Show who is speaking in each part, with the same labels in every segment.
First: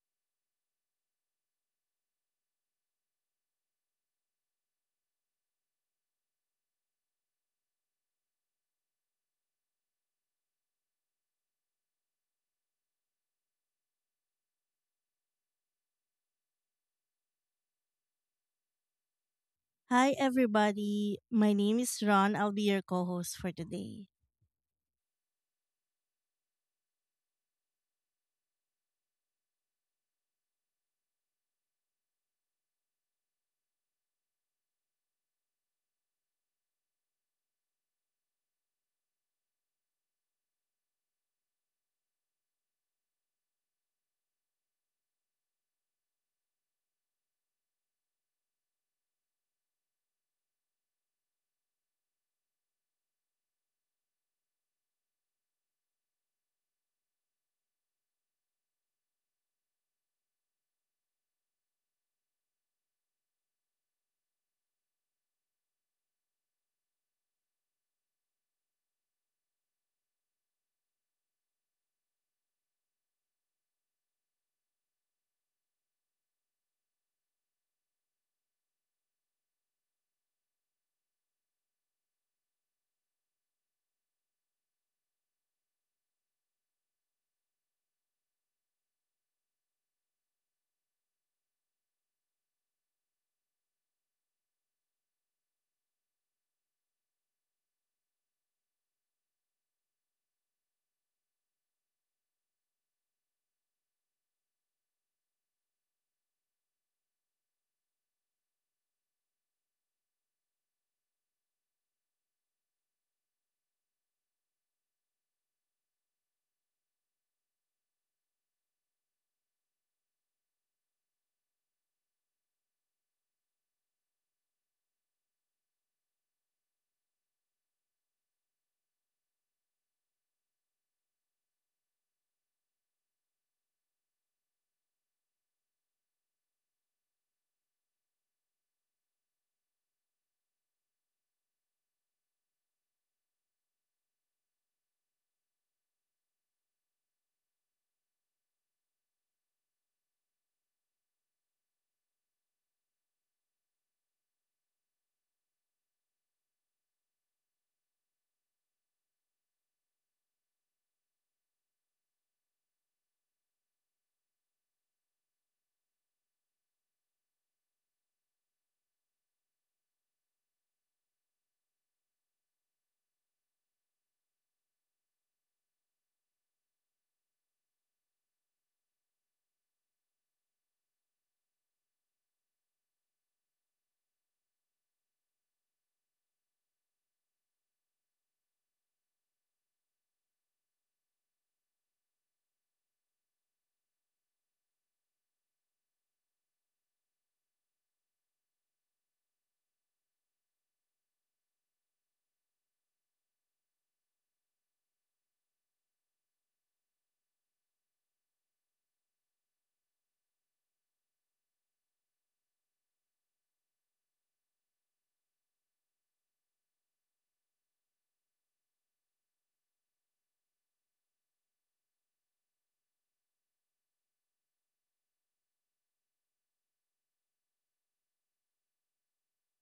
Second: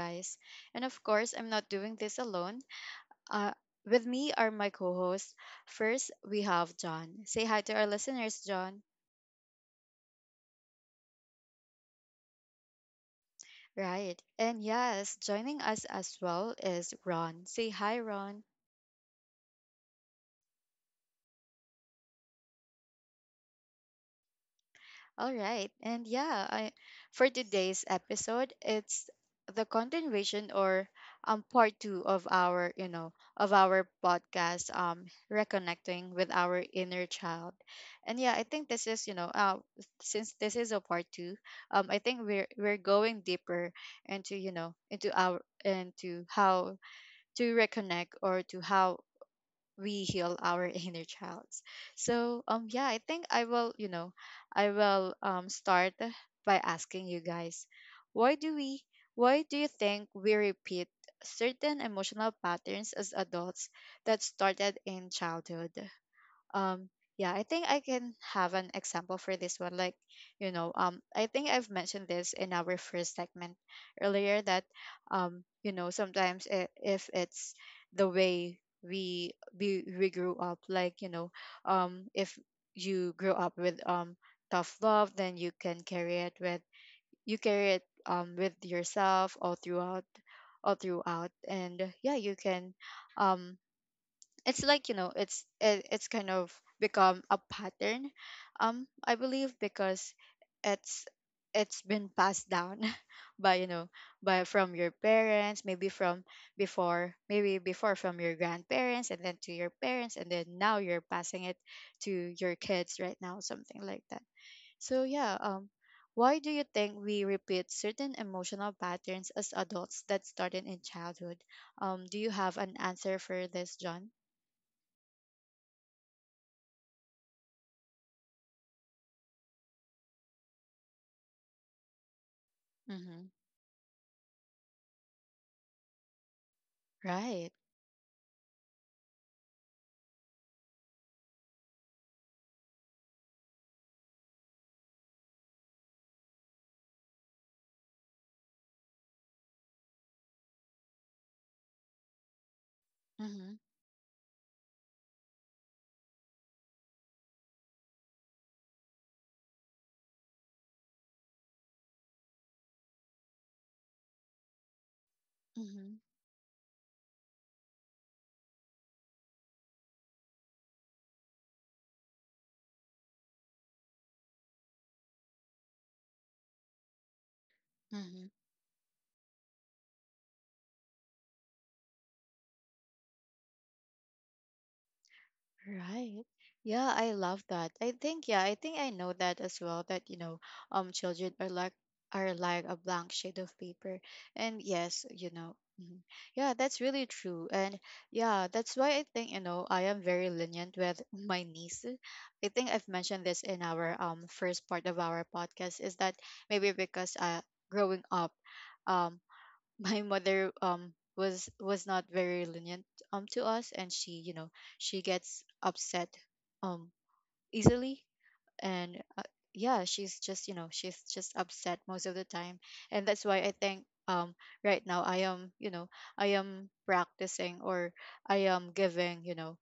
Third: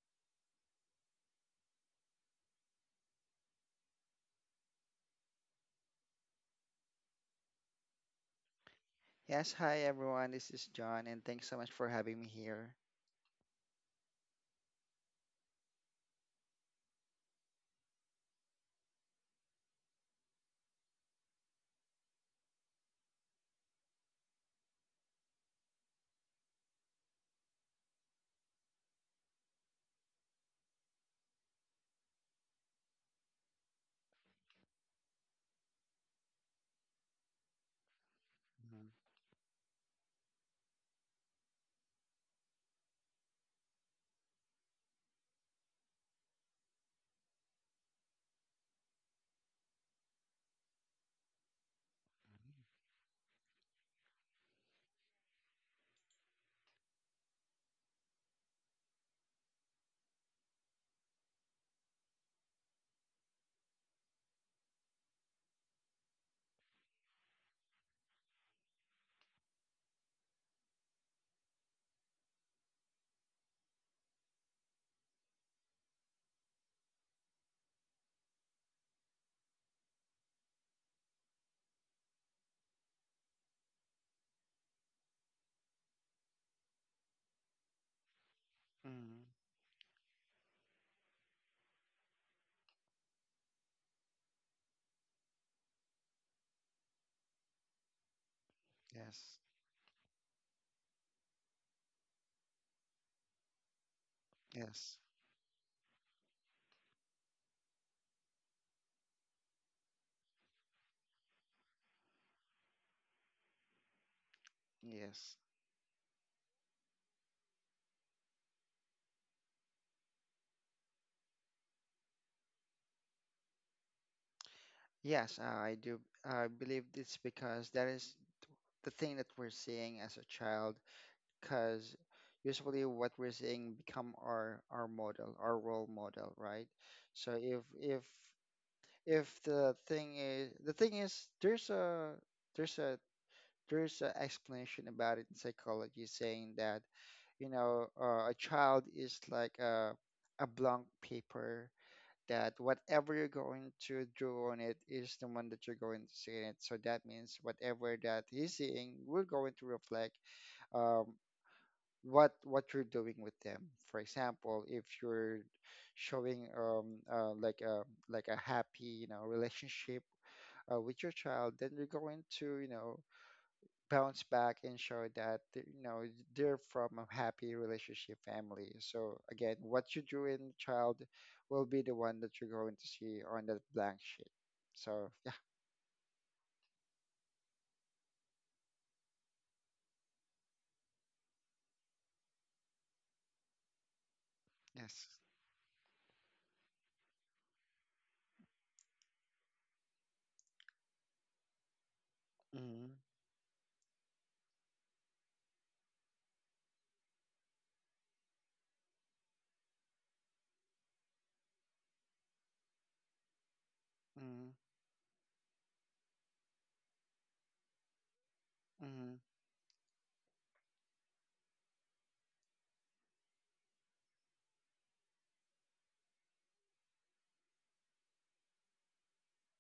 Speaker 1: guys. And of course, I'm not doing this alone. Uh, with me are my co hosts. First, we have John. Say hi to our listeners, John.
Speaker 2: Yes, hi everyone. This is John, and thanks so much for having me here.
Speaker 1: Right. And yes, joining us as well is Ron. Say hi, Ron.
Speaker 3: Hi everybody. My name is Ron. I'll be your co-host for today.
Speaker 1: All right. And yeah, for today's episode, it's the continuation or part 2 of our podcast reconnecting with our inner child. And yeah, I think this
Speaker 2: Mhm.
Speaker 1: is, you know, since this is a part 2, I think we're going deeper into, you know, into our into how to reconnect or to how we heal our inner childs. So yeah, I think I will start by asking you guys, why do we why do you think we repeat certain emotional patterns as adults that started in childhood? Um, yeah, I think I can have an example for this one. Like, I think I've mentioned this in our first segment earlier that, sometimes I if it's the way we grew up, like if you grew up with tough love, then you can carry it with you carry it with
Speaker 2: Mhm.
Speaker 1: yourself all throughout and yeah, you can um it's like it's kind of become a pattern I
Speaker 2: Yes,
Speaker 1: believe because it's it's been passed down by you know by from your
Speaker 2: yes,
Speaker 1: parents, maybe from before, maybe before from your grandparents, and then to your parents, and then now you're passing it to your kids right now, something like that. So
Speaker 2: yes,
Speaker 1: yeah, why do you think we repeat certain emotional patterns as adults that started in childhood? Do you have an answer for this, John?
Speaker 2: yes. I do. I believe it's because that is the thing that we're seeing as a child. Because usually, what
Speaker 1: Mhm.
Speaker 2: we're seeing become our model, our role model, right? So
Speaker 1: Right.
Speaker 2: if the thing is, there's a there's an explanation about it in psychology saying that, a child is like a blank paper, that whatever you're
Speaker 1: Mhm.
Speaker 2: going to draw on it is the one that you're going to see in it. So that means whatever that he's seeing, we're going to reflect um, what you're doing with them. For example, if you're
Speaker 1: Mhm.
Speaker 2: showing, like a happy, relationship, with your child, then you're going to, bounce back and show that they're from a happy relationship
Speaker 1: Mhm.
Speaker 2: family. So again, what you drew in the child will be the one that you're going to see on that blank sheet. So, yeah.
Speaker 1: Right. Yeah, I love that. I think I know that as well, that children are like a blank sheet of paper. And yes,
Speaker 2: Yes.
Speaker 1: mhm, yeah, that's really true. And yeah, that's why I think, I am very lenient with my niece. I think I've
Speaker 2: Mm-hmm.
Speaker 1: mentioned this in our first part of our podcast, is that maybe because growing up, um. my mother was not very lenient to us, and she you know
Speaker 2: Mm-hmm.
Speaker 1: she gets upset um easily, and
Speaker 2: Mm-hmm.
Speaker 1: yeah, she's just upset most of the time. And that's why I think, right now, I am practicing, or I am giving you know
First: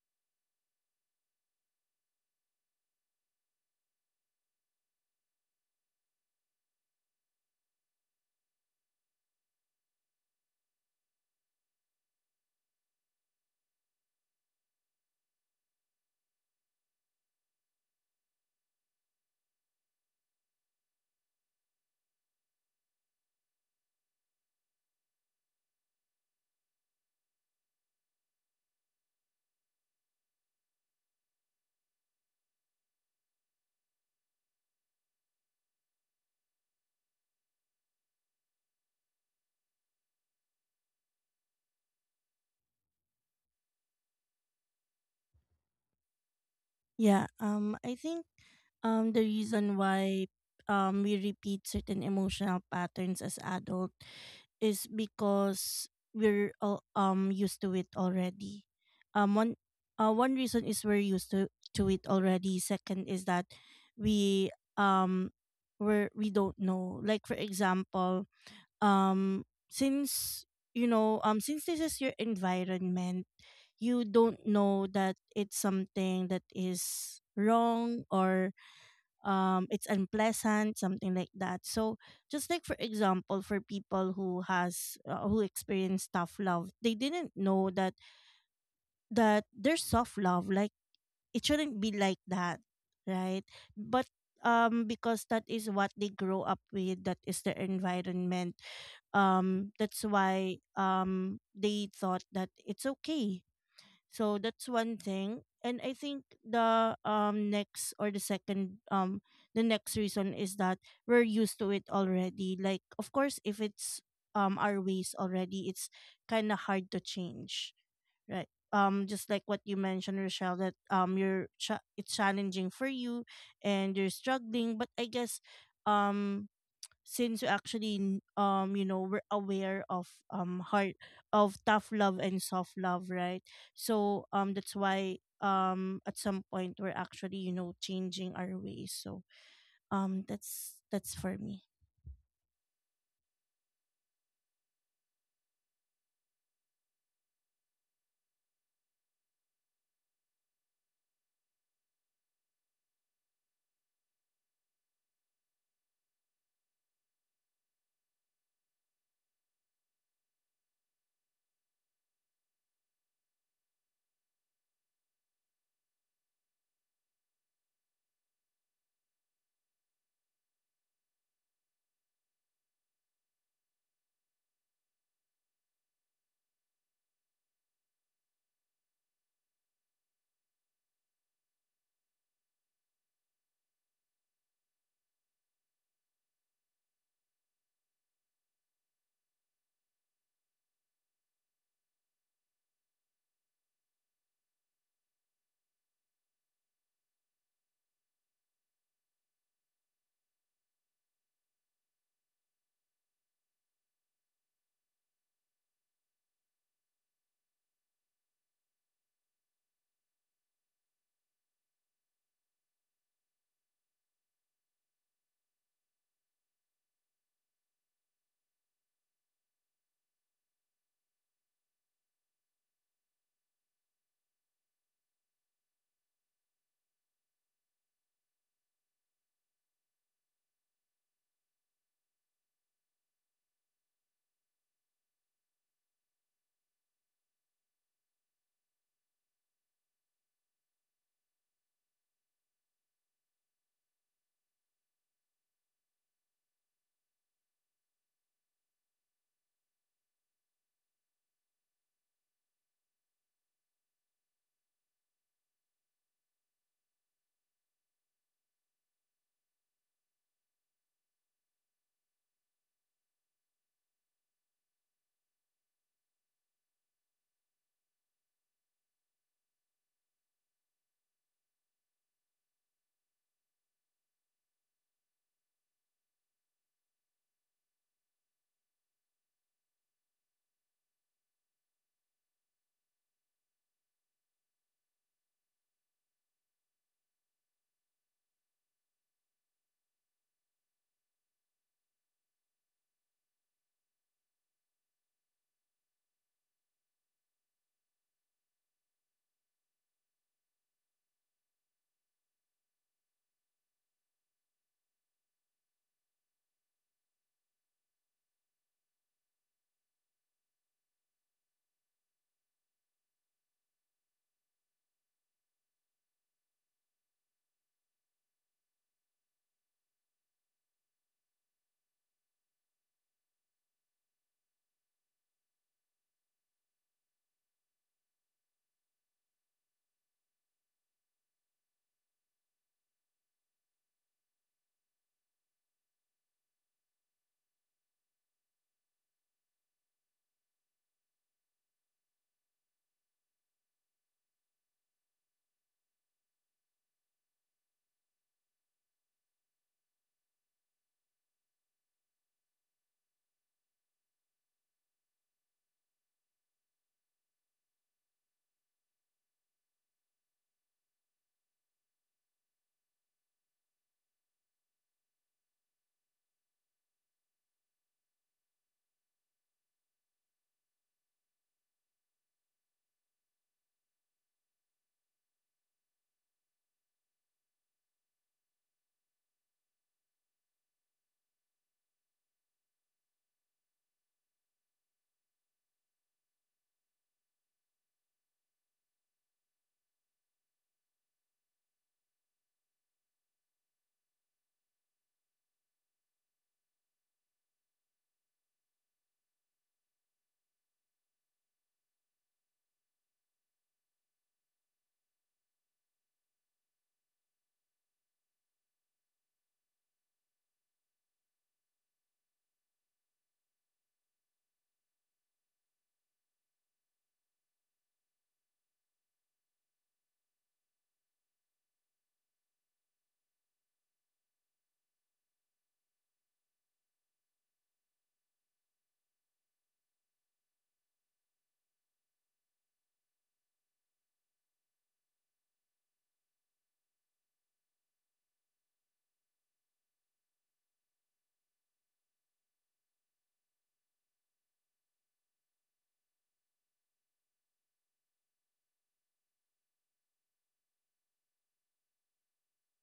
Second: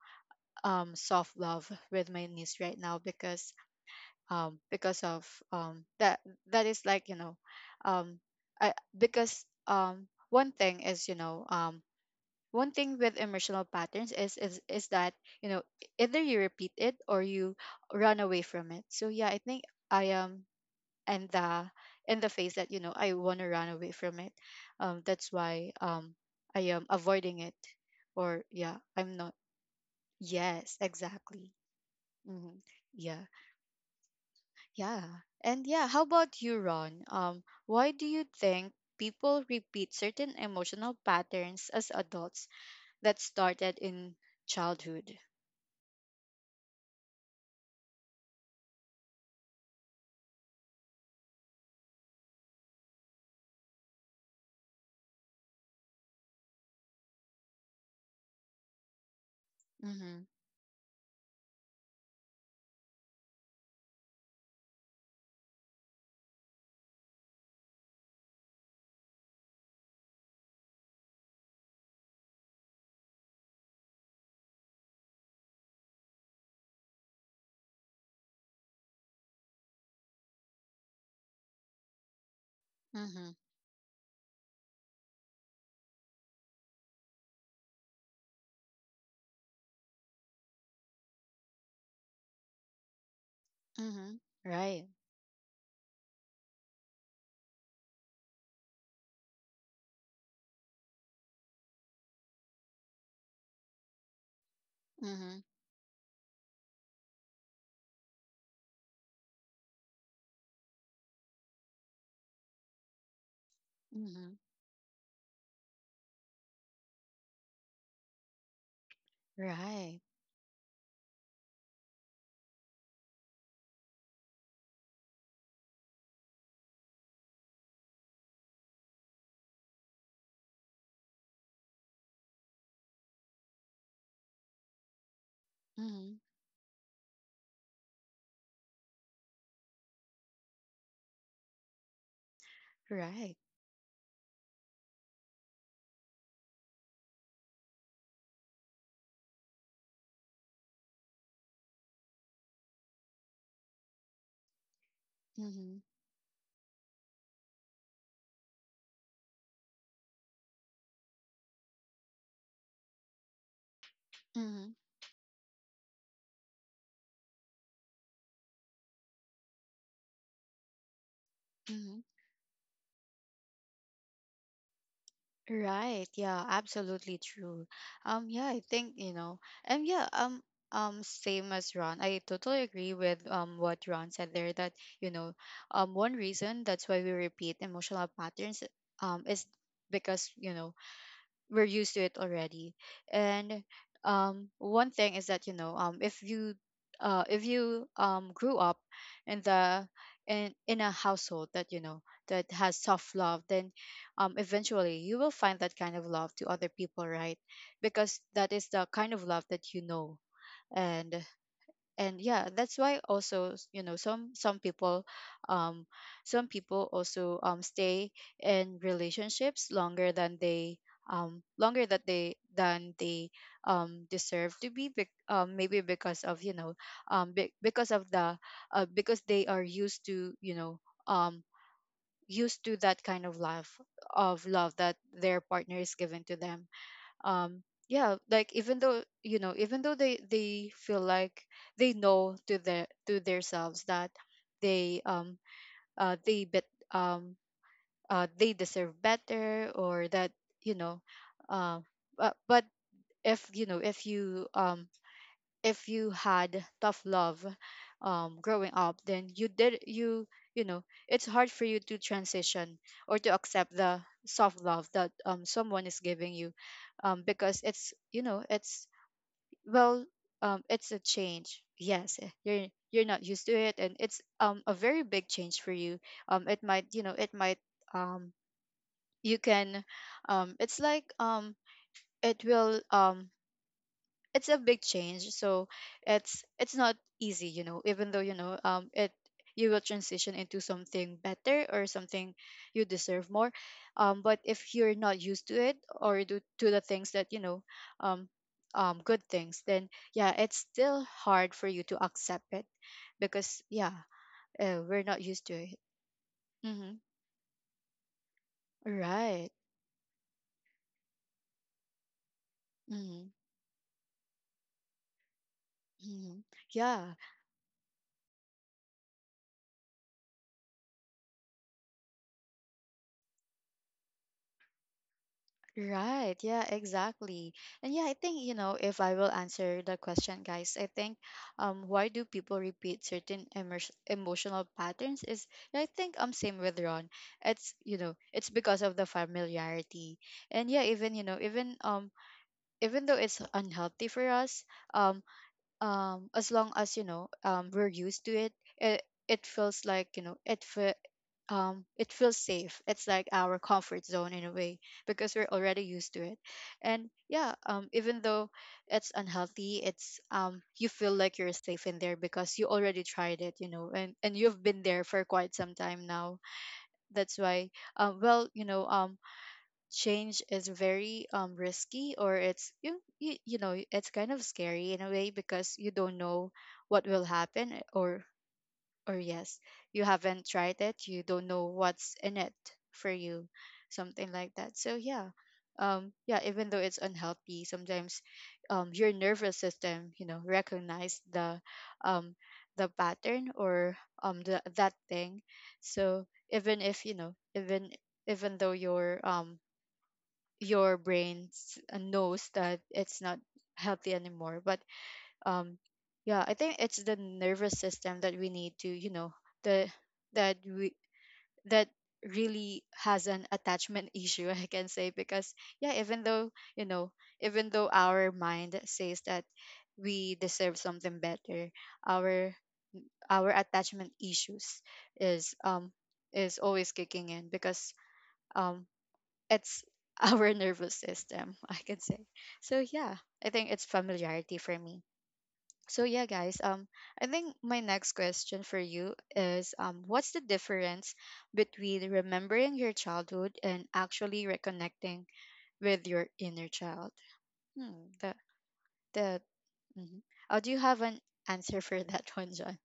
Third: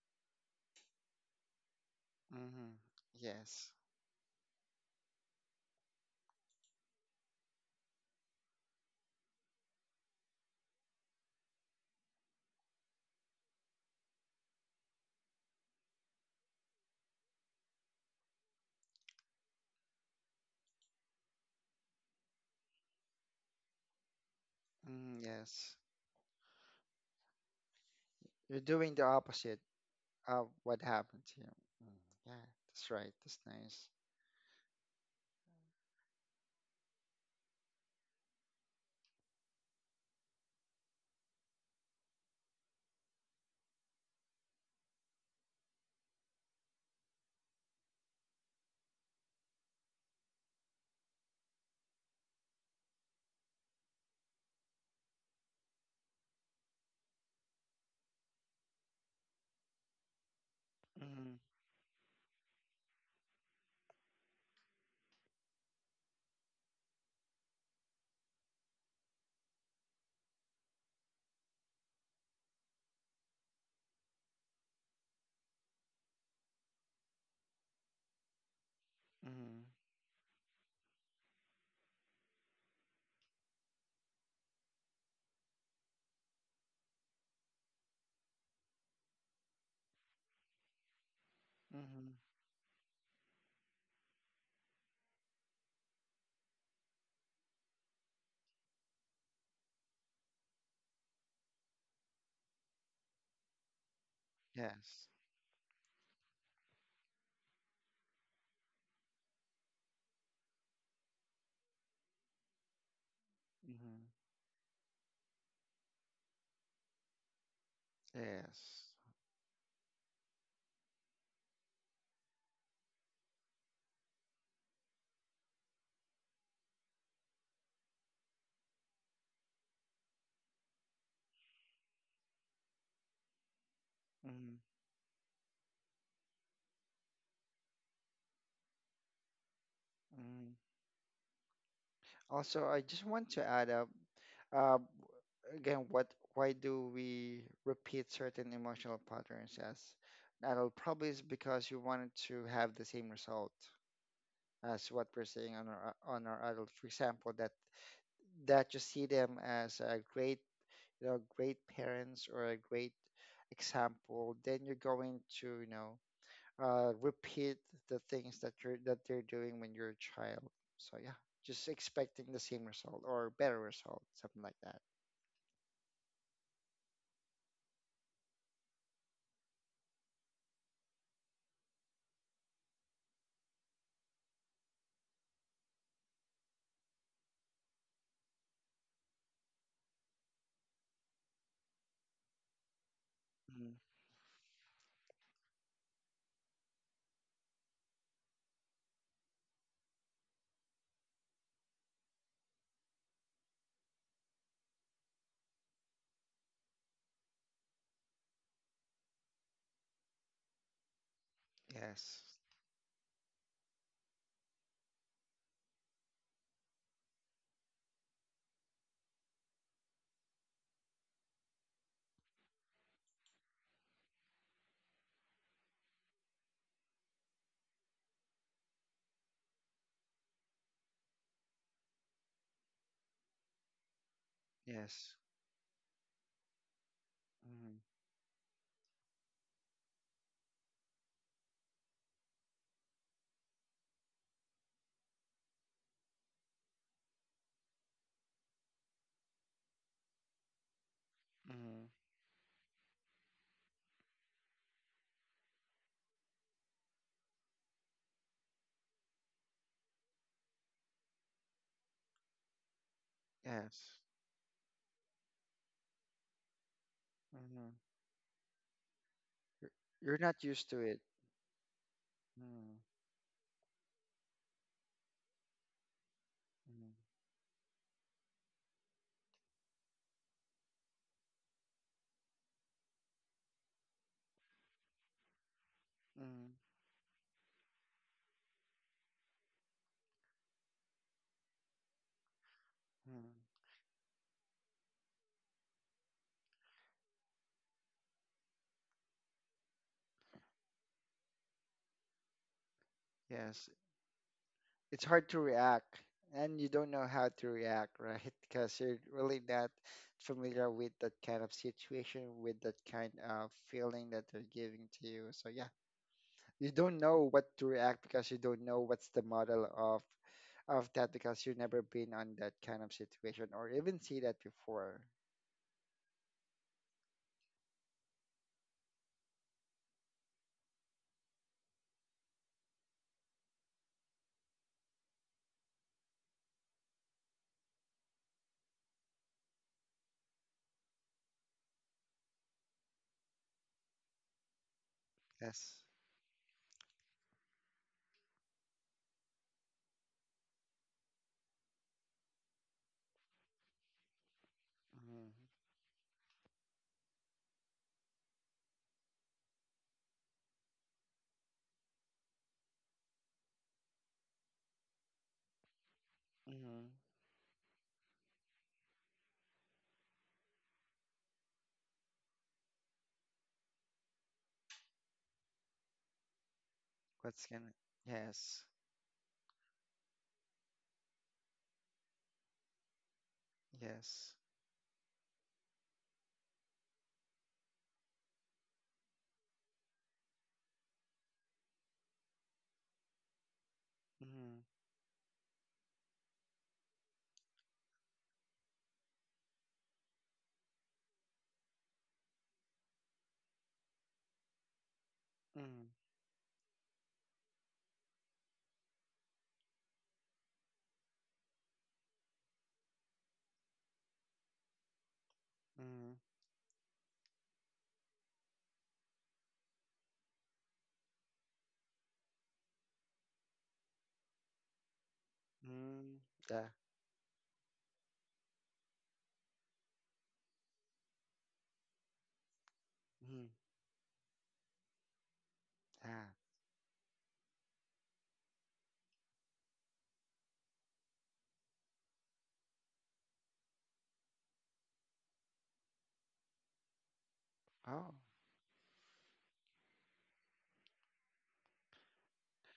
Speaker 1: um soft love with my niece
Speaker 2: Mm.
Speaker 1: right now
Speaker 2: Yes.
Speaker 1: because of um, that that is like um, because one thing is, one thing with emotional patterns is that you know either you repeat it or you run away from it. So yeah, I think I am in the in the phase that, I want to run away from it.
Speaker 2: Mm.
Speaker 1: That's
Speaker 2: Yes.
Speaker 1: why, I am avoiding it. Or
Speaker 2: You're
Speaker 1: yeah,
Speaker 2: doing the
Speaker 1: I'm not.
Speaker 2: opposite of what
Speaker 1: Yes,
Speaker 2: happened to you.
Speaker 1: exactly.
Speaker 2: Mm. Yeah,
Speaker 1: Hmm.
Speaker 2: that's right. That's
Speaker 1: Yeah.
Speaker 2: nice.
Speaker 1: Yeah. And yeah, how about you, Ron? Why do you think people repeat certain emotional patterns as adults that started in childhood?
Speaker 3: Yeah, I think the reason why we repeat certain emotional patterns as adult is because we're all, used to it already. Um one
Speaker 1: Mm-hmm.
Speaker 3: One reason is we're used
Speaker 2: Mm-hmm.
Speaker 3: to it already. Second is that we um we don't know. Like for example, um since since this is your environment you don't know that it's something that is wrong or
Speaker 2: Mm-hmm.
Speaker 3: it's unpleasant something like that. So just like for
Speaker 1: Mm-hmm.
Speaker 3: example for people who has who experience tough love, they didn't know that there's soft love, like it shouldn't be like
Speaker 2: Mm-hmm.
Speaker 3: that, right? But
Speaker 1: Mm-hmm. Right.
Speaker 3: because that is what they grow up with, that is their environment. That's why they thought that it's okay. So that's one
Speaker 2: Yes.
Speaker 3: thing.
Speaker 1: Mm-hmm.
Speaker 3: And I think the next or the second the next reason is that we're used to it already. Like of course if it's
Speaker 2: Mm-hmm.
Speaker 1: Mm-hmm.
Speaker 3: our ways already, it's kinda hard to change. Right.
Speaker 2: Yes.
Speaker 3: Just like what you
Speaker 1: Right.
Speaker 3: mentioned, Rochelle, that it's challenging for you and you're struggling. But I guess, um, since you you know, we're aware of heart of tough love and soft love, right? So that's why at
Speaker 1: Mm-hmm.
Speaker 3: some point we're actually, you know, changing our ways. So
Speaker 2: Mm-hmm.
Speaker 3: that's for me.
Speaker 2: Also, I just want to
Speaker 1: Right.
Speaker 2: add up, uh, again, what why do we repeat certain emotional patterns as adult? Probably is because you wanted to have the same result as what we're seeing on
Speaker 1: Mm-hmm.
Speaker 2: our adult. For example, that you see them as a great, great parents or a great example, then you're
Speaker 1: Mm-hmm.
Speaker 2: going to, repeat the things that, you're that they're doing when you're a child. So yeah, just
Speaker 1: Mm-hmm.
Speaker 2: expecting the same result or better result, something like that.
Speaker 1: Right. Yeah, absolutely true. Yeah, I think, and yeah, same as Ron. I totally agree with what Ron said there, that, you know, one reason that's why we repeat emotional patterns is because, we're used to it already. And
Speaker 2: Mm-hmm.
Speaker 1: one thing is that, if you grew up in the in a household that, that has tough love, then eventually you will find that kind of love to other people, right? Because that is the kind of love that you know. and and
Speaker 2: Yes.
Speaker 1: yeah, that's why also, some people, um some people also stay in relationships longer than they, longer that they than they deserve to be, maybe because of, because of the because they are used to, um used to that kind of life of love that
Speaker 2: Yes.
Speaker 1: their partner is giving to them. um
Speaker 2: Mm-hmm.
Speaker 1: yeah, like, even though, even though they, feel like they know to their, to themselves that they, they bet um they deserve better, or that, you know uh,
Speaker 2: Mm-hmm.
Speaker 1: but if you know, if you had tough love growing up, then you did, you know it's hard for you to transition or to accept
Speaker 2: Yes.
Speaker 1: the soft love that someone is giving you, because
Speaker 2: Mm-hmm.
Speaker 1: it's,
Speaker 2: You're,
Speaker 1: well,
Speaker 2: you're not used to
Speaker 1: it's a
Speaker 2: it.
Speaker 1: change. Yes, you're not used to it, and it's, a very big change for you. It might,
Speaker 2: Mm-hmm.
Speaker 1: it might, um, you can, it's like, it will, it's a big change. So it's
Speaker 2: Mm-hmm.
Speaker 1: it's not easy, even though, you know it you will transition into something better, or something you deserve
Speaker 2: Mm-hmm.
Speaker 1: more. But if you're not used to it, or do to the things that, um good things, then yeah, it's still hard for you to accept it, because
Speaker 2: Yes.
Speaker 1: yeah, we're
Speaker 2: It's
Speaker 1: not
Speaker 2: hard to
Speaker 1: used to it.
Speaker 2: react, and you
Speaker 1: Mm-hmm.
Speaker 2: don't know how to react, right? Because you're really
Speaker 1: Right.
Speaker 2: not familiar with that kind of situation, with that kind
Speaker 1: Mm-hmm.
Speaker 2: of feeling that they're giving to you. So yeah.
Speaker 1: Mm-hmm.
Speaker 2: You don't
Speaker 1: Yeah.
Speaker 2: know what to react because you don't know what's the model of that, because you've never been on that kind of situation or even see that before.
Speaker 1: Right. Yeah, exactly. And yeah, I think, you know, if I will answer the question, guys, I think, why do people repeat certain, emotional patterns is, yeah, I think I'm same with Ron. It's because of the familiarity. And yeah, even, you know, even even though it's unhealthy for us, um
Speaker 2: Yes.
Speaker 1: as long as, we're used to it, it it feels like, it feels safe. It's like our comfort zone, in a way, because
Speaker 2: Mm-hmm.
Speaker 1: we're already used to it. And yeah, even though it's unhealthy, it's you feel like you're safe in there, because you already tried it, and you've been there for quite some time now.
Speaker 2: Mm-hmm.
Speaker 1: That's why, well, change is very, risky, or it's you, you you know it's kind of scary, in a way, because you don't know what will
Speaker 2: What's
Speaker 1: happen,
Speaker 2: gonna?
Speaker 1: or
Speaker 2: Yes.
Speaker 1: yes, you haven't tried it, you don't know what's in it for you, something
Speaker 2: Yes.
Speaker 1: like that. So yeah, yeah, even though it's unhealthy, sometimes, your nervous system, recognize um, the pattern, or
Speaker 2: Mm-hmm.
Speaker 1: that thing. So even if you know, even though your brain, knows that it's not healthy anymore, but um yeah, I think it's the nervous system that we need to, the that we that really has an attachment issue, I can say. Because yeah,
Speaker 2: Mm-hmm.
Speaker 1: even though, you know even though our mind says that we deserve something better, our our attachment issues is um
Speaker 2: Mm-hmm.
Speaker 1: is
Speaker 2: Yeah.
Speaker 1: always kicking in. Because um it's our nervous system, I can say. So yeah, I
Speaker 2: Mm-hmm.
Speaker 1: think it's familiarity, for me. So yeah,
Speaker 2: Yeah.
Speaker 1: guys, I think my next question for you is, what's the difference between remembering your childhood, and actually reconnecting with your inner child? Hmm,
Speaker 2: Oh.
Speaker 1: the the mhm. Do you have an answer for that one, John?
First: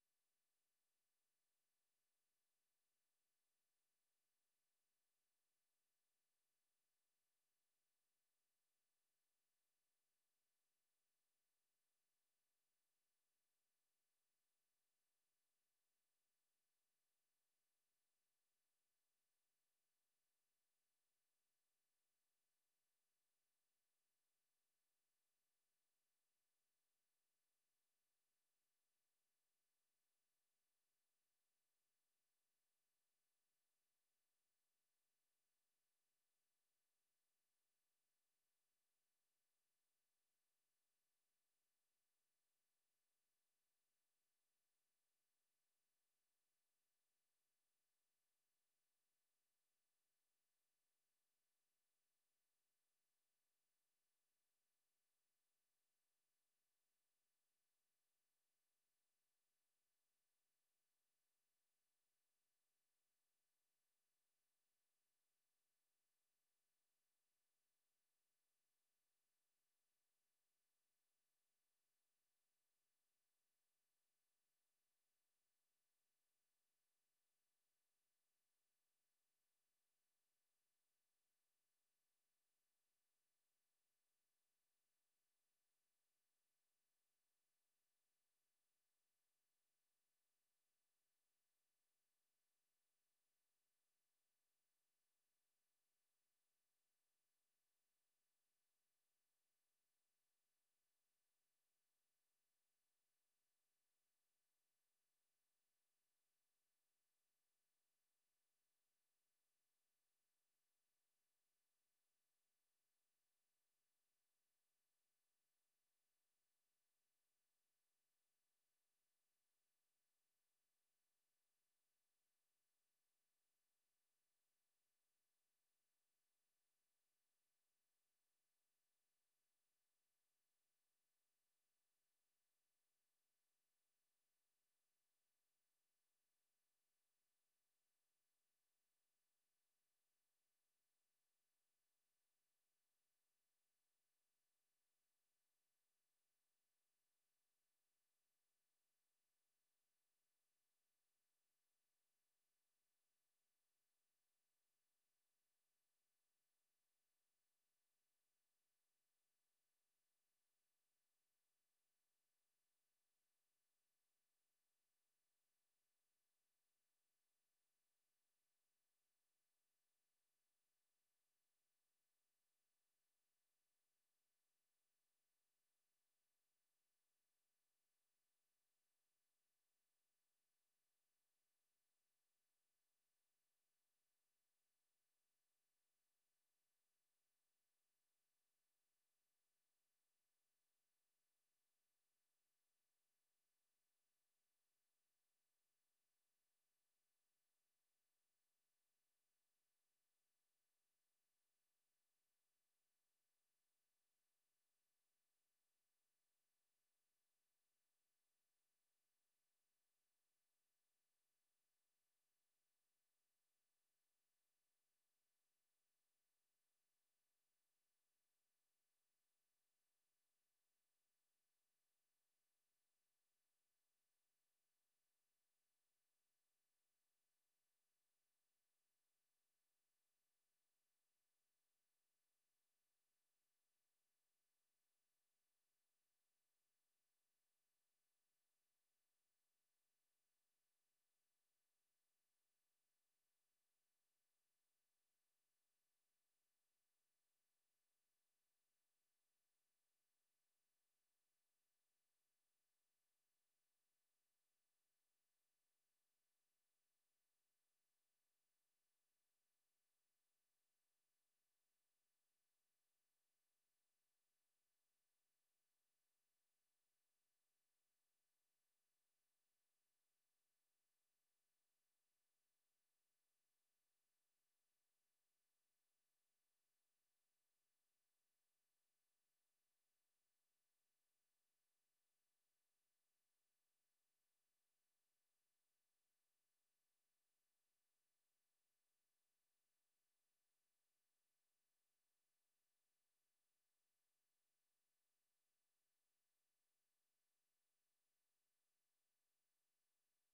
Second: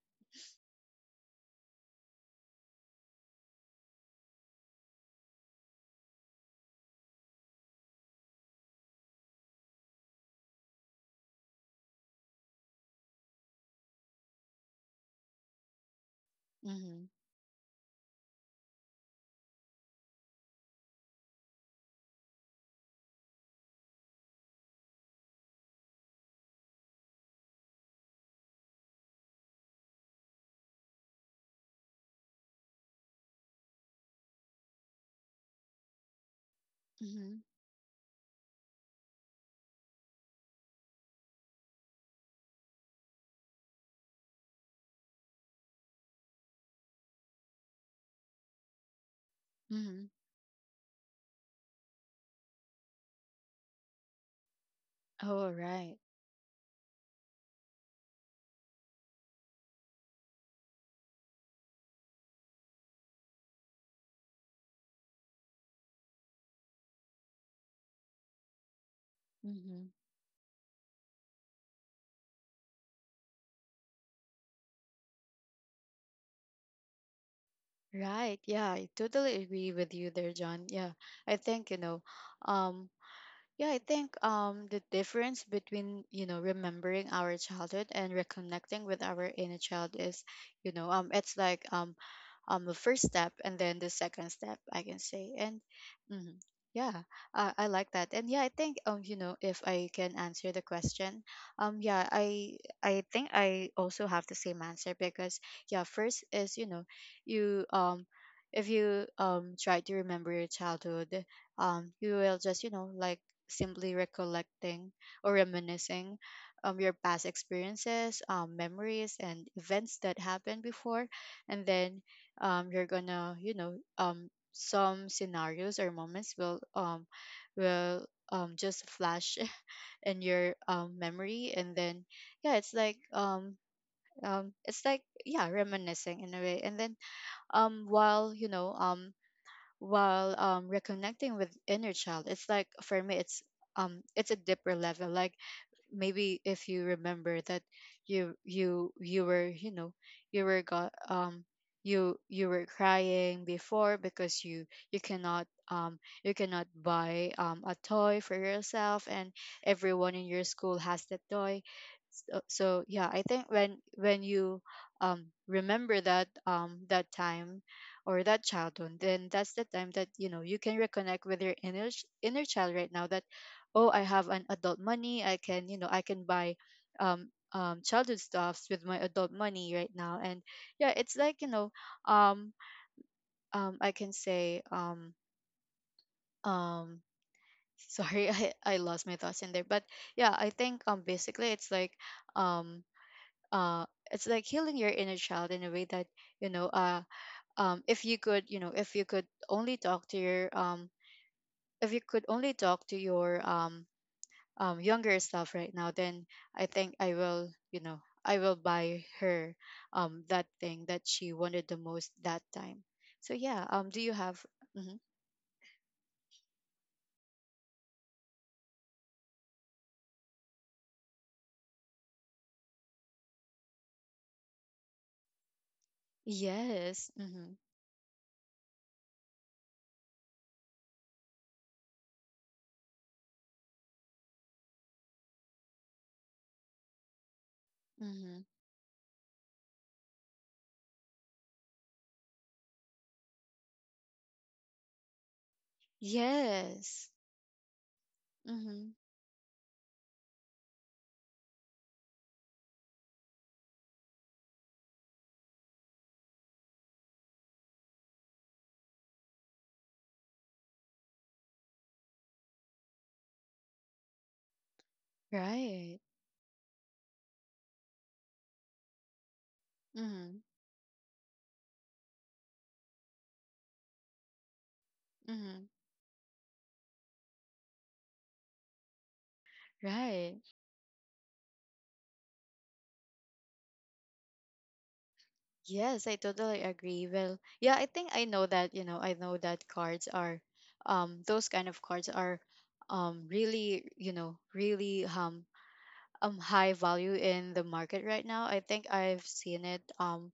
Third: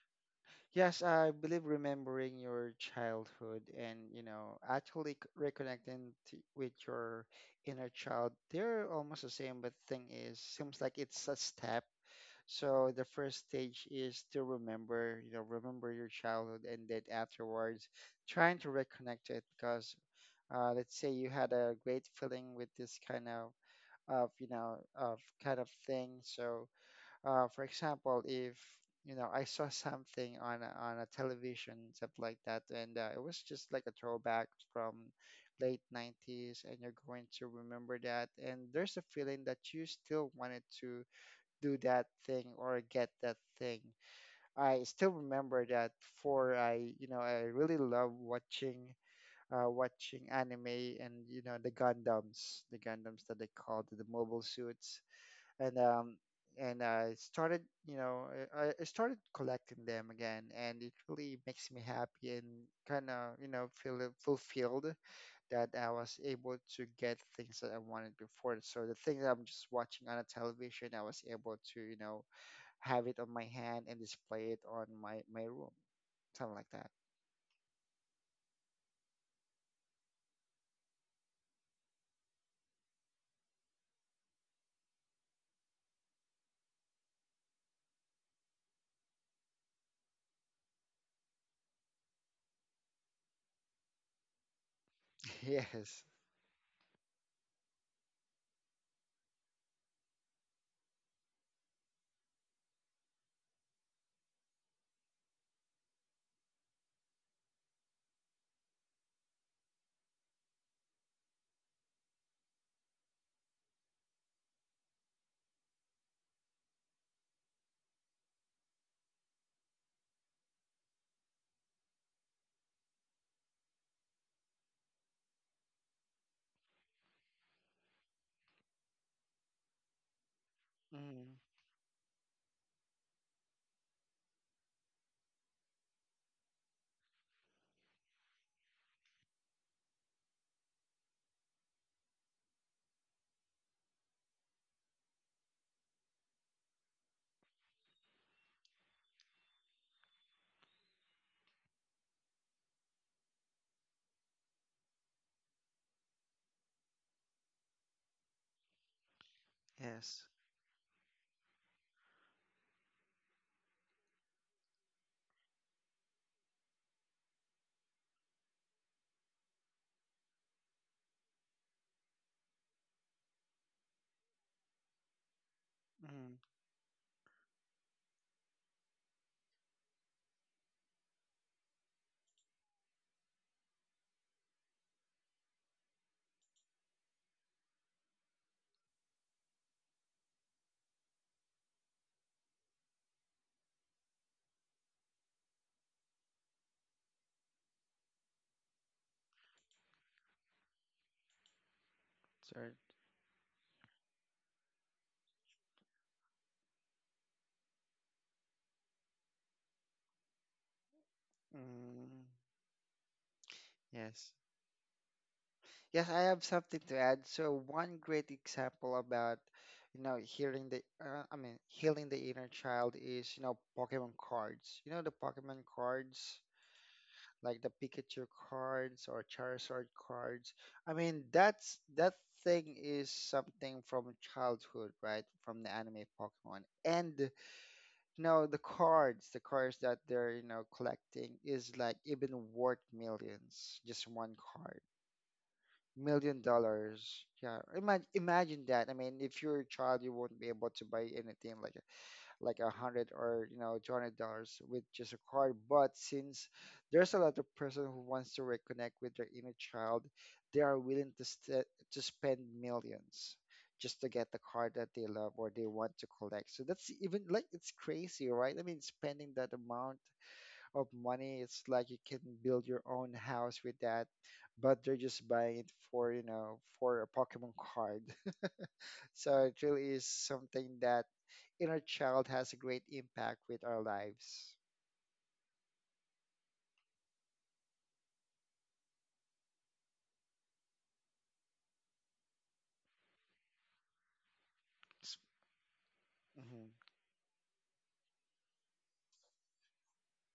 Speaker 2: Yes, I believe remembering your childhood and, actually reconnecting to, with your inner child, they're almost the same, but thing is, seems like it's a step. So the first stage is to remember, remember your childhood, and then
Speaker 1: Mhm.
Speaker 2: afterwards trying to reconnect to it, because, let's say you had a great feeling with this kind of you know of kind of thing. So, for example, if, I saw something on a television, stuff like that, and, it was just like a throwback from late 90s, and you're going
Speaker 1: Mhm.
Speaker 2: to remember that, and there's a feeling that you still wanted to do that thing or get that thing. I still remember that, for I really love watching, uh,
Speaker 1: Mhm.
Speaker 2: watching anime, and, the Gundams, that they called the mobile suits.
Speaker 1: Oh,
Speaker 2: And
Speaker 1: right.
Speaker 2: I started you know I started collecting them again, and it really makes me happy, and kind of, feel fulfilled that I was able to get things that I wanted before. So the things I'm just
Speaker 1: Mhm.
Speaker 2: watching on a television, I was able to, have it on my hand and display it on my room, something like that.
Speaker 1: Right. Yeah, I totally agree with you there, John. Yeah. I think, um the difference between, remembering our childhood and reconnecting with our inner child is, it's like, the first step, and then the second step, I can say. And
Speaker 2: Yes.
Speaker 1: mhm, yeah, I like that. And yeah, I think, if I can answer the question, yeah, I think I also have the same answer, because yeah, first is, you if you try to remember your childhood, you will just, like, simply recollecting or reminiscing your past experiences, memories, and events that happened before. And then, you're gonna, some scenarios or moments will just flash in your,
Speaker 2: Mm.
Speaker 1: memory. And then, yeah, it's like, reminiscing, in a way. And then, um, while, you know, um, while reconnecting with inner child, it's like for me it's a deeper level, like maybe if you remember that you were, you were got, you were crying before because you cannot, you cannot buy a toy for yourself, and everyone
Speaker 2: Yes.
Speaker 1: in your school has that toy. So yeah, I think when you remember that, that time or that childhood, then that's the time that you know you can reconnect with your inner child right now. That, oh, I have an adult money, I can, you know, I can
Speaker 2: Mm,
Speaker 1: buy childhood stuffs with my adult money right now. And yeah, it's like, you know, um I can say, um sorry, I lost my thoughts in there. But yeah, I think, basically it's like, um uh it's like healing your inner child in a way that, you know, if you could you know if you could only talk to your if you could only
Speaker 2: sorry.
Speaker 1: talk to your, younger self right now. Then I think I will, you know, I will buy her, that thing that she wanted the most
Speaker 2: Mm.
Speaker 1: that time. So yeah, do you
Speaker 2: Yes.
Speaker 1: have? Hmm.
Speaker 2: Yes, I have something to add. So one great example about, I mean, healing the inner child is, Pokemon cards. The Pokemon cards,
Speaker 1: Yes. Mm-hmm.
Speaker 2: like the Pikachu cards or Charizard cards. I mean, that thing is something from childhood, right? From the anime Pokemon. And,
Speaker 1: Mm-hmm.
Speaker 2: the cards that they're, collecting, is like even worth millions, just one card, million
Speaker 1: Yes.
Speaker 2: dollars. Yeah, imagine that.
Speaker 1: Mm-hmm.
Speaker 2: I mean, if you're a child, you won't be able to buy anything like a hundred or, $200 with just a card. But since there's a lot of person who wants to reconnect with their inner child, they are willing to to spend millions just to get the card that they love or they want
Speaker 1: Right.
Speaker 2: to collect. So that's even like it's crazy, right? I mean, spending that amount
Speaker 1: Mm-hmm.
Speaker 2: of money. It's like you can build your own house with that, but they're just buying
Speaker 1: Mm-hmm.
Speaker 2: it for a Pokemon card. So it really is
Speaker 1: Right.
Speaker 2: something that inner child has a great impact with our lives.
Speaker 1: Yes, I totally agree. Well, yeah, I think I know that, you know, I know that cards are, those kind of cards are, really, you know, really,
Speaker 2: Mm-hmm.
Speaker 1: high value in the market right now. I think I've seen it um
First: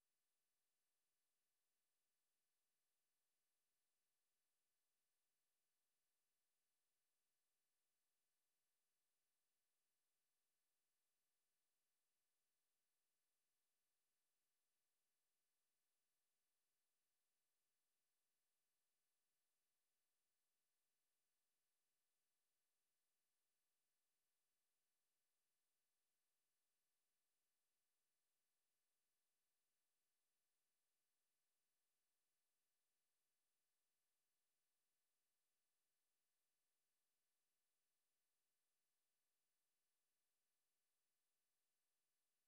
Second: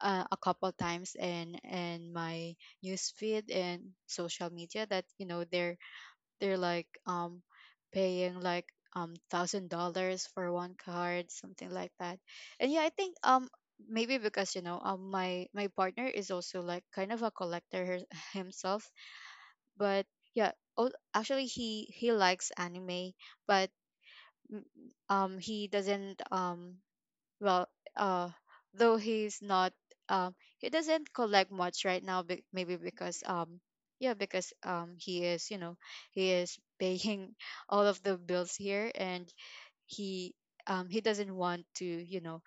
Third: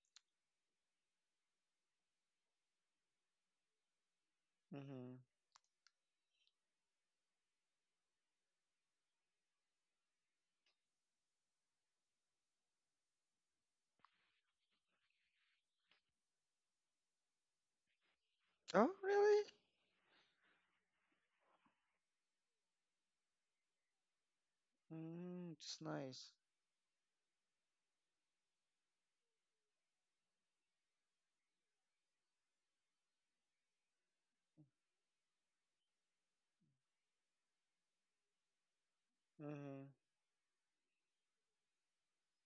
Speaker 1: uh, a couple times in my news feed and social media, that,
Speaker 2: Mm-hmm.
Speaker 1: you know, they're like, paying like, $1,000 for one card, something like that. And yeah, I think, maybe because, you know, my partner is also like kind of a collector her, himself.
Speaker 2: Oh, really?
Speaker 1: But yeah. Oh, actually he likes anime. But, mm,
Speaker 2: Mm,
Speaker 1: he
Speaker 2: it's
Speaker 1: doesn't,
Speaker 2: nice.
Speaker 1: well, uh though he's not, um he doesn't collect much right now, maybe because, yeah, because, he is, you know, he is paying all of the bills here. And
Speaker 2: Mm-hmm.
Speaker 1: he, he doesn't want to, you know,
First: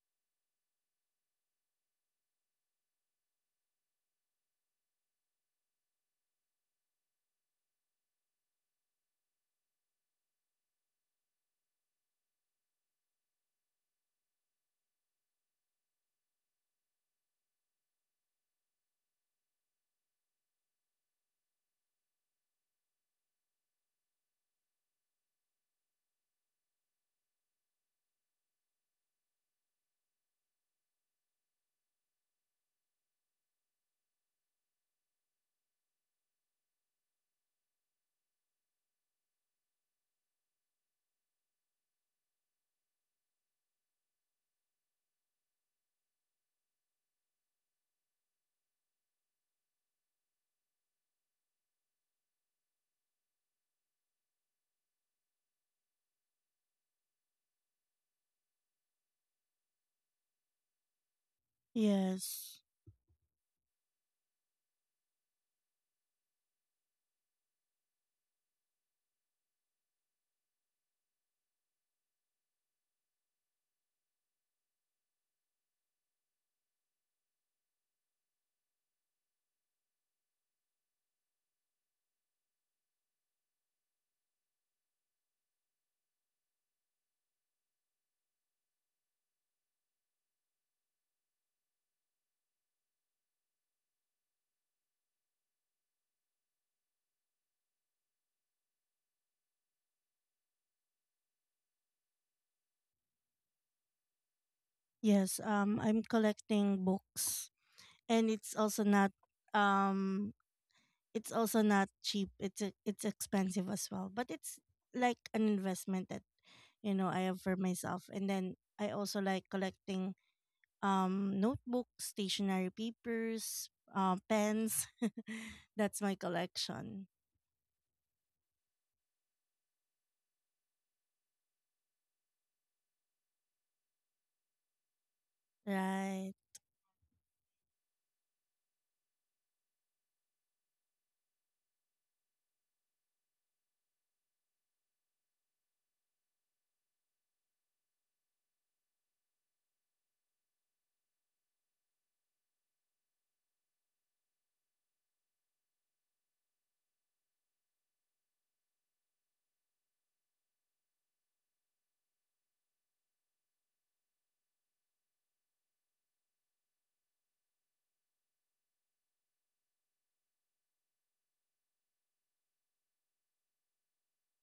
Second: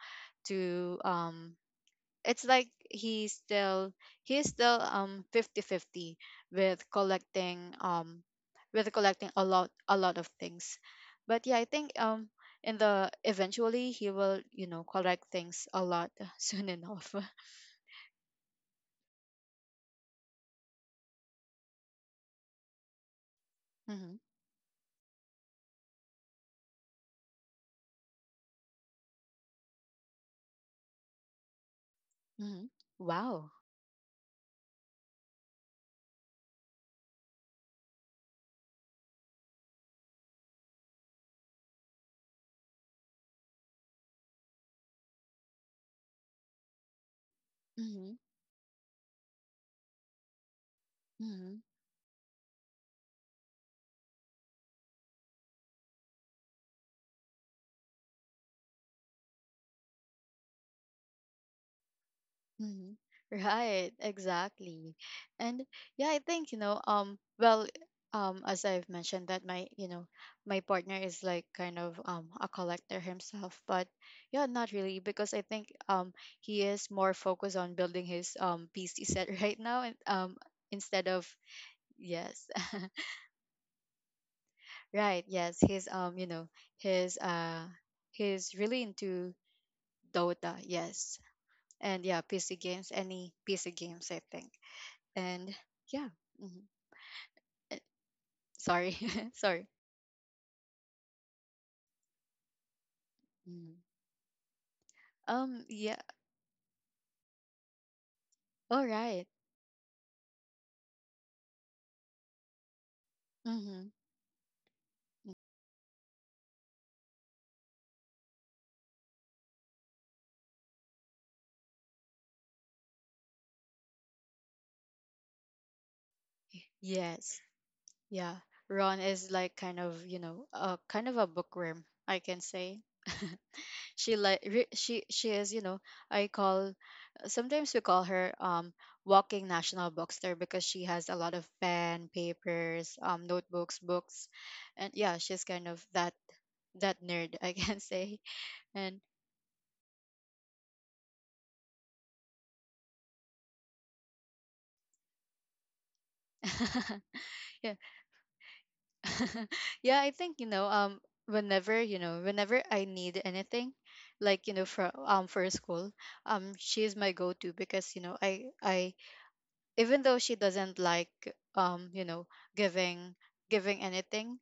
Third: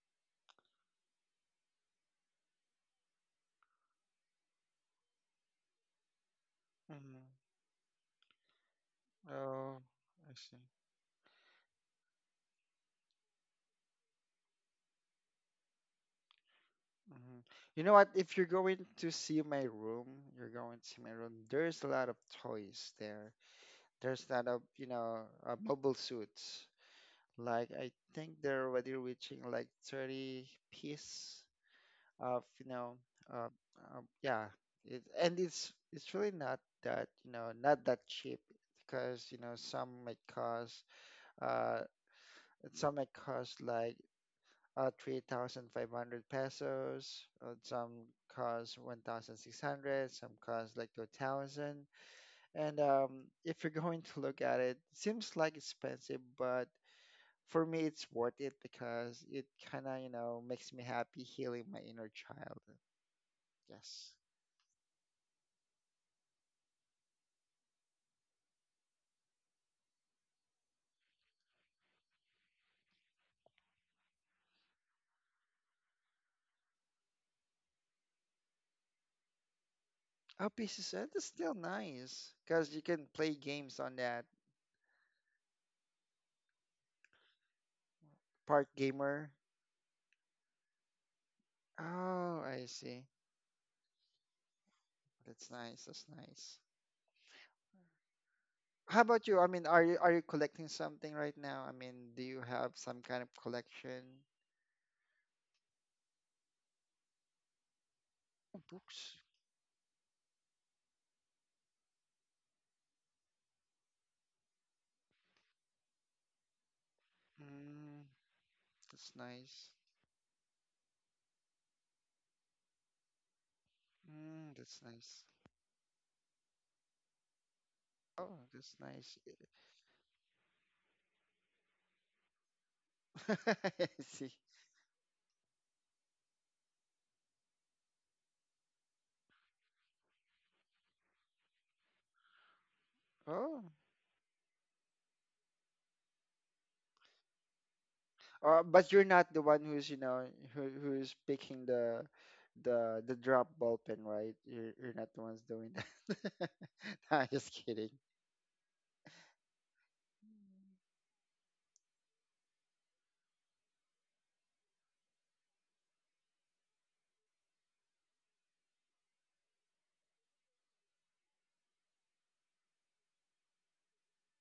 Speaker 1: to, it's like he's still fifty fifty with
Speaker 2: Mm-hmm.
Speaker 1: collecting, with collecting a lot
Speaker 2: Oh,
Speaker 1: a lot of
Speaker 2: I see.
Speaker 1: things. But yeah, I think, in the eventually he will, you know, collect things a lot soon enough.
Speaker 2: Mm-hmm. You know what? If you're going to see my room, you're going to see my room, there's a lot of toys there.
Speaker 1: Hmm.
Speaker 2: There's kind of, mobile suits. Like, I think they're already reaching like 30 piece of
Speaker 1: Hmm.
Speaker 2: you know
Speaker 1: Wow.
Speaker 2: uh, yeah it, And it's really not that, not that cheap, because, uh some might cost like, 3,500 pesos, some
Speaker 1: Hmm.
Speaker 2: cost 1,600, some cost like
Speaker 1: Hmm.
Speaker 2: 2,000. And, if you're going to look at it, seems like expensive, but for me, it's worth it because it kind of, makes me happy healing my inner
Speaker 3: Yes.
Speaker 2: child.
Speaker 1: Hmm. Right,
Speaker 2: Yes.
Speaker 1: exactly. And yeah, I think, you know, well, as I've mentioned, that my, you know, my partner is like kind of a collector himself, but yeah, not really, because I think, he is more focused on building his, PC set right now. And
Speaker 2: Oh, pieces.
Speaker 1: instead
Speaker 2: That
Speaker 1: of,
Speaker 2: is still nice
Speaker 1: yes.
Speaker 2: because you can play games on that.
Speaker 1: Right, yes, he's, you know, he's uh he's
Speaker 2: Part
Speaker 1: really
Speaker 2: gamer.
Speaker 1: into Dota, yes. And yeah,
Speaker 2: Oh,
Speaker 1: PC
Speaker 2: I
Speaker 1: games,
Speaker 2: see.
Speaker 1: any PC games, I think.
Speaker 2: That's
Speaker 1: And
Speaker 2: nice. That's
Speaker 1: yeah.
Speaker 2: nice.
Speaker 1: Mhm. Uh, Sorry,
Speaker 2: How about you? I
Speaker 1: sorry.
Speaker 2: mean, are you collecting something right now? I mean, do you have some kind of
Speaker 1: Mhm.
Speaker 2: collection?
Speaker 3: Yes.
Speaker 1: Yeah,
Speaker 3: I'm collecting books, and
Speaker 2: Oh,
Speaker 1: all
Speaker 2: books.
Speaker 1: right.
Speaker 3: um it's also not cheap. It's expensive as
Speaker 1: Mm-hmm.
Speaker 3: well, but it's like an investment that, you know, I have for
Speaker 2: Mm,
Speaker 3: myself. And then I
Speaker 2: that's
Speaker 3: also like
Speaker 2: nice.
Speaker 3: collecting notebooks, stationery papers,
Speaker 2: Mm, that's
Speaker 3: pens.
Speaker 2: nice.
Speaker 3: That's my collection.
Speaker 1: Yes, yeah,
Speaker 2: Oh, that's
Speaker 1: Ron
Speaker 2: nice.
Speaker 1: is like kind of, you know, kind of a bookworm, I can say.
Speaker 2: I see.
Speaker 1: She is, you know, I
Speaker 3: Right.
Speaker 1: call sometimes we call her, walking national bookster, because she has a lot of pen, papers,
Speaker 2: Oh,
Speaker 1: notebooks, books. And yeah, she's kind of that nerd, I can say.
Speaker 2: but
Speaker 1: And
Speaker 2: you're not the one who's, who's picking the drop ball pen, right? You're not the ones doing that. Nah, just
Speaker 1: yeah.
Speaker 2: kidding.
Speaker 1: Yeah, I think, you know, whenever, you know, whenever I need anything, like, you know, for school, she is my go-to, because, you know, I even though she doesn't like, you know, giving giving anything,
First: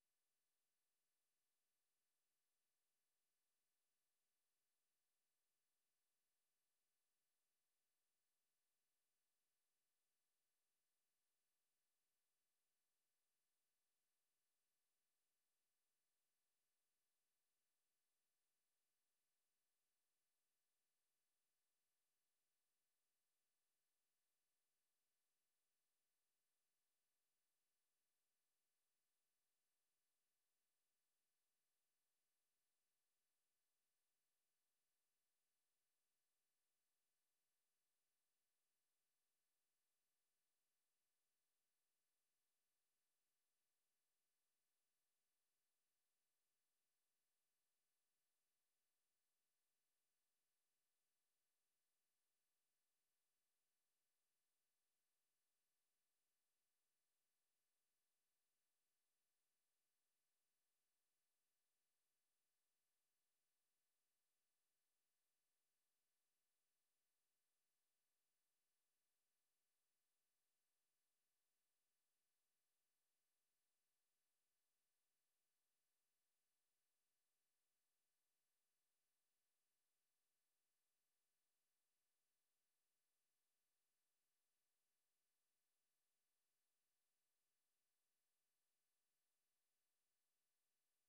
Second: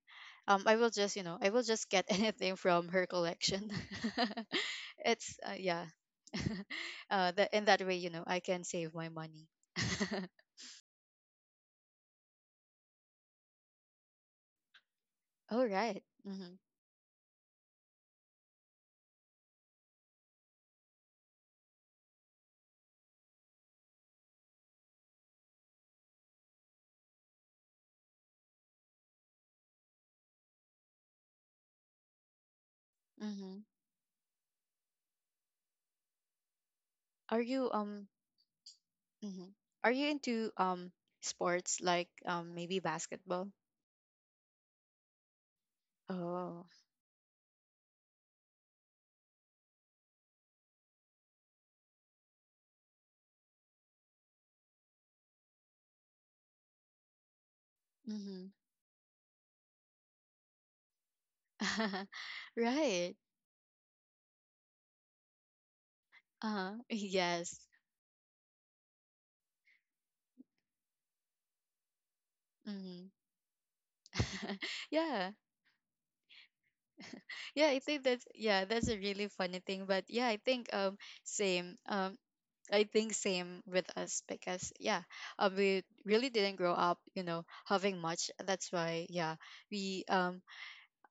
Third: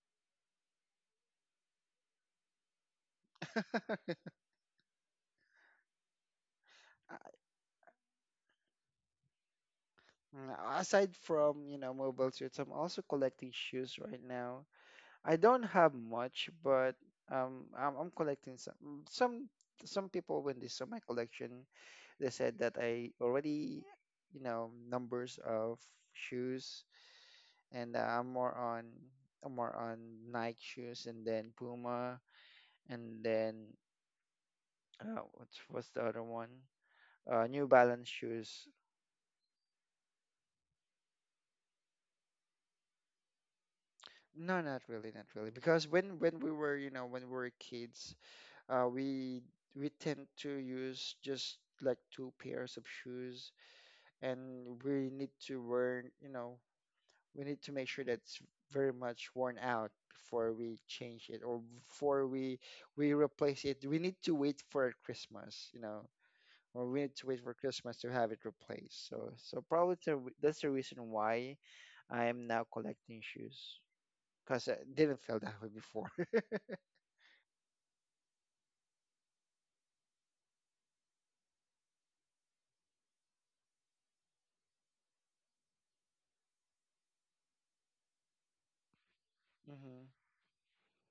Speaker 1: I will just, you know, I will just get anything from her collection. It's, yeah,
Speaker 2: Uh,
Speaker 1: that in that way, you know, I can save my money.
Speaker 2: Aside from, mobile suits, I'm also collecting shoes right now. I don't
Speaker 1: All
Speaker 2: have
Speaker 1: right.
Speaker 2: much,
Speaker 1: Mm-hmm.
Speaker 2: but, I'm collecting some. Some some people, when they saw my collection, they said that I already, numbers of shoes, and, I'm more on Nike shoes, and then Puma, and
Speaker 1: Mm-hmm.
Speaker 2: then, what was the other one?
Speaker 1: Are
Speaker 2: New
Speaker 1: you
Speaker 2: Balance shoes.
Speaker 1: Mhm. Are you into, sports, like, maybe basketball?
Speaker 2: No, not really, not really. Because when we
Speaker 1: Oh.
Speaker 2: were, you know, when we were kids, uh, we we tend to use just like two pairs of shoes, and we need to wear, we need to make sure that's
Speaker 1: Mm-hmm.
Speaker 2: very much worn out before we change it or before we
Speaker 1: Right.
Speaker 2: replace it. We need to wait for Christmas,
Speaker 1: Uh-huh.
Speaker 2: or we need to wait for
Speaker 1: Yes.
Speaker 2: Christmas to have it replaced. So probably it's that's the reason why I am now
Speaker 1: Mm-hmm.
Speaker 2: collecting shoes, because I didn't
Speaker 1: Yeah.
Speaker 2: feel that way before.
Speaker 1: Yeah, I think that's, yeah, that's a really funny thing. But yeah, I think, same. I think same with us, because yeah, we really didn't grow up, you know, having much. That's why, yeah, we
Speaker 2: Hmm.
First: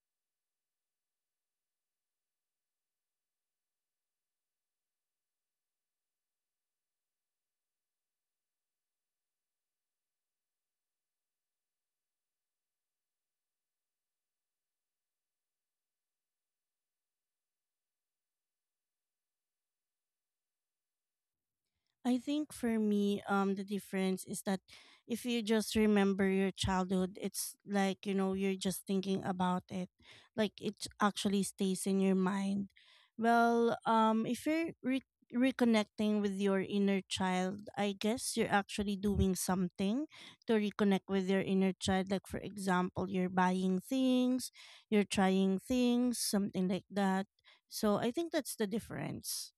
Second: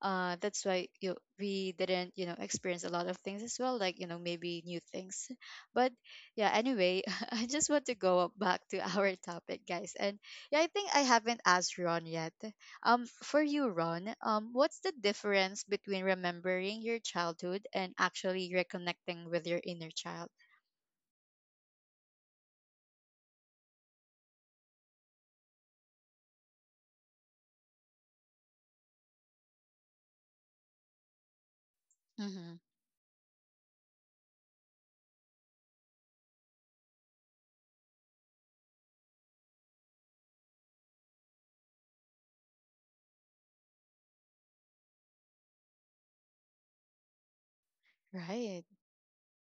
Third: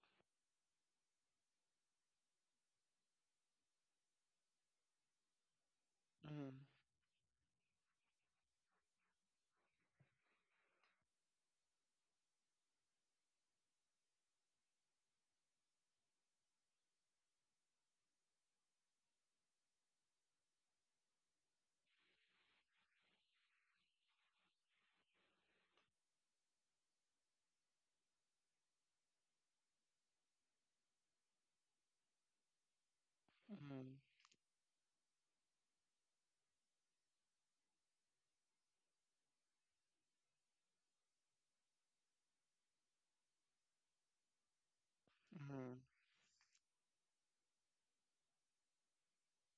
Speaker 1: that's why you we didn't, you know, experience a lot of things as well, like, you know, maybe new things. But yeah,
Speaker 2: Hmm.
Speaker 1: anyway, I just want to go up back to our topic, guys. And yeah, I think I haven't asked Ron yet. For you, Ron, what's the difference between remembering your childhood and actually reconnecting with your inner child?
Speaker 3: I think for me, the difference is that if you just remember your childhood, it's like, you know, you're just thinking about it. Like it actually stays in your
Speaker 1: Mm-hmm.
Speaker 3: mind. Well,
Speaker 2: Hmm.
Speaker 3: if you're reconnecting with your inner child, I guess you're actually doing something to reconnect with your inner child. Like, for example, you're buying things, you're trying
Speaker 2: Hmm.
Speaker 3: things, something like that. So I think that's
Speaker 1: Right.
Speaker 3: the difference.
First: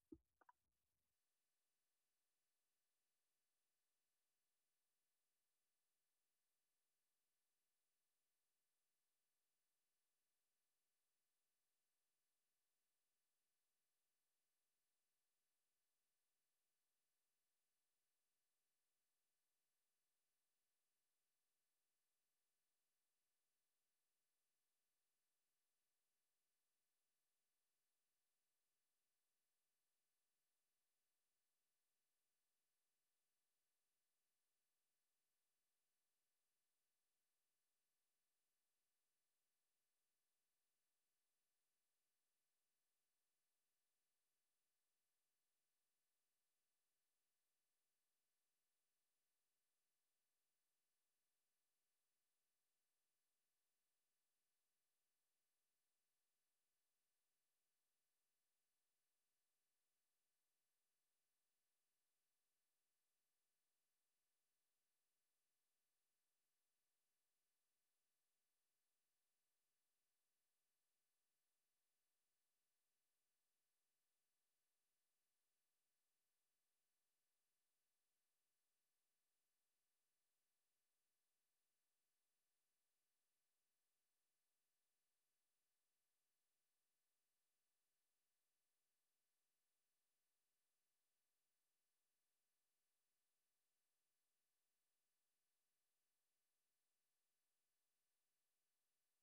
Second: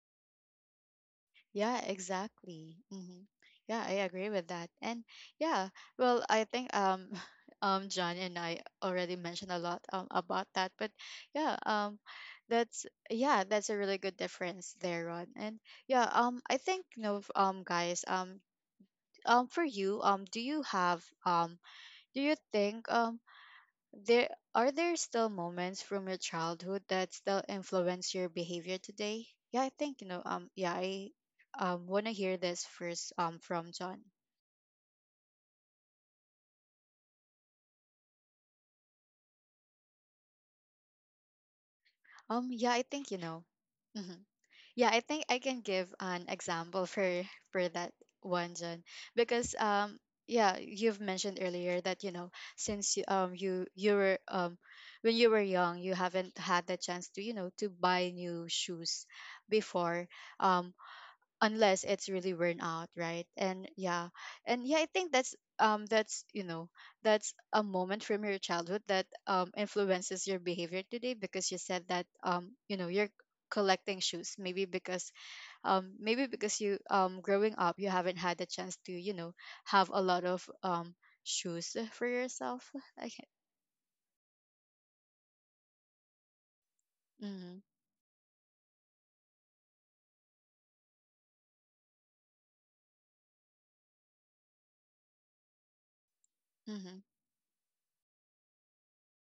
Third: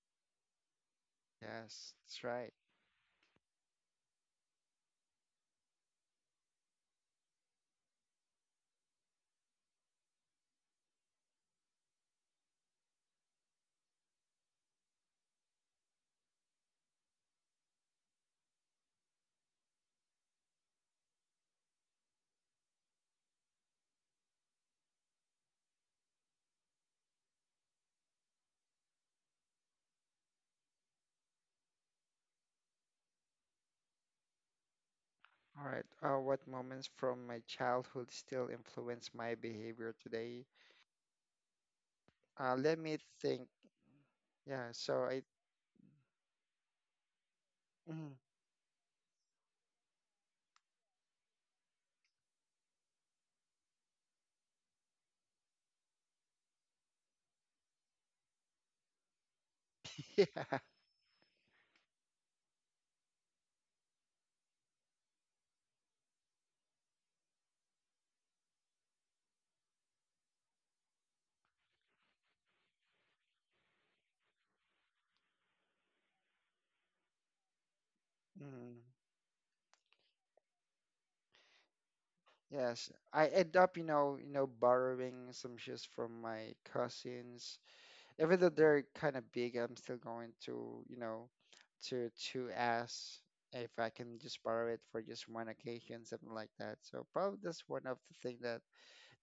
Speaker 1: Yeah,
Speaker 2: Yes, that's right.
Speaker 1: exactly. Hmm. Yeah, I agree with that. And yeah, well, I think, John and I already mentioned a lot, about that. But yeah, that's, yeah, that's a really good difference there, Ron. And yeah, I think, you know, guys, for you, do you think, there are there still moments from your childhood that still influence your behavior today? Yeah, I think, you know. Yeah, I want to hear this first. From John.
Speaker 2: All right. What moments from my childhood still influence my behavior today?
Speaker 1: Yeah,
Speaker 2: Let
Speaker 1: I
Speaker 2: me
Speaker 1: think, you know.
Speaker 2: think.
Speaker 1: Hmm.
Speaker 2: Yeah,
Speaker 1: Yeah, I
Speaker 2: so I
Speaker 1: think I can give an example for that
Speaker 2: mm,
Speaker 1: one, John, because, yeah, you've mentioned earlier that, you know, since you you you were when you were young, you haven't had the chance to, you know, to buy new shoes before,
Speaker 2: yeah.
Speaker 1: um unless it's really worn out, right? And yeah, and yeah, I think that's, that's, you know, that's a moment from your childhood that influences your behavior today. Because you said that, you know, you're collecting shoes, maybe because, maybe because you growing up, you haven't had the chance
Speaker 2: mm,
Speaker 1: to, you know, have a lot of shoes for yourself.
Speaker 2: yes, I
Speaker 1: Okay.
Speaker 2: end up, borrowing some shoes from my cousins,
Speaker 1: Mm-hmm.
Speaker 2: even though they're kind of big. I'm still going to, to ask if I can just borrow it for just one occasion, something like that.
Speaker 1: Mm-hmm.
Speaker 2: So probably that's one of the thing that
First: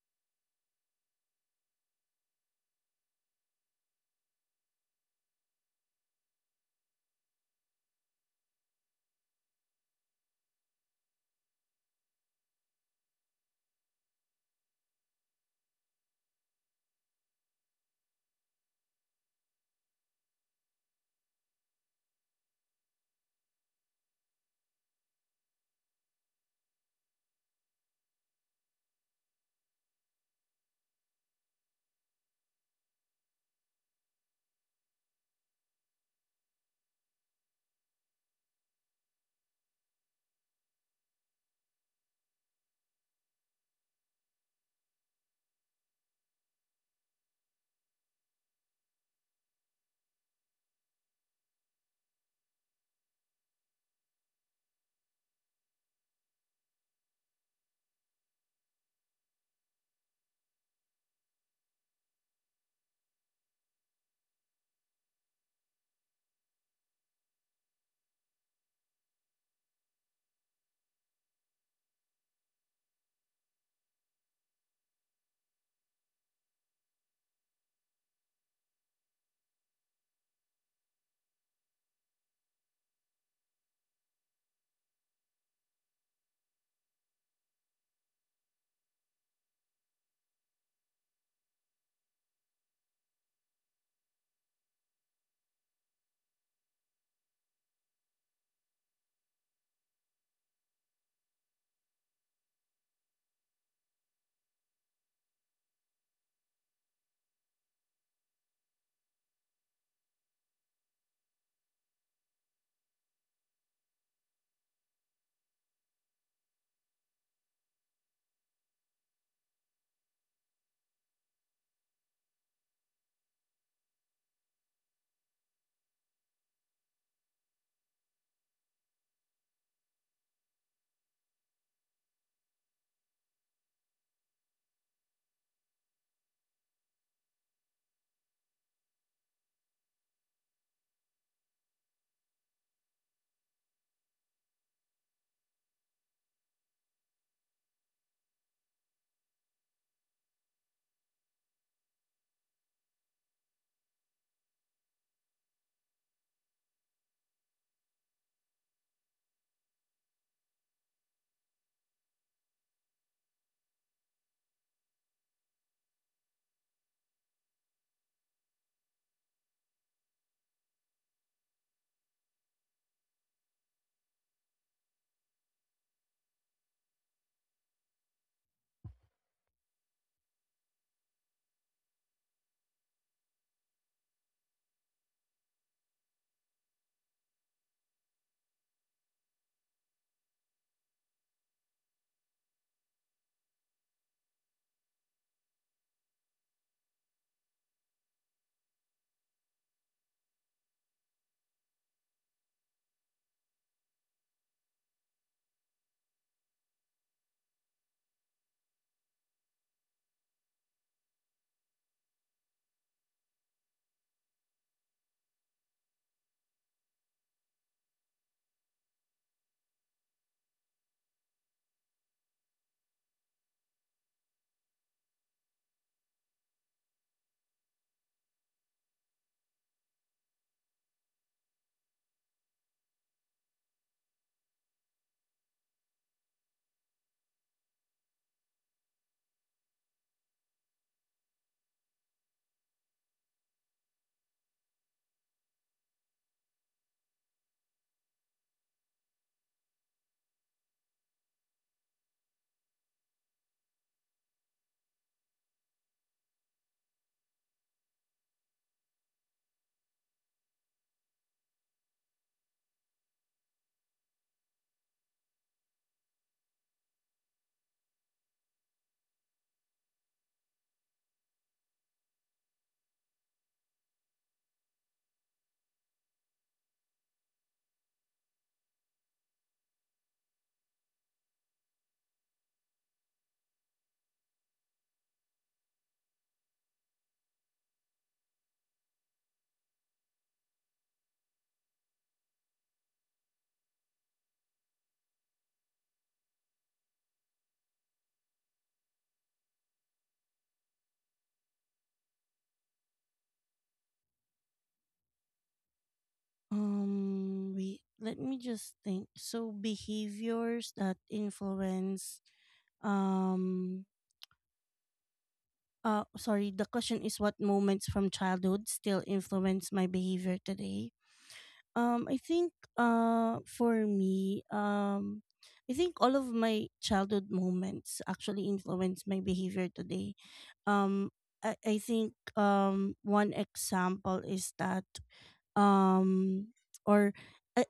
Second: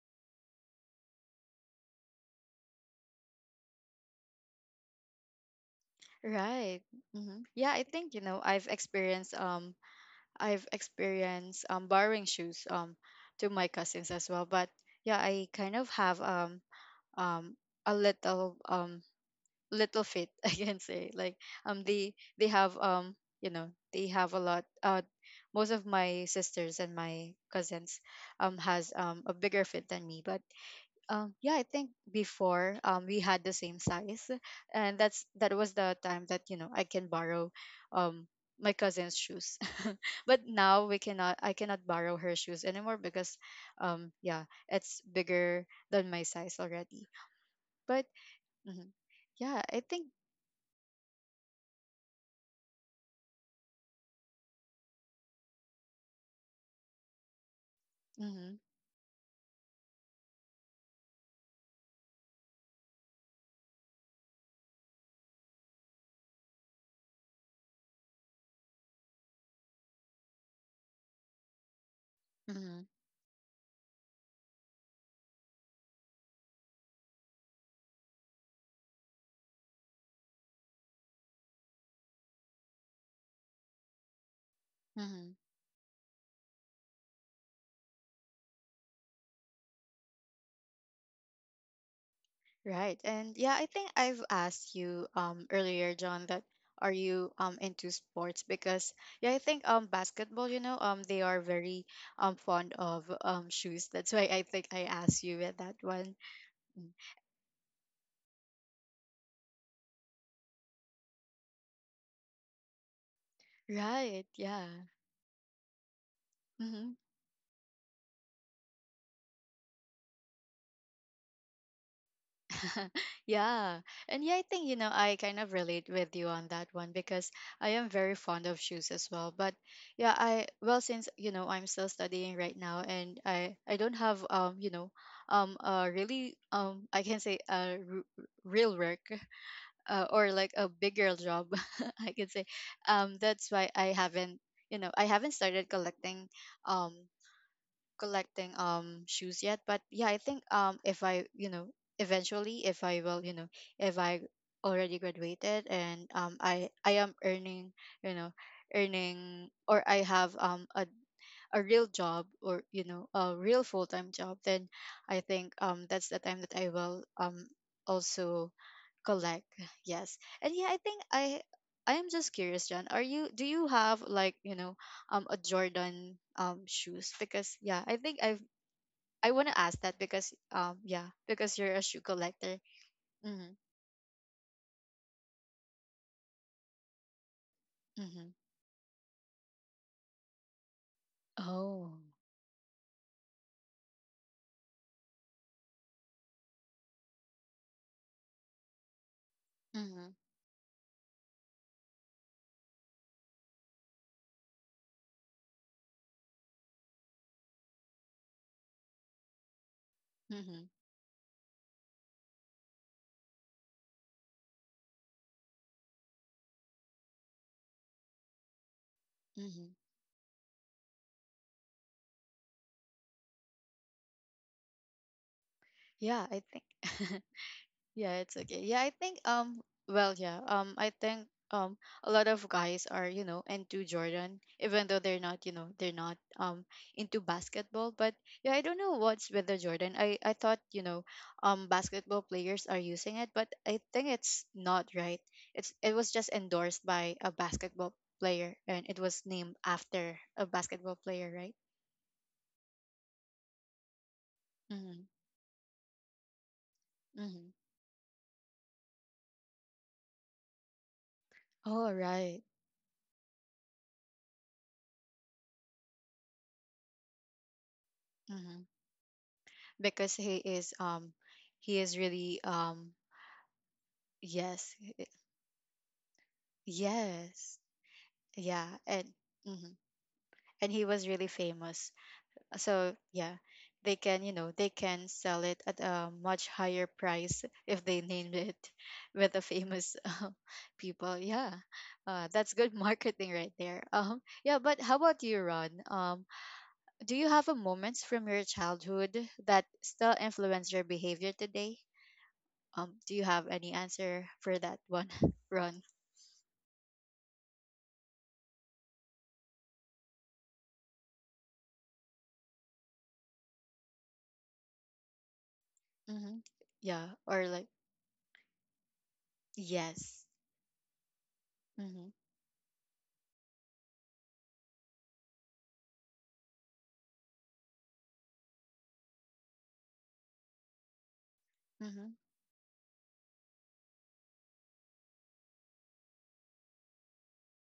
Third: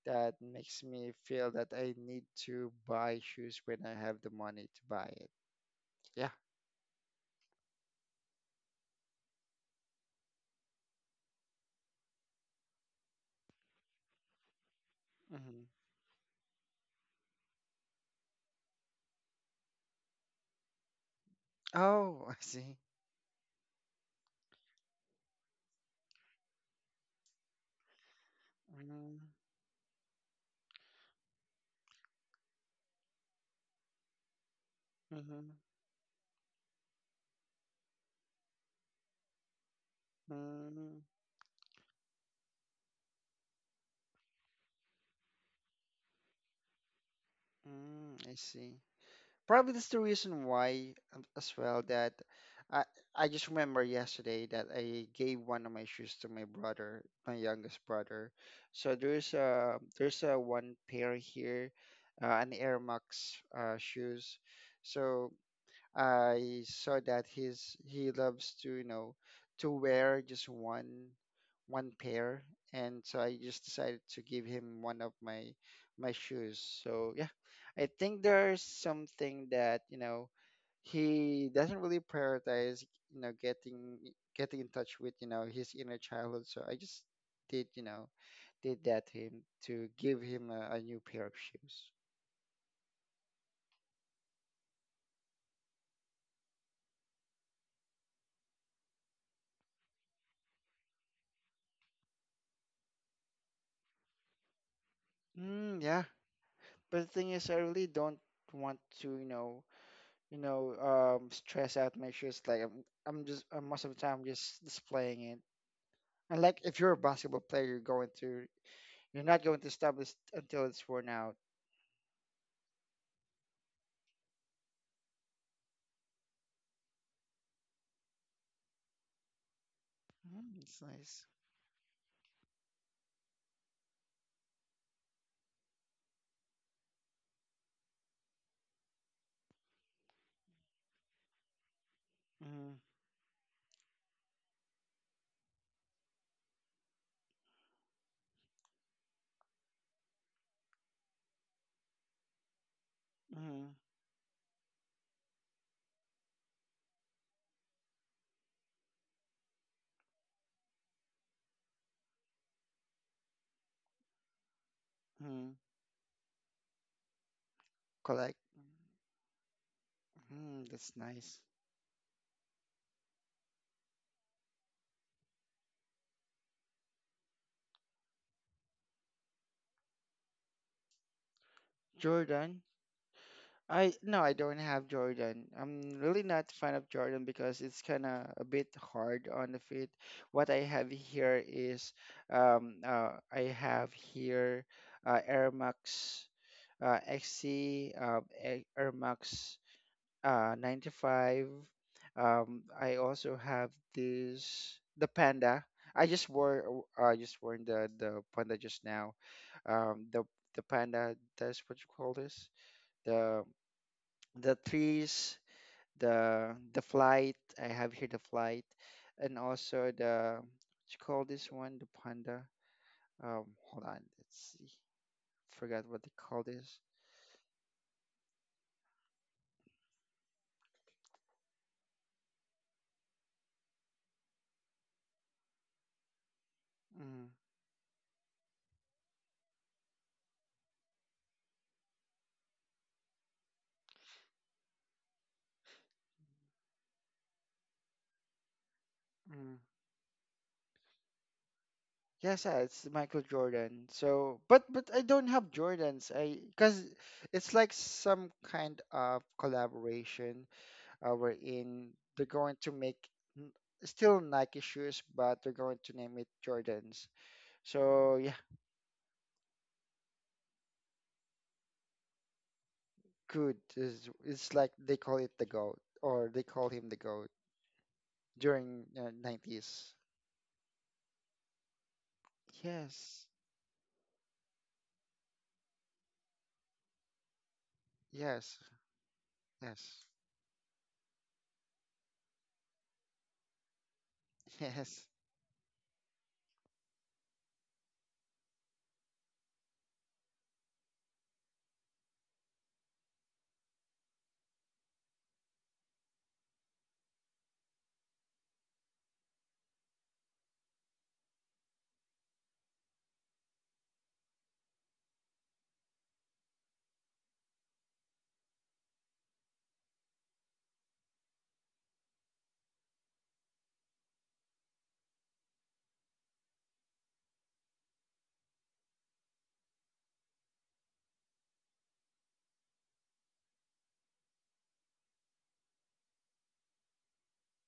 Speaker 2: that makes me feel that I need to buy shoes when I have the money to buy it. Yeah.
Speaker 1: Right. Mm-hmm. Yeah, I think, you know, I've experienced, borrowing shoes, to my cousins as well. But yeah, I
Speaker 2: Hmm.
Speaker 1: kind of have, um, a little, little fit, I can say. Like, they
Speaker 2: Oh. I
Speaker 1: they
Speaker 2: see.
Speaker 1: have, you know, they have a lot. Most of my sisters and my cousins, has,
Speaker 2: Mm-hmm.
Speaker 1: a bigger fit than me, but, yeah, I think before, we had the same size, and that was the time that, you know, I can borrow, um, my cousin's shoes, but now we
Speaker 2: Mm-hmm.
Speaker 1: cannot. I cannot borrow her shoes anymore, because, yeah, it's bigger than my size already. But
Speaker 2: Mm, I see.
Speaker 1: mhm. Yeah,
Speaker 2: Probably
Speaker 1: I
Speaker 2: that's the
Speaker 1: think.
Speaker 2: reason why, as well, that I I just remember yesterday that I gave one of my shoes to my brother, my youngest brother.
Speaker 1: Mm-hmm,
Speaker 2: So there's a one pair here, an Air Max, shoes. So I saw that he loves to wear just one pair,
Speaker 1: mm-hmm,
Speaker 2: and so I just decided to give him one of my shoes. So yeah, I think there's something that, he doesn't really prioritize, you know, getting getting in touch with,
Speaker 1: mm-hmm.
Speaker 2: his inner childhood. So I just did, you know, did that to him, to give him a new pair of shoes.
Speaker 1: Right. And yeah, I think I've asked you, earlier, John, that are you, into sports? Because yeah, I think, basketball, you know, they are very, fond of, shoes. That's why I think I asked you with that
Speaker 2: Mm, yeah,
Speaker 1: one. Mm.
Speaker 2: but the thing is, I really don't want to stress out my shoes. Like, I'm just, most of the
Speaker 1: Right.
Speaker 2: time
Speaker 1: Yeah.
Speaker 2: just displaying it. And like,
Speaker 1: Mm-hmm.
Speaker 2: if you're a basketball player, you're not going to stop this until it's worn out.
Speaker 1: Yeah. And yeah, I think, you know, I kind of relate with you on that one, because I am very fond of shoes as well. But yeah, I,
Speaker 2: Mm,
Speaker 1: well,
Speaker 2: that's
Speaker 1: since, you
Speaker 2: nice.
Speaker 1: know, I'm still studying right now, and I don't have, you know, really, I can say, real work, or like a bigger job, I can say,
Speaker 2: Mm.
Speaker 1: that's why I haven't, you know, I haven't started collecting, um, collecting shoes yet. But yeah, I think, if I you know eventually if I will, you know,
Speaker 2: Mm.
Speaker 1: if I already graduated, and I am earning, you know, earning, or I have, a real job, or, you know, a real full-time job, then I think,
Speaker 2: Mm.
Speaker 1: that's the time that I will,
Speaker 2: Collect.
Speaker 1: also collect, yes. And yeah, I
Speaker 2: Mm,
Speaker 1: think
Speaker 2: that's nice.
Speaker 1: I am just curious, John, are you do you have, like, you know, a Jordan, shoes? Because yeah, I think I want to ask that, because, yeah, because you're a shoe collector.
Speaker 2: Jordan.
Speaker 1: Mm-hmm,
Speaker 2: I no, I don't have Jordan. I'm really not fan of Jordan because it's kind
Speaker 1: mm-hmm.
Speaker 2: of a bit hard on the feet. What I have here
Speaker 1: Oh.
Speaker 2: is, I have here Air Max XC, Air Max
Speaker 1: Mm-hmm,
Speaker 2: 95. I also have this, the Panda. I just wore, I just worn the Panda just now. Um, the, the
Speaker 1: mm-hmm,
Speaker 2: Panda, that's what you call this. The, the trees, the flight. I have here the flight. And
Speaker 1: mm-hmm.
Speaker 2: also the, what you call this one? The Panda. Hold on, let's see. Forgot what they
Speaker 1: Yeah, I
Speaker 2: call
Speaker 1: think.
Speaker 2: this.
Speaker 1: Yeah, it's okay. Yeah, I think, well, yeah, I think, a lot of guys are, you know, into Jordan, even though they're not, you know, they're not, into
Speaker 2: Mm,
Speaker 1: basketball. But yeah, I don't know what's with the Jordan. I thought, you know, basketball players are using it, but I think it's not right. It was just endorsed by a basketball player, and it was named
Speaker 2: mm.
Speaker 1: after a basketball player, right?
Speaker 2: Yes, yeah, it's Michael Jordan. So, but
Speaker 1: Mm-hmm.
Speaker 2: I don't have Jordans. I because
Speaker 1: Mm-hmm.
Speaker 2: it's like some kind of collaboration
Speaker 1: Oh,
Speaker 2: wherein they're
Speaker 1: right.
Speaker 2: going to make n- still Nike shoes, but they're going to name it Jordans. So yeah,
Speaker 1: Mm-hmm. Because he is really,
Speaker 2: good. It's like
Speaker 1: yes.
Speaker 2: they call it the GOAT, or they call him the GOAT
Speaker 1: Yes. Yeah.
Speaker 2: during
Speaker 1: And mhm.
Speaker 2: 90s.
Speaker 1: And he was really famous. So
Speaker 2: Yes,
Speaker 1: yeah, they can, you know, they can sell it at a much higher price if they name it
Speaker 2: yes,
Speaker 1: with a famous
Speaker 2: yes,
Speaker 1: people. Yeah. That's good marketing right there. Yeah, but how
Speaker 2: yes.
Speaker 1: about you, Ron? Do you have a moments from your childhood that still influence your behavior today? Do you have any answer for that one, Ron?
Speaker 3: Wait, let me just think. So behaviors that influence um
Speaker 1: Mhm.
Speaker 3: sorry, the question
Speaker 1: Yeah,
Speaker 3: is what
Speaker 1: or like,
Speaker 3: moments from childhood still influence my
Speaker 1: yes.
Speaker 3: behavior today? I
Speaker 1: Mhm.
Speaker 3: think for me, I think all of my childhood moments actually influence my behavior today. Um I think
Speaker 1: Mhm.
Speaker 3: one example is that um or uh,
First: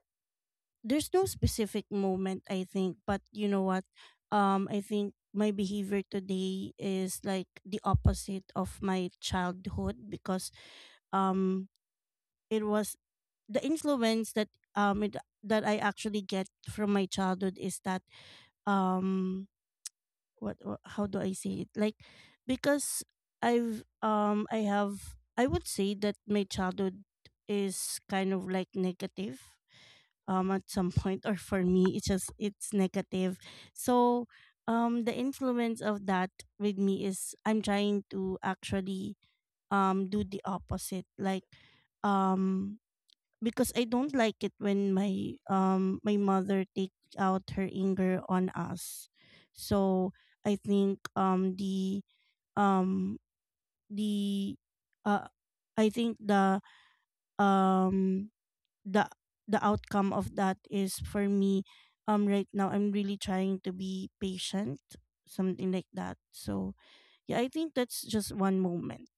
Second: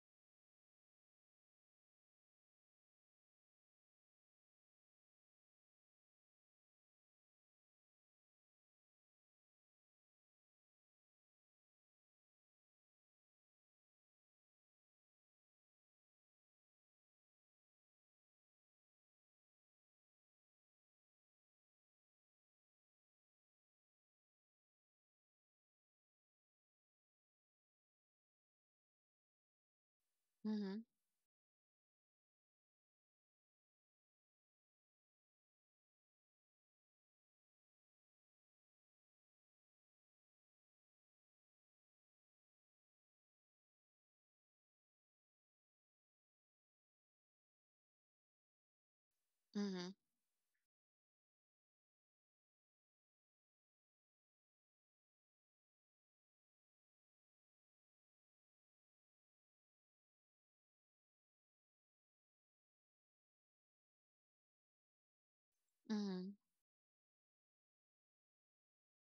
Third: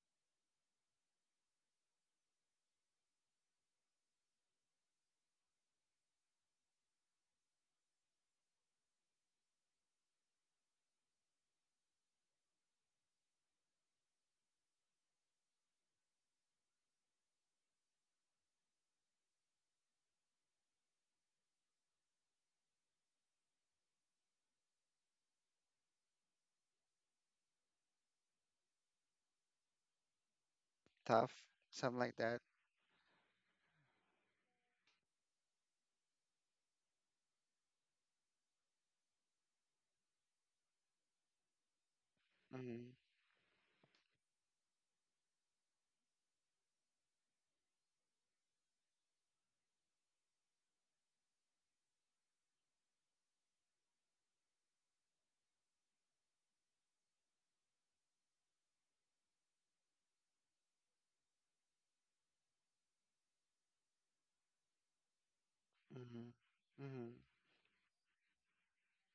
Speaker 3: there's no specific moment I think, but you know what? I think my behavior today is like the opposite of my childhood because um it was the influence that um it, that I actually get from my childhood is that um how do I say it, like because I have, I would say that my childhood is kind of like negative at
Speaker 1: Mhm.
Speaker 3: some point,
Speaker 2: Tough,
Speaker 3: or for me
Speaker 2: something
Speaker 3: it's
Speaker 2: like
Speaker 3: just
Speaker 2: that.
Speaker 3: it's negative. So the influence of that with me is I'm trying to actually do the opposite, like um
Speaker 2: Mm-hmm.
Speaker 3: because I don't like it when my mother takes out her anger on us.
Speaker 1: Mhm.
Speaker 3: So I think um the uh I think um the the outcome of that is for me right now I'm really trying to be patient, something like that.
Speaker 2: Mm-hmm.
Speaker 1: Mhm.
Speaker 3: So
Speaker 2: Mm-hmm.
Speaker 3: yeah, I think that's just one moment.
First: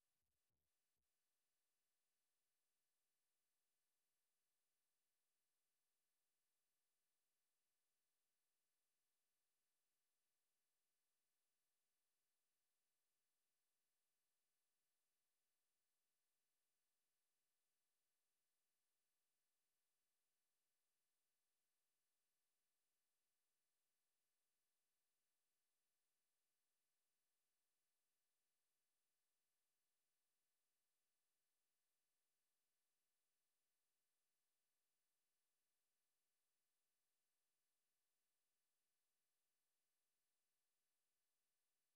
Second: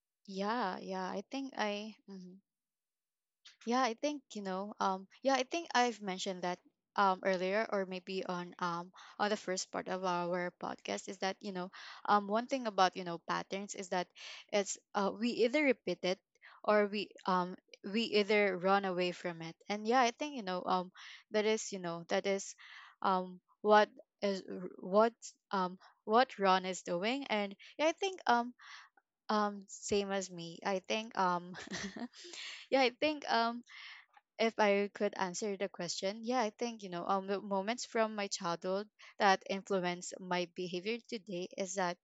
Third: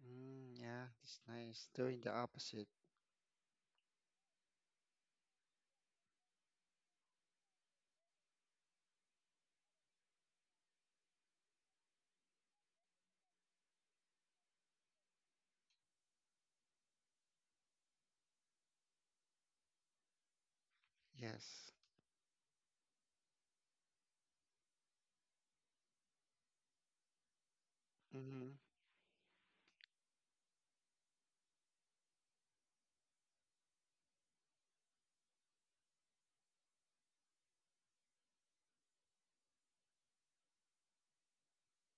Speaker 2: Mm,
Speaker 1: Yeah,
Speaker 2: yeah,
Speaker 1: yeah.
Speaker 2: it's
Speaker 1: I think
Speaker 2: nice.
Speaker 1: I
Speaker 2: Doing the
Speaker 1: mhm.
Speaker 2: opposite.
Speaker 1: Yeah, I think I've mentioned that earlier or maybe on the first part of our podcast is that, one thing about, you know, patterns is that it's we either repeat it or we either run away from it. And yeah, I think, that is,
Speaker 2: Yes.
Speaker 1: you know, that is what is what um Ron is doing. And yeah, I think
Speaker 2: Mm-hmm.
Speaker 1: same as me. I think yeah, I think if I could answer the question, yeah, I think the moments from my childhood that influence my behavior today is that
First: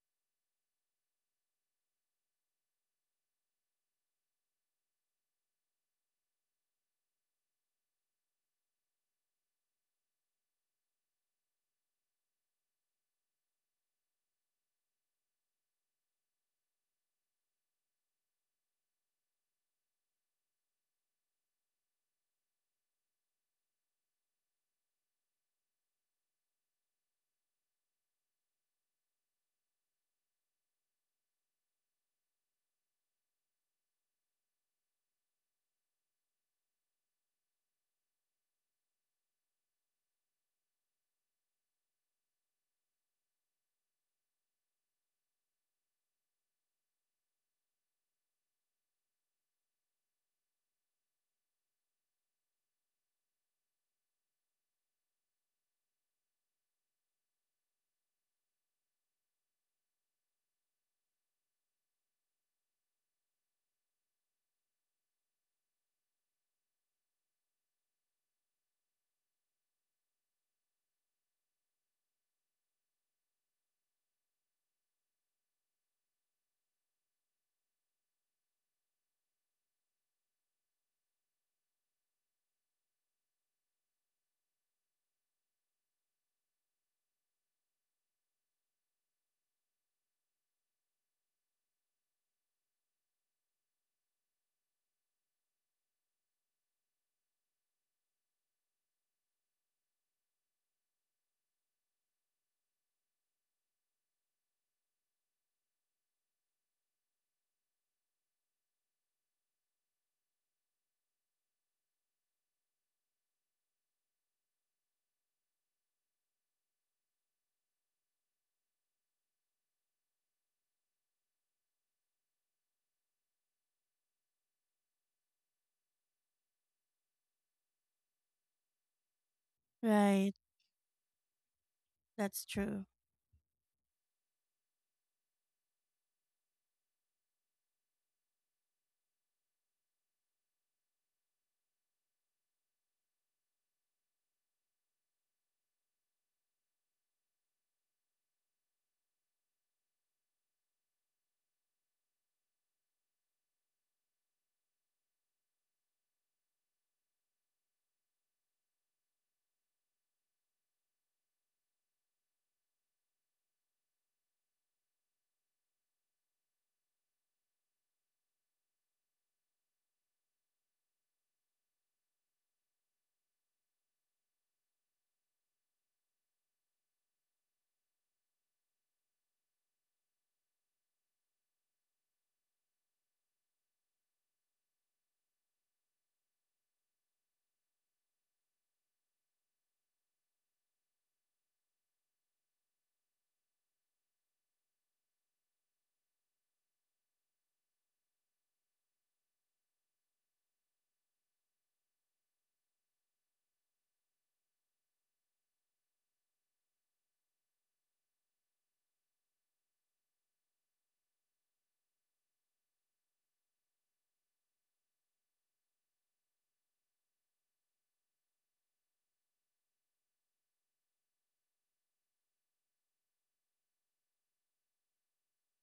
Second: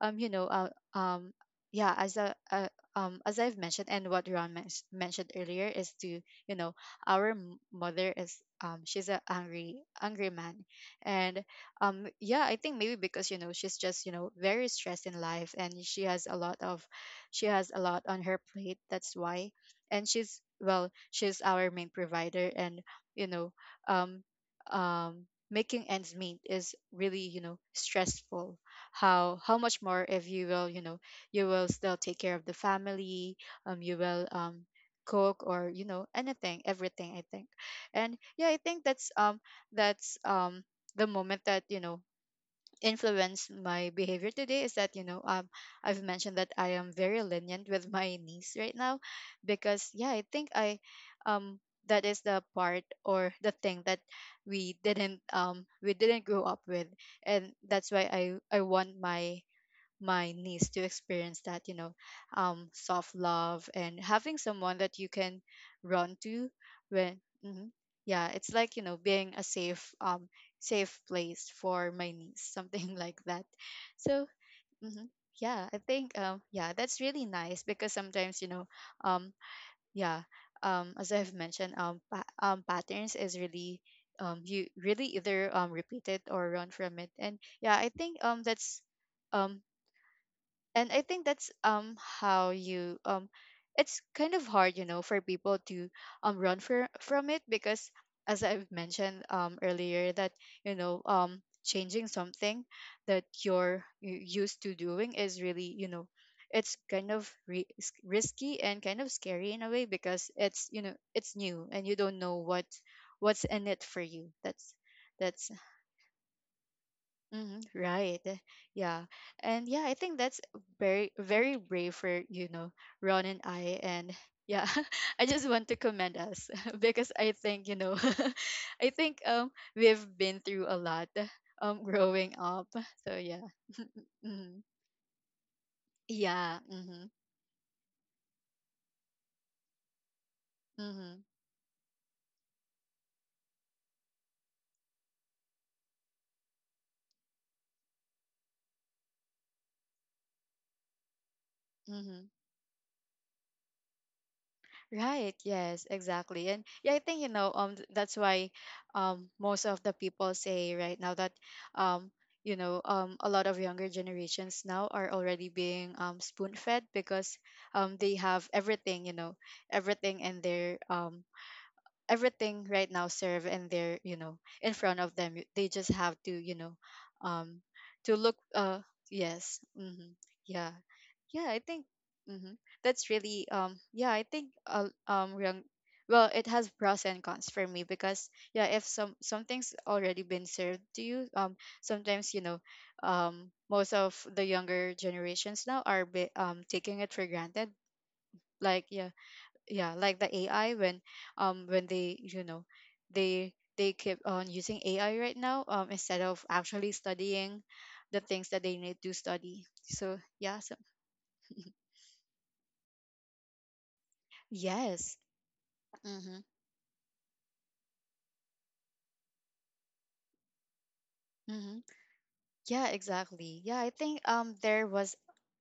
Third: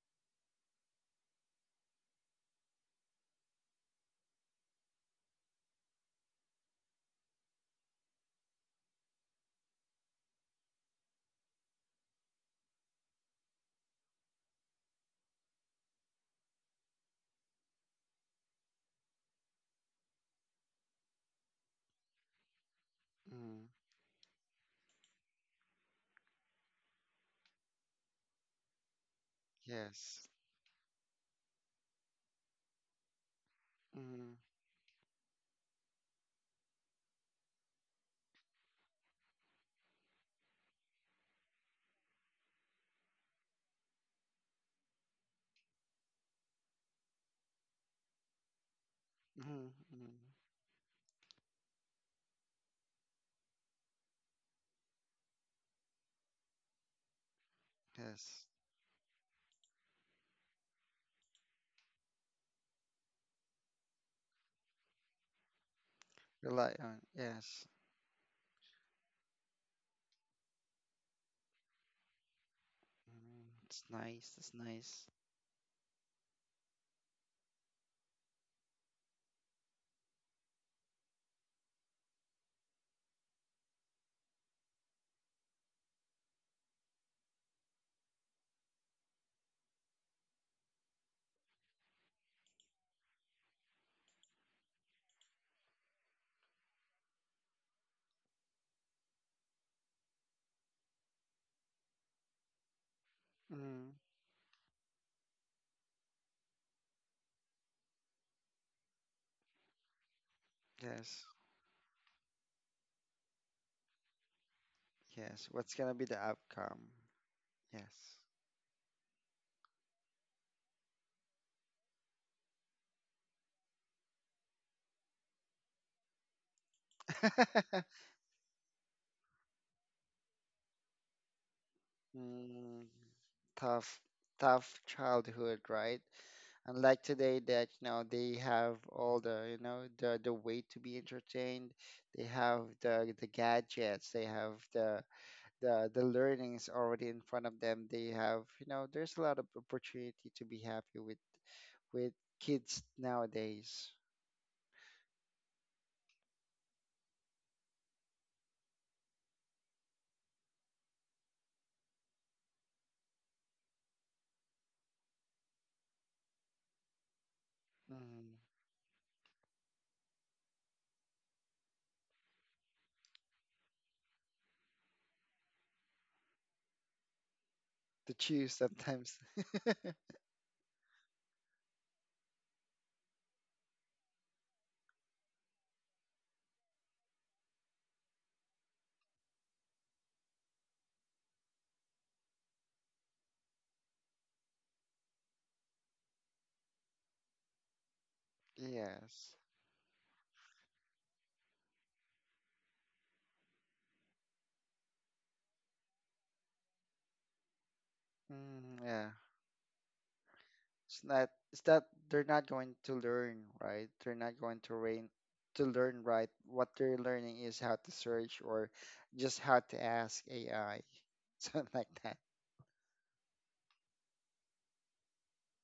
Speaker 1: um you know uh, um yeah as I've mentioned and what Ron mentioned earlier is to, you know, our mother is, she's a angry angry man. And yeah, I think maybe because, you know, she's just, you know, very stressed in life and she has a lot of, she has a lot on her plate. That's why, and she's, well, she's our main provider. And you know,
Speaker 2: Mm,
Speaker 1: um um making ends meet is really, you know, stressful. How much more if
Speaker 2: yes.
Speaker 1: you will, you know, you will still take care of the family. You will
Speaker 2: Mm-hmm.
Speaker 1: cook or, you know, anything, everything, I think. And yeah, I think that's that's um the moment that, you know, influenced my behavior today is that, you know, I've mentioned that I am very lenient with my niece right now
Speaker 2: Mm-hmm.
Speaker 1: because yeah,
Speaker 2: Mm,
Speaker 1: I think I um that is the part or the thing that we didn't, we didn't grow up with. And that's why I
Speaker 2: yes.
Speaker 1: I want my, my niece to experience that, you know, soft love and having someone that you can run to
Speaker 2: Rely on.
Speaker 1: when,
Speaker 2: Yes.
Speaker 1: mhm, yeah, it's like, you know, being a safe, safe place for my niece, something like that.
Speaker 2: Mm, it's
Speaker 1: So
Speaker 2: nice. It's
Speaker 1: mhm,
Speaker 2: nice.
Speaker 1: yeah, I think yeah, that's really nice because sometimes, you know, um yeah as I've mentioned, patterns is really, you really either repeat it or run from it. And yeah, I think that's um and I think that's, how you, it's kind of hard, you know, for people to run from it because as I've mentioned earlier that, you know, changing something that you're
Speaker 2: Mm,
Speaker 1: used to doing is really, you know, it's kind of risky and kind of scary in a way because it's, you know,
Speaker 2: yes.
Speaker 1: it's new and you don't know what, what's in it for you. that's
Speaker 2: Yes.
Speaker 1: that's
Speaker 2: What's gonna be the outcome?
Speaker 1: hmm,
Speaker 2: Yes.
Speaker 1: right. Yeah. And yeah, I think that's very, very brave for, you know, Ron and I. And yeah, I just want to commend us because I think, you know, I think we've
Speaker 3: Right.
Speaker 1: been through a lot growing
Speaker 3: That's
Speaker 1: up.
Speaker 2: mm,
Speaker 3: true.
Speaker 1: So yeah.
Speaker 2: tough,
Speaker 1: Mhm.
Speaker 2: tough childhood, right?
Speaker 1: Yeah.
Speaker 2: Unlike
Speaker 1: Mm-hmm.
Speaker 2: today that you know they have all the you know the way to be
Speaker 1: Mm-hmm.
Speaker 2: entertained they have the gadgets they have the the learnings already in front of them they have you know there's a lot of opportunity to be happy with
Speaker 1: Mm-hmm.
Speaker 2: kids nowadays
Speaker 1: Right. Yes, exactly. And yeah, I think, you know, that's why most of the people say right now that um a lot of younger generations now are already being spoon-fed because they
Speaker 2: mm,
Speaker 1: have everything, you know, everything in their everything right now served and they're, you know, in front of them. They just have to, you know, um
Speaker 2: to
Speaker 1: to look
Speaker 2: choose sometimes
Speaker 1: yes. Mhm. Yeah. Yeah, I think hmm, that's really yeah, I think young well, it has pros and cons for me because yeah, if something's already been served to you, sometimes, you know, most of the younger generations now are taking it for granted. Like yeah,
Speaker 2: yes
Speaker 1: yeah, like the AI when they, you know, they keep on using AI right now instead of actually studying the things that
Speaker 2: mm,
Speaker 1: they need
Speaker 2: yeah.
Speaker 1: to study. So yeah, so
Speaker 2: It's not it's that they're not going to learn, right? They're not going
Speaker 1: Yes.
Speaker 2: to learn right.
Speaker 1: Mm-hmm.
Speaker 2: What they're learning is how to search or just how to ask AI, something
Speaker 1: Mm-hmm.
Speaker 2: like that.
Speaker 1: Yeah, exactly. Yeah, I think there was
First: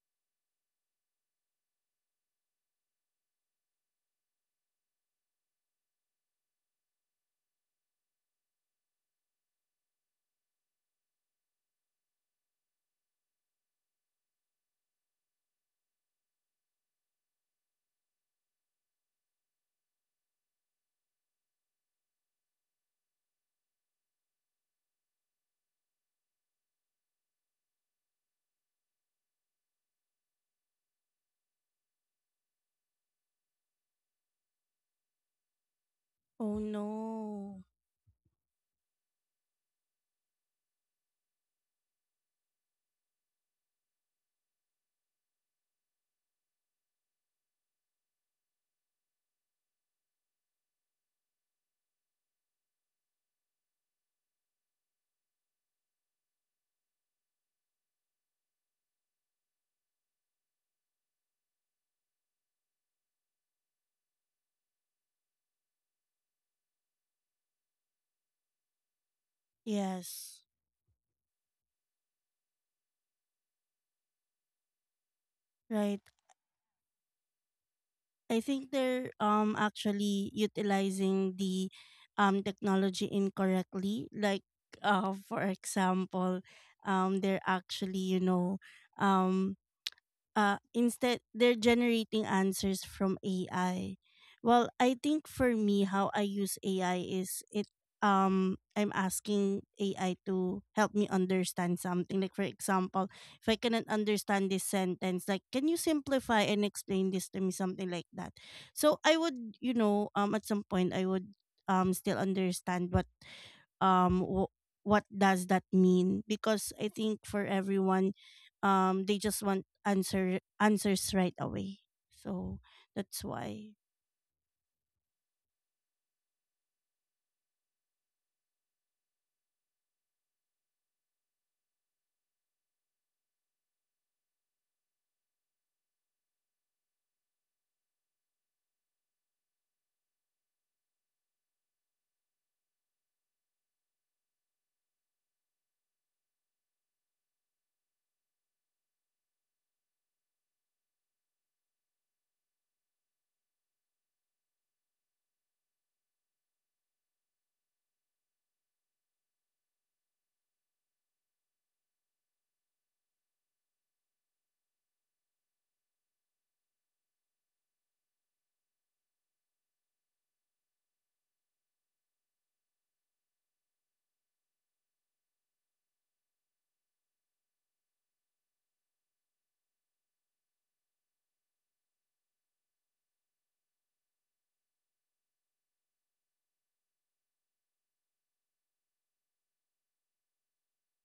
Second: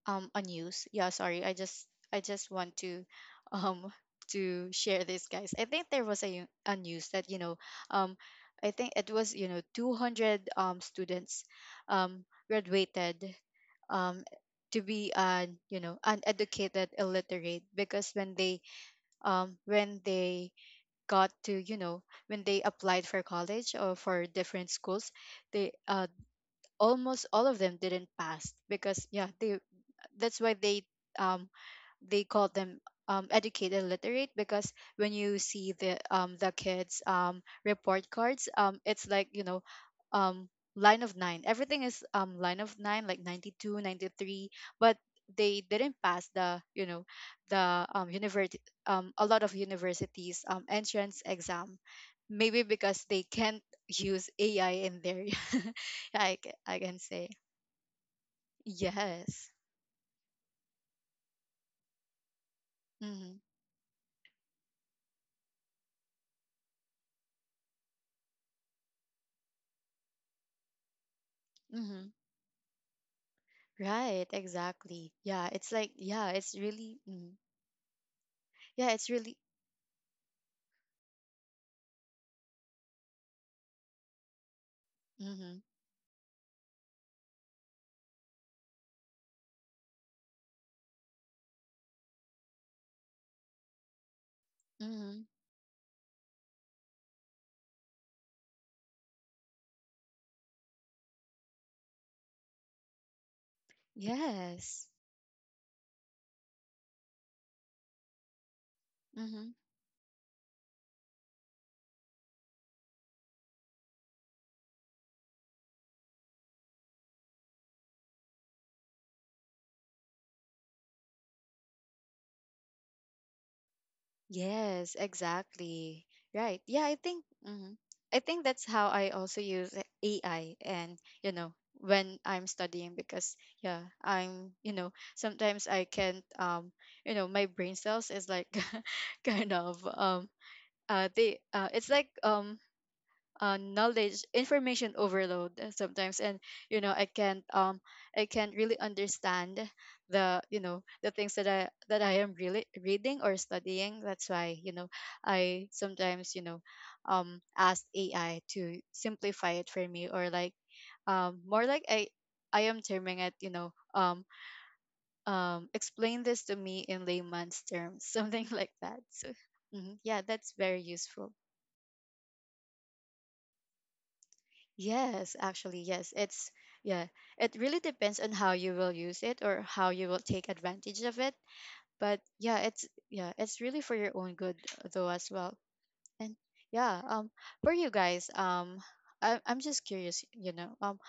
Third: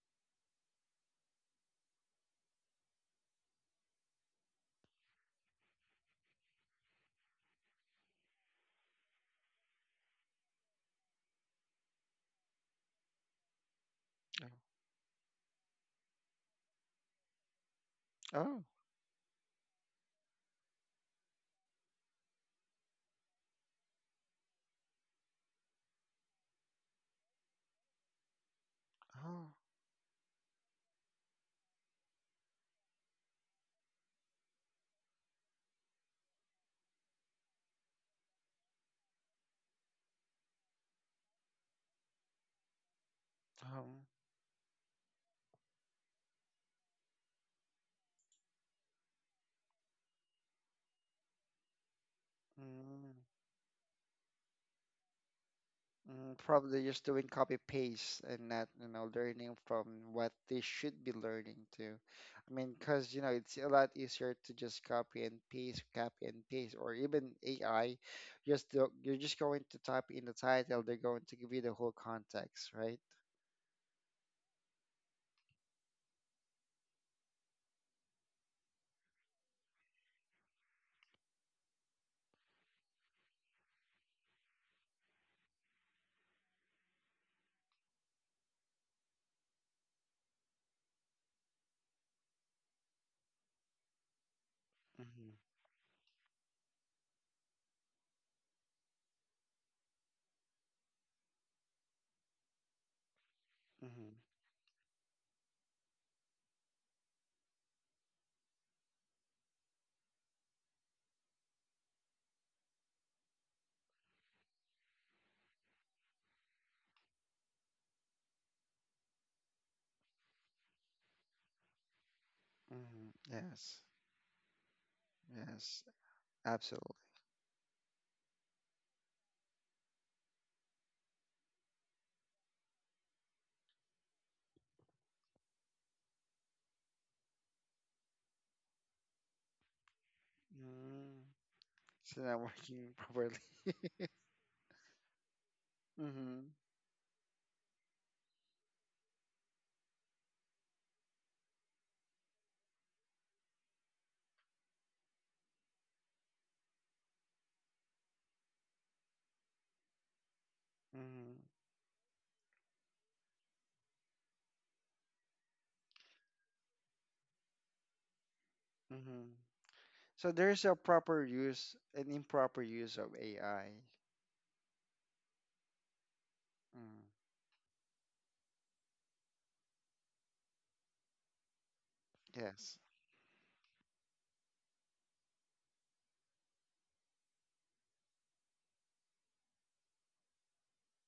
Speaker 1: a news. Yeah, sorry. I just, I just want to um to share this, guys. I think there was a news that, you know, um I think it was, you know, 200 students um graduated um to be an, you know, uneducated illiterate because
Speaker 2: Oh,
Speaker 1: when they got to, you know, when they applied for college or for different schools, they almost all of them didn't pass because yeah,
Speaker 2: oh,
Speaker 1: they, that's why um they call them educated literate because when you see the
Speaker 3: Oh
Speaker 1: kids
Speaker 3: no.
Speaker 1: report cards, it's like, you know, um, line of nine, everything is line of nine, like ninety two
Speaker 2: oh.
Speaker 1: ninety three but they didn't pass the, you know, the university, a lot of universities entrance exam, maybe
Speaker 2: Oh,
Speaker 1: because
Speaker 2: mm.
Speaker 1: they can't use AI in there. I
Speaker 2: Mm,
Speaker 1: I
Speaker 2: probably
Speaker 1: can
Speaker 2: just doing
Speaker 1: say,
Speaker 2: copy paste and not, you know,
Speaker 1: yes.
Speaker 2: learning from what they should be learning to. I mean, because, you know,
Speaker 1: Mm-hmm.
Speaker 2: it's a lot easier to just copy and paste, or even AI, just do, you're just going to type in the
Speaker 3: Yes.
Speaker 2: title, they're going to give you the whole
Speaker 1: Mm-hmm.
Speaker 2: context, right?
Speaker 1: Right, exactly. Yeah, it's like
Speaker 3: Right.
Speaker 1: yeah, it's really mm,
Speaker 3: I think
Speaker 1: yeah,
Speaker 3: they're
Speaker 1: it's really
Speaker 3: actually utilizing the technology incorrectly. Like for
Speaker 1: mhm.
Speaker 3: example, they're actually, you know, um instead they're generating answers from AI. Well, I think
Speaker 2: Mm-hmm.
Speaker 1: Mhm.
Speaker 3: for me, how I use AI is it I'm asking AI to help me understand something. Like for example, if I cannot
Speaker 2: Mm-hmm.
Speaker 3: understand this
Speaker 1: Yes.
Speaker 3: sentence, like can you simplify and explain this to me, something like that. So I would,
Speaker 1: Mhm.
Speaker 3: you know, at some point I would still understand what um w- what does that mean, because I think for everyone they just want answers right away, so
Speaker 2: Mm-hmm.
Speaker 3: that's why
Speaker 2: Yes.
Speaker 1: Yes,
Speaker 2: Yes.
Speaker 1: exactly. Right. Yeah,
Speaker 2: Absolutely.
Speaker 1: I think mhm. I think that's how I also use AI, and you know, when I'm studying because yeah, I'm, you know, sometimes I can't, you know, my brain cells is like kind of
Speaker 2: Mm.
Speaker 1: they it's like
Speaker 2: It's not working properly.
Speaker 1: knowledge information overload, sometimes.
Speaker 2: Mm-hmm.
Speaker 1: And you know, I can't I can't really understand the, you know, the things that I am really reading or studying. That's why, you know, I sometimes, you know, ask AI to simplify it for me, or like
Speaker 2: Mm-hmm.
Speaker 1: more like I am terming it, you know, explain this to me in layman's terms something like that.
Speaker 2: Mm-hmm.
Speaker 1: So mhm, yeah,
Speaker 2: So
Speaker 1: that's
Speaker 2: there's a
Speaker 1: very
Speaker 2: proper
Speaker 1: useful.
Speaker 2: use and improper use of AI.
Speaker 1: Yes, actually, yes. It's,
Speaker 2: Mm,
Speaker 1: yeah, it really depends on how you will use it or how you will take advantage of it. But yeah,
Speaker 2: yes.
Speaker 1: it's, yeah, it's really for your own good, though, as well. And yeah, for you guys, I, I'm just curious, you know,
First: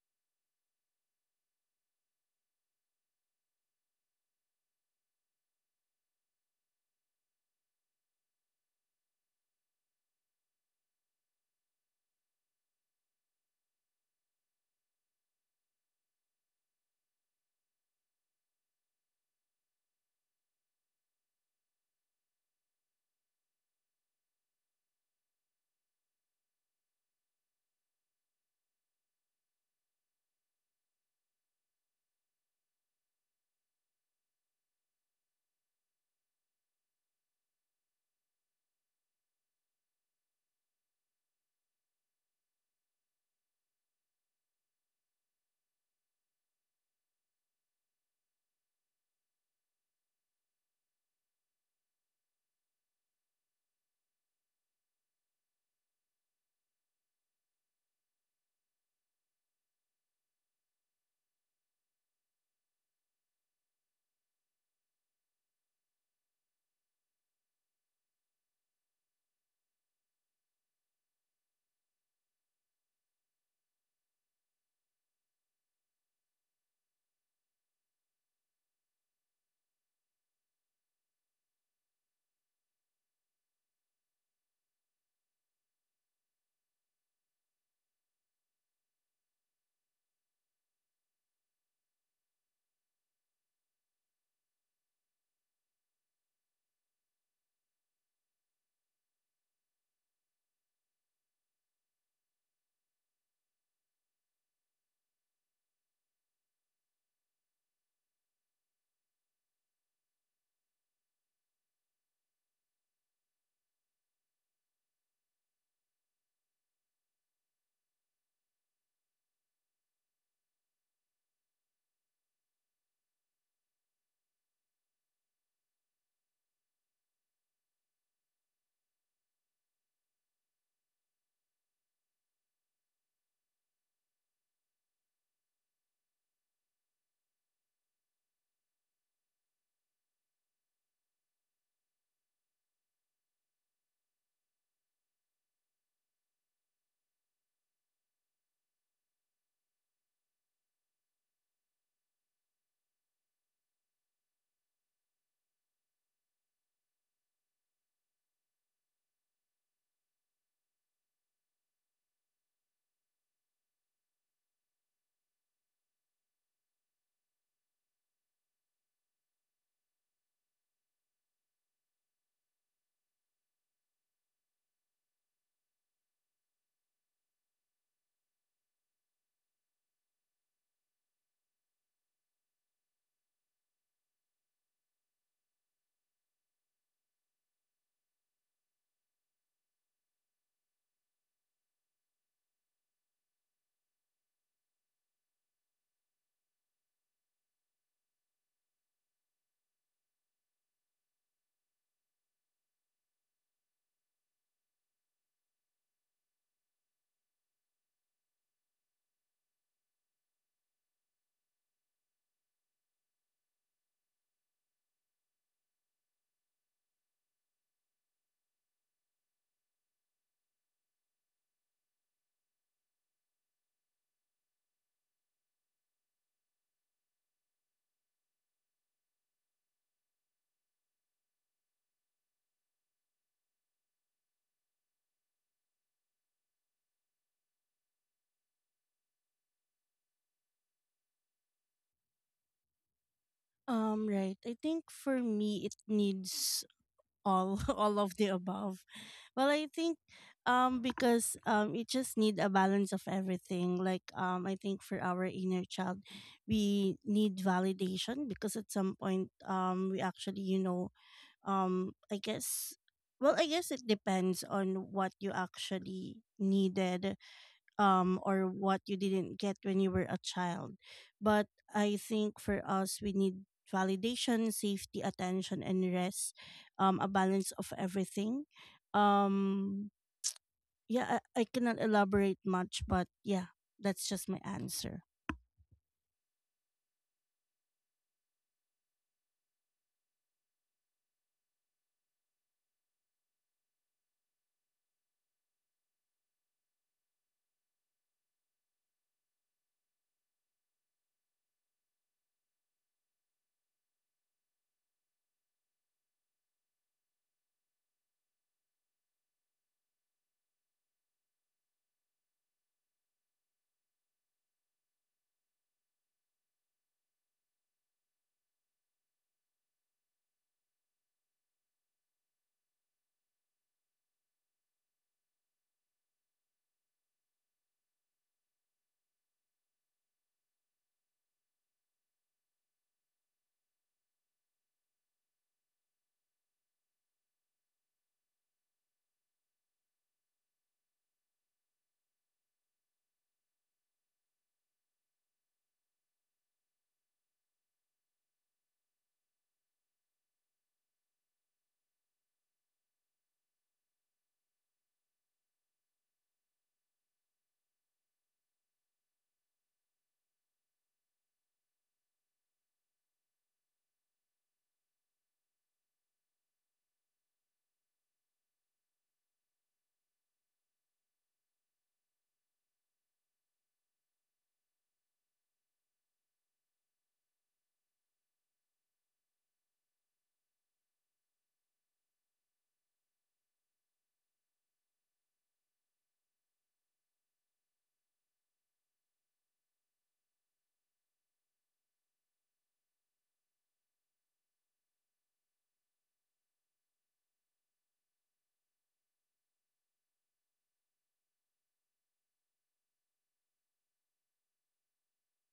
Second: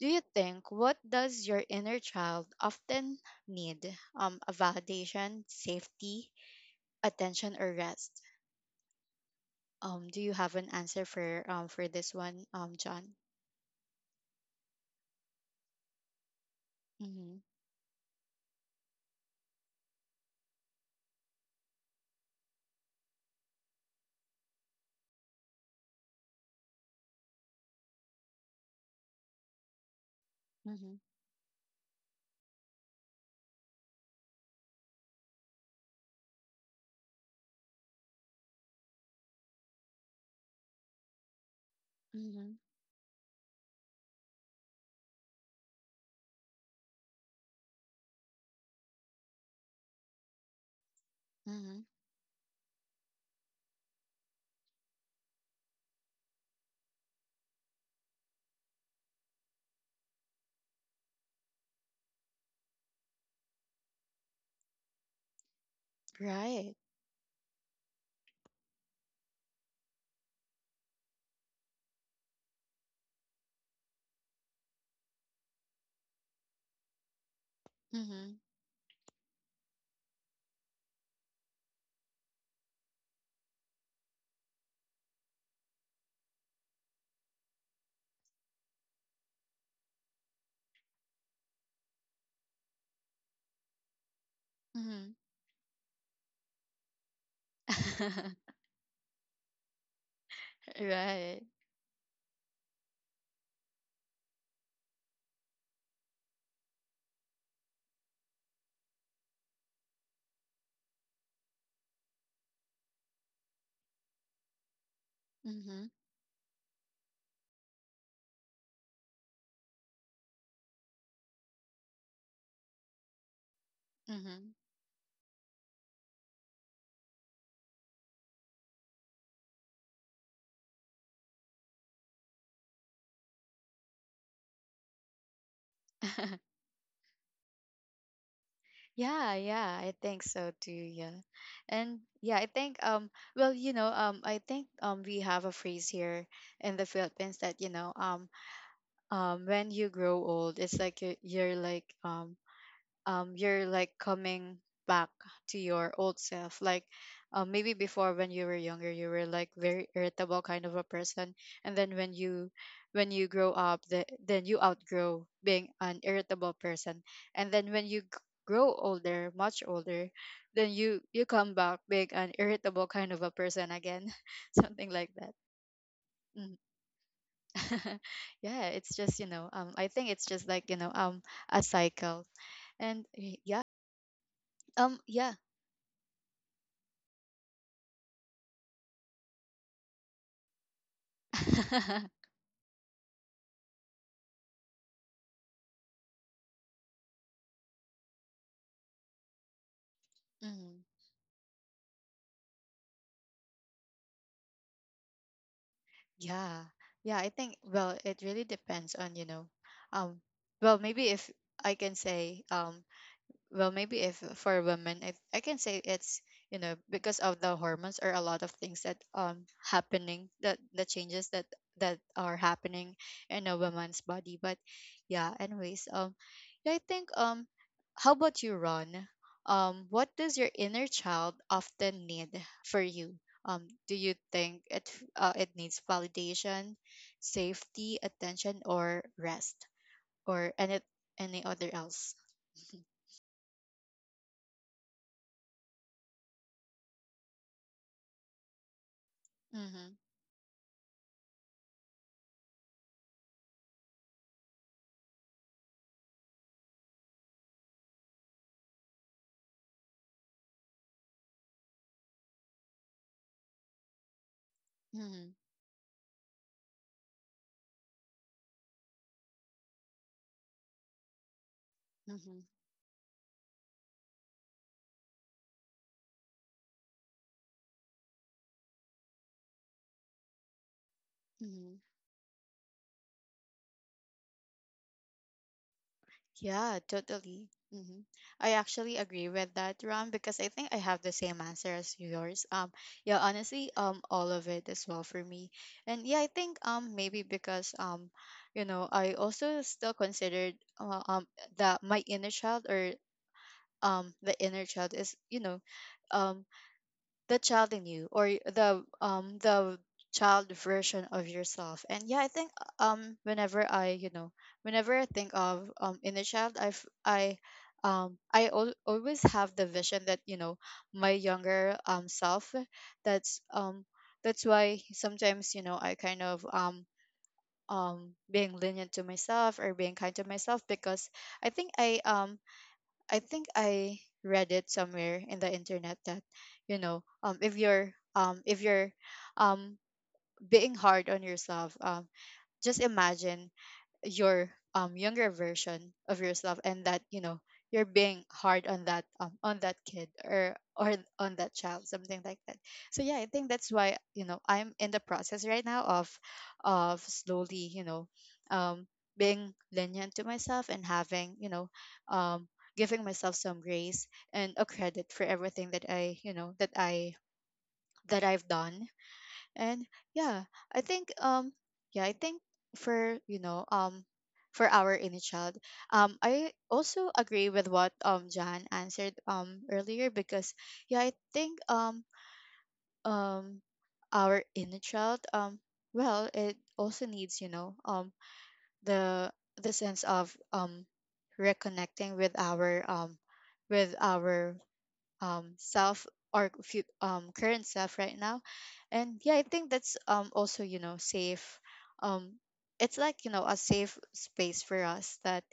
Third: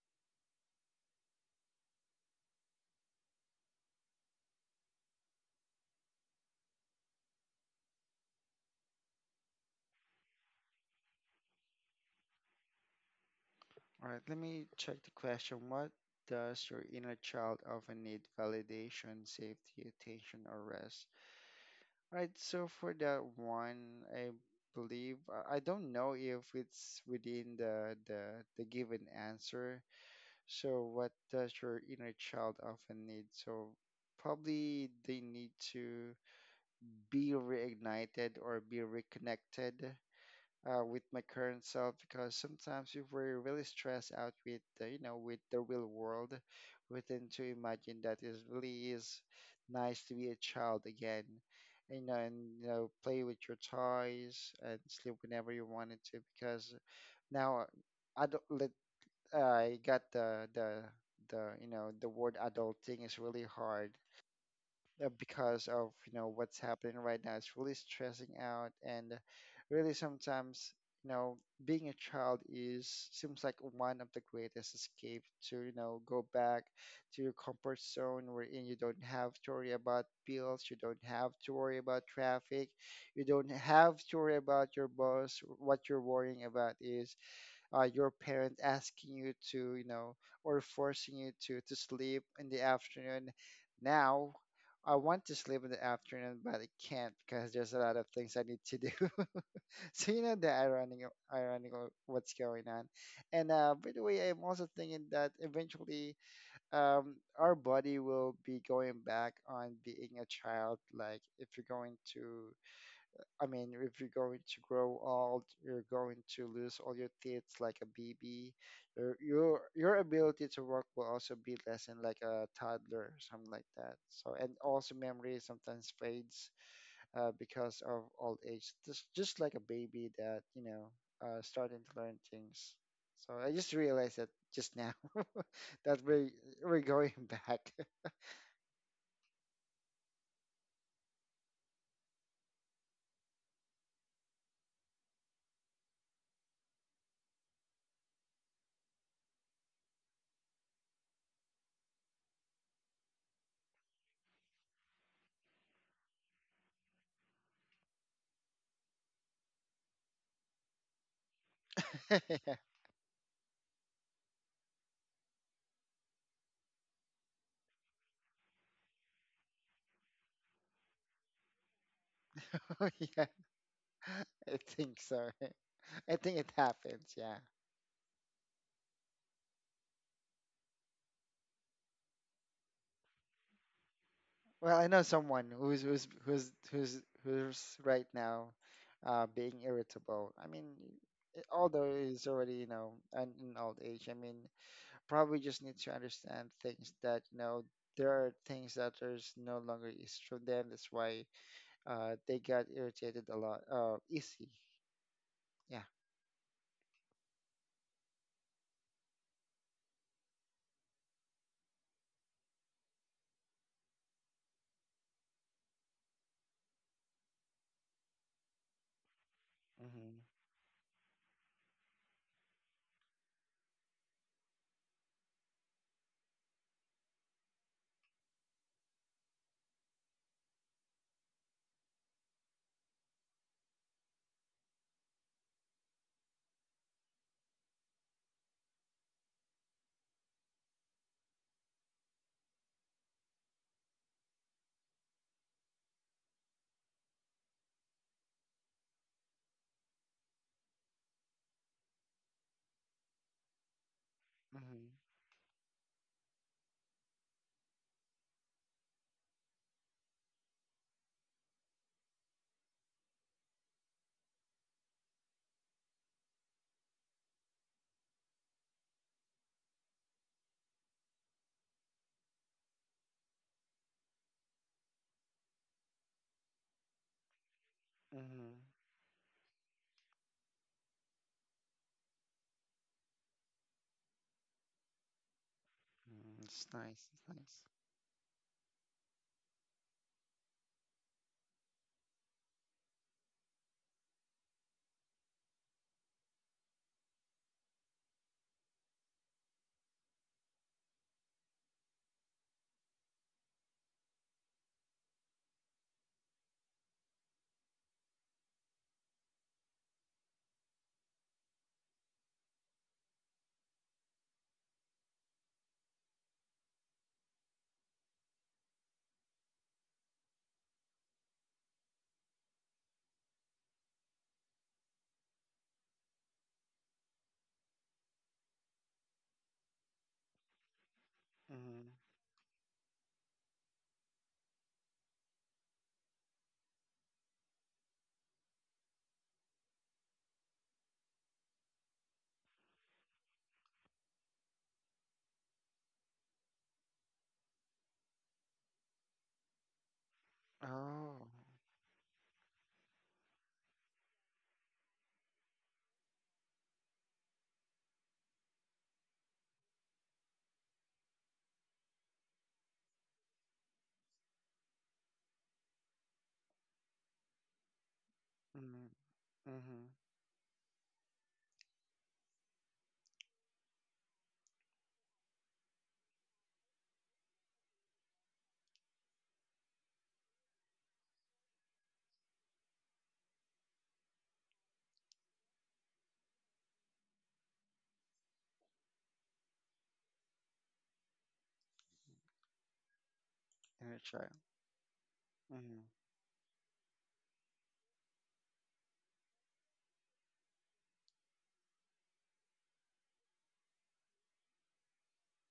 Speaker 1: do you think, what does your inner child often need? A validation, safety, attention, or rest? Do you have an answer for, for this one, John?
Speaker 2: All right, let me check the question. What does your inner
Speaker 1: Mhm.
Speaker 2: child often need? Validation, safety, attention, or rest? All right, so for that one, I believe I don't know if it's within the given answer. So
Speaker 1: Mhm.
Speaker 2: what does your inner child often need? So probably they need to be reignited or be reconnected with my current self because
Speaker 1: Mhm.
Speaker 2: sometimes if we're really stressed out with the, you know, with the real world we tend to imagine that it really is nice to be a child again
Speaker 1: Mhm.
Speaker 2: and, you know, and you know play with your toys and sleep whenever you wanted to because now adult let- I got the you know the word adulting is really hard because of you know what's
Speaker 1: Right.
Speaker 2: happening right now it's really stressing out and really sometimes you know being a child is seems like one of the greatest escape to you know go back to your comfort zone
Speaker 1: Mhm.
Speaker 2: wherein you don't have to worry about bills, you don't have to worry about traffic, you don't have to worry about your boss. What you're worrying about is your parents asking you to, you know, or forcing you to sleep in the afternoon. Now, I
Speaker 1: Mhm.
Speaker 2: want to sleep in the afternoon, but I can't because there's a lot of things I need to do. So you know the
Speaker 1: right.
Speaker 2: ironic of what's going on. And by the way, I'm also thinking that eventually our body will be going back on being a child. Like if you're going to, I mean, if you're going to grow old, you're
Speaker 1: Mhm.
Speaker 2: going to lose all your teeth like a baby. Your your ability to work will also be less than like a toddler, something like that. So, and
Speaker 1: Mhm.
Speaker 2: also memory sometimes fades because of old age, just like a baby that you know starting to learn things. So I just realized that just now that we we're going back.
Speaker 1: yeah, yeah, I think so too, yeah. And yeah, I think well, you know, I think we have a phrase here in the Philippines that, you know, when you grow old, it's like you, you're like coming back to your old self. Like maybe before when you were younger, you were like very irritable kind of a person, and then when
Speaker 2: yeah,
Speaker 1: you, when you grow up, the, then you outgrow being an irritable person, and then when you grow older, much older, then you come back being an irritable kind of
Speaker 2: yeah,
Speaker 1: a person again,
Speaker 2: I
Speaker 1: something
Speaker 2: think
Speaker 1: like
Speaker 2: so.
Speaker 1: that.
Speaker 2: I think it
Speaker 1: Mm.
Speaker 2: happens. Yeah.
Speaker 1: yeah, it's just, you know, I think it's just like, you know, a cycle. And yeah,
Speaker 2: Well, I know
Speaker 1: yeah.
Speaker 2: someone who's right now being irritable. I mean, although he's already, you know, an old age, I mean, probably just need to understand things that, you know, there are things that there's no longer is for them.
Speaker 1: Mhm.
Speaker 2: That's why they got irritated a lot, easy. Yeah.
Speaker 1: Yeah. Yeah, I think well, it really depends on, you know, um well, maybe if I can say well, maybe if for women, I can say it's, you know, because of the hormones or a lot of things that
Speaker 2: Mm-hmm.
Speaker 1: happening, that the changes that, that are happening in a woman's body. But yeah, anyways, yeah, I think how about you, Ron? What does your inner child often need for you? um do you think it, it needs validation, safety, attention, or rest? Or any other else?
Speaker 3: right. I think for me it needs all all of the above. Well, I
Speaker 1: Mm-hmm.
Speaker 3: think because it just need a balance of everything, like I think
Speaker 2: Mm-hmm.
Speaker 3: for our inner child we need validation because at some point we actually, you know, um i guess well, I guess it depends on what you
Speaker 1: Mhm,
Speaker 3: actually needed or what you didn't get when you were a child. But I think
Speaker 1: mhm,
Speaker 3: for us we need validation, safety, attention, and rest, a balance of everything.
Speaker 2: Mm-hmm.
Speaker 3: um yeah, I
Speaker 1: mhm.
Speaker 3: cannot elaborate much, but yeah, that's just my answer.
Speaker 2: It's
Speaker 1: Yeah,
Speaker 2: nice. It's
Speaker 1: totally.
Speaker 2: nice.
Speaker 1: Mhm. I actually agree with that, Ram, because I think I have the same answer as yours. Yeah, honestly, all of it as well for me. And yeah, I think maybe because I also still considered uh, um that my inner child or the inner child is um the child in you or the child version of yourself. And yeah, I think whenever I, whenever I think of inner child, I always have the vision that you know my younger self. that's um that's why sometimes you know I kind of being lenient to myself or being kind to myself, because i think
Speaker 2: Mm-hmm.
Speaker 1: i um I think I read it somewhere in the internet that you know um if you're if you're um being hard on yourself, just imagine your younger version of yourself and that you know you're being hard on that kid or
Speaker 2: Oh.
Speaker 1: on that child, something like that. So yeah, I think that's why you know I'm in the process right now of slowly you know um being lenient to myself and having you know um giving myself some grace and a credit for everything that I, that I've
Speaker 2: Mm-hmm.
Speaker 1: done. And
Speaker 2: Mm-hmm.
Speaker 1: yeah, I think um yeah, I think for you know for our inner child, I also agree with what Jan answered earlier, because yeah, I think um our inner child, well, it also needs the sense of reconnecting with
Speaker 2: Inner child.
Speaker 1: our self, or current self right now. And yeah, I think that's also you know safe. um it's like you know a safe space for us, that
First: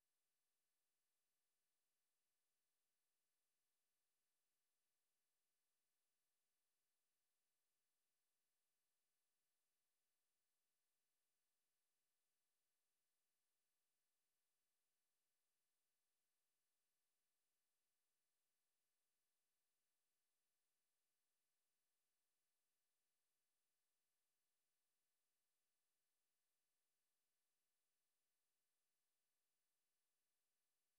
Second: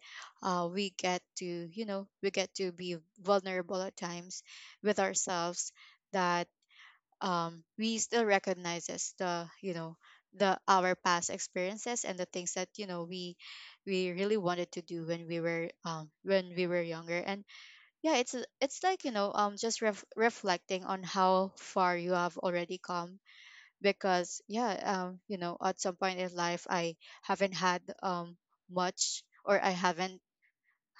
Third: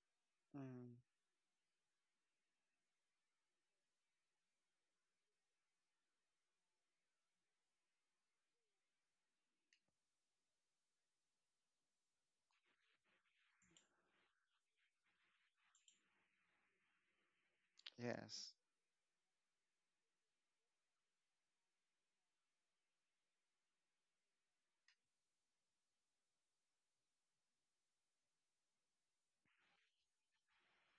Speaker 1: we
Speaker 2: Mm-hmm.
Speaker 1: get to we get to be vulnerable at times with ourselves, that we still recognize as the our past experiences and the things that you know we really wanted to do when we were younger. And yeah,
Speaker 2: Yes.
Speaker 1: it's like you know just reflecting on how far you have already come, because yeah, you know, at some point in life, I haven't had much, or I haven't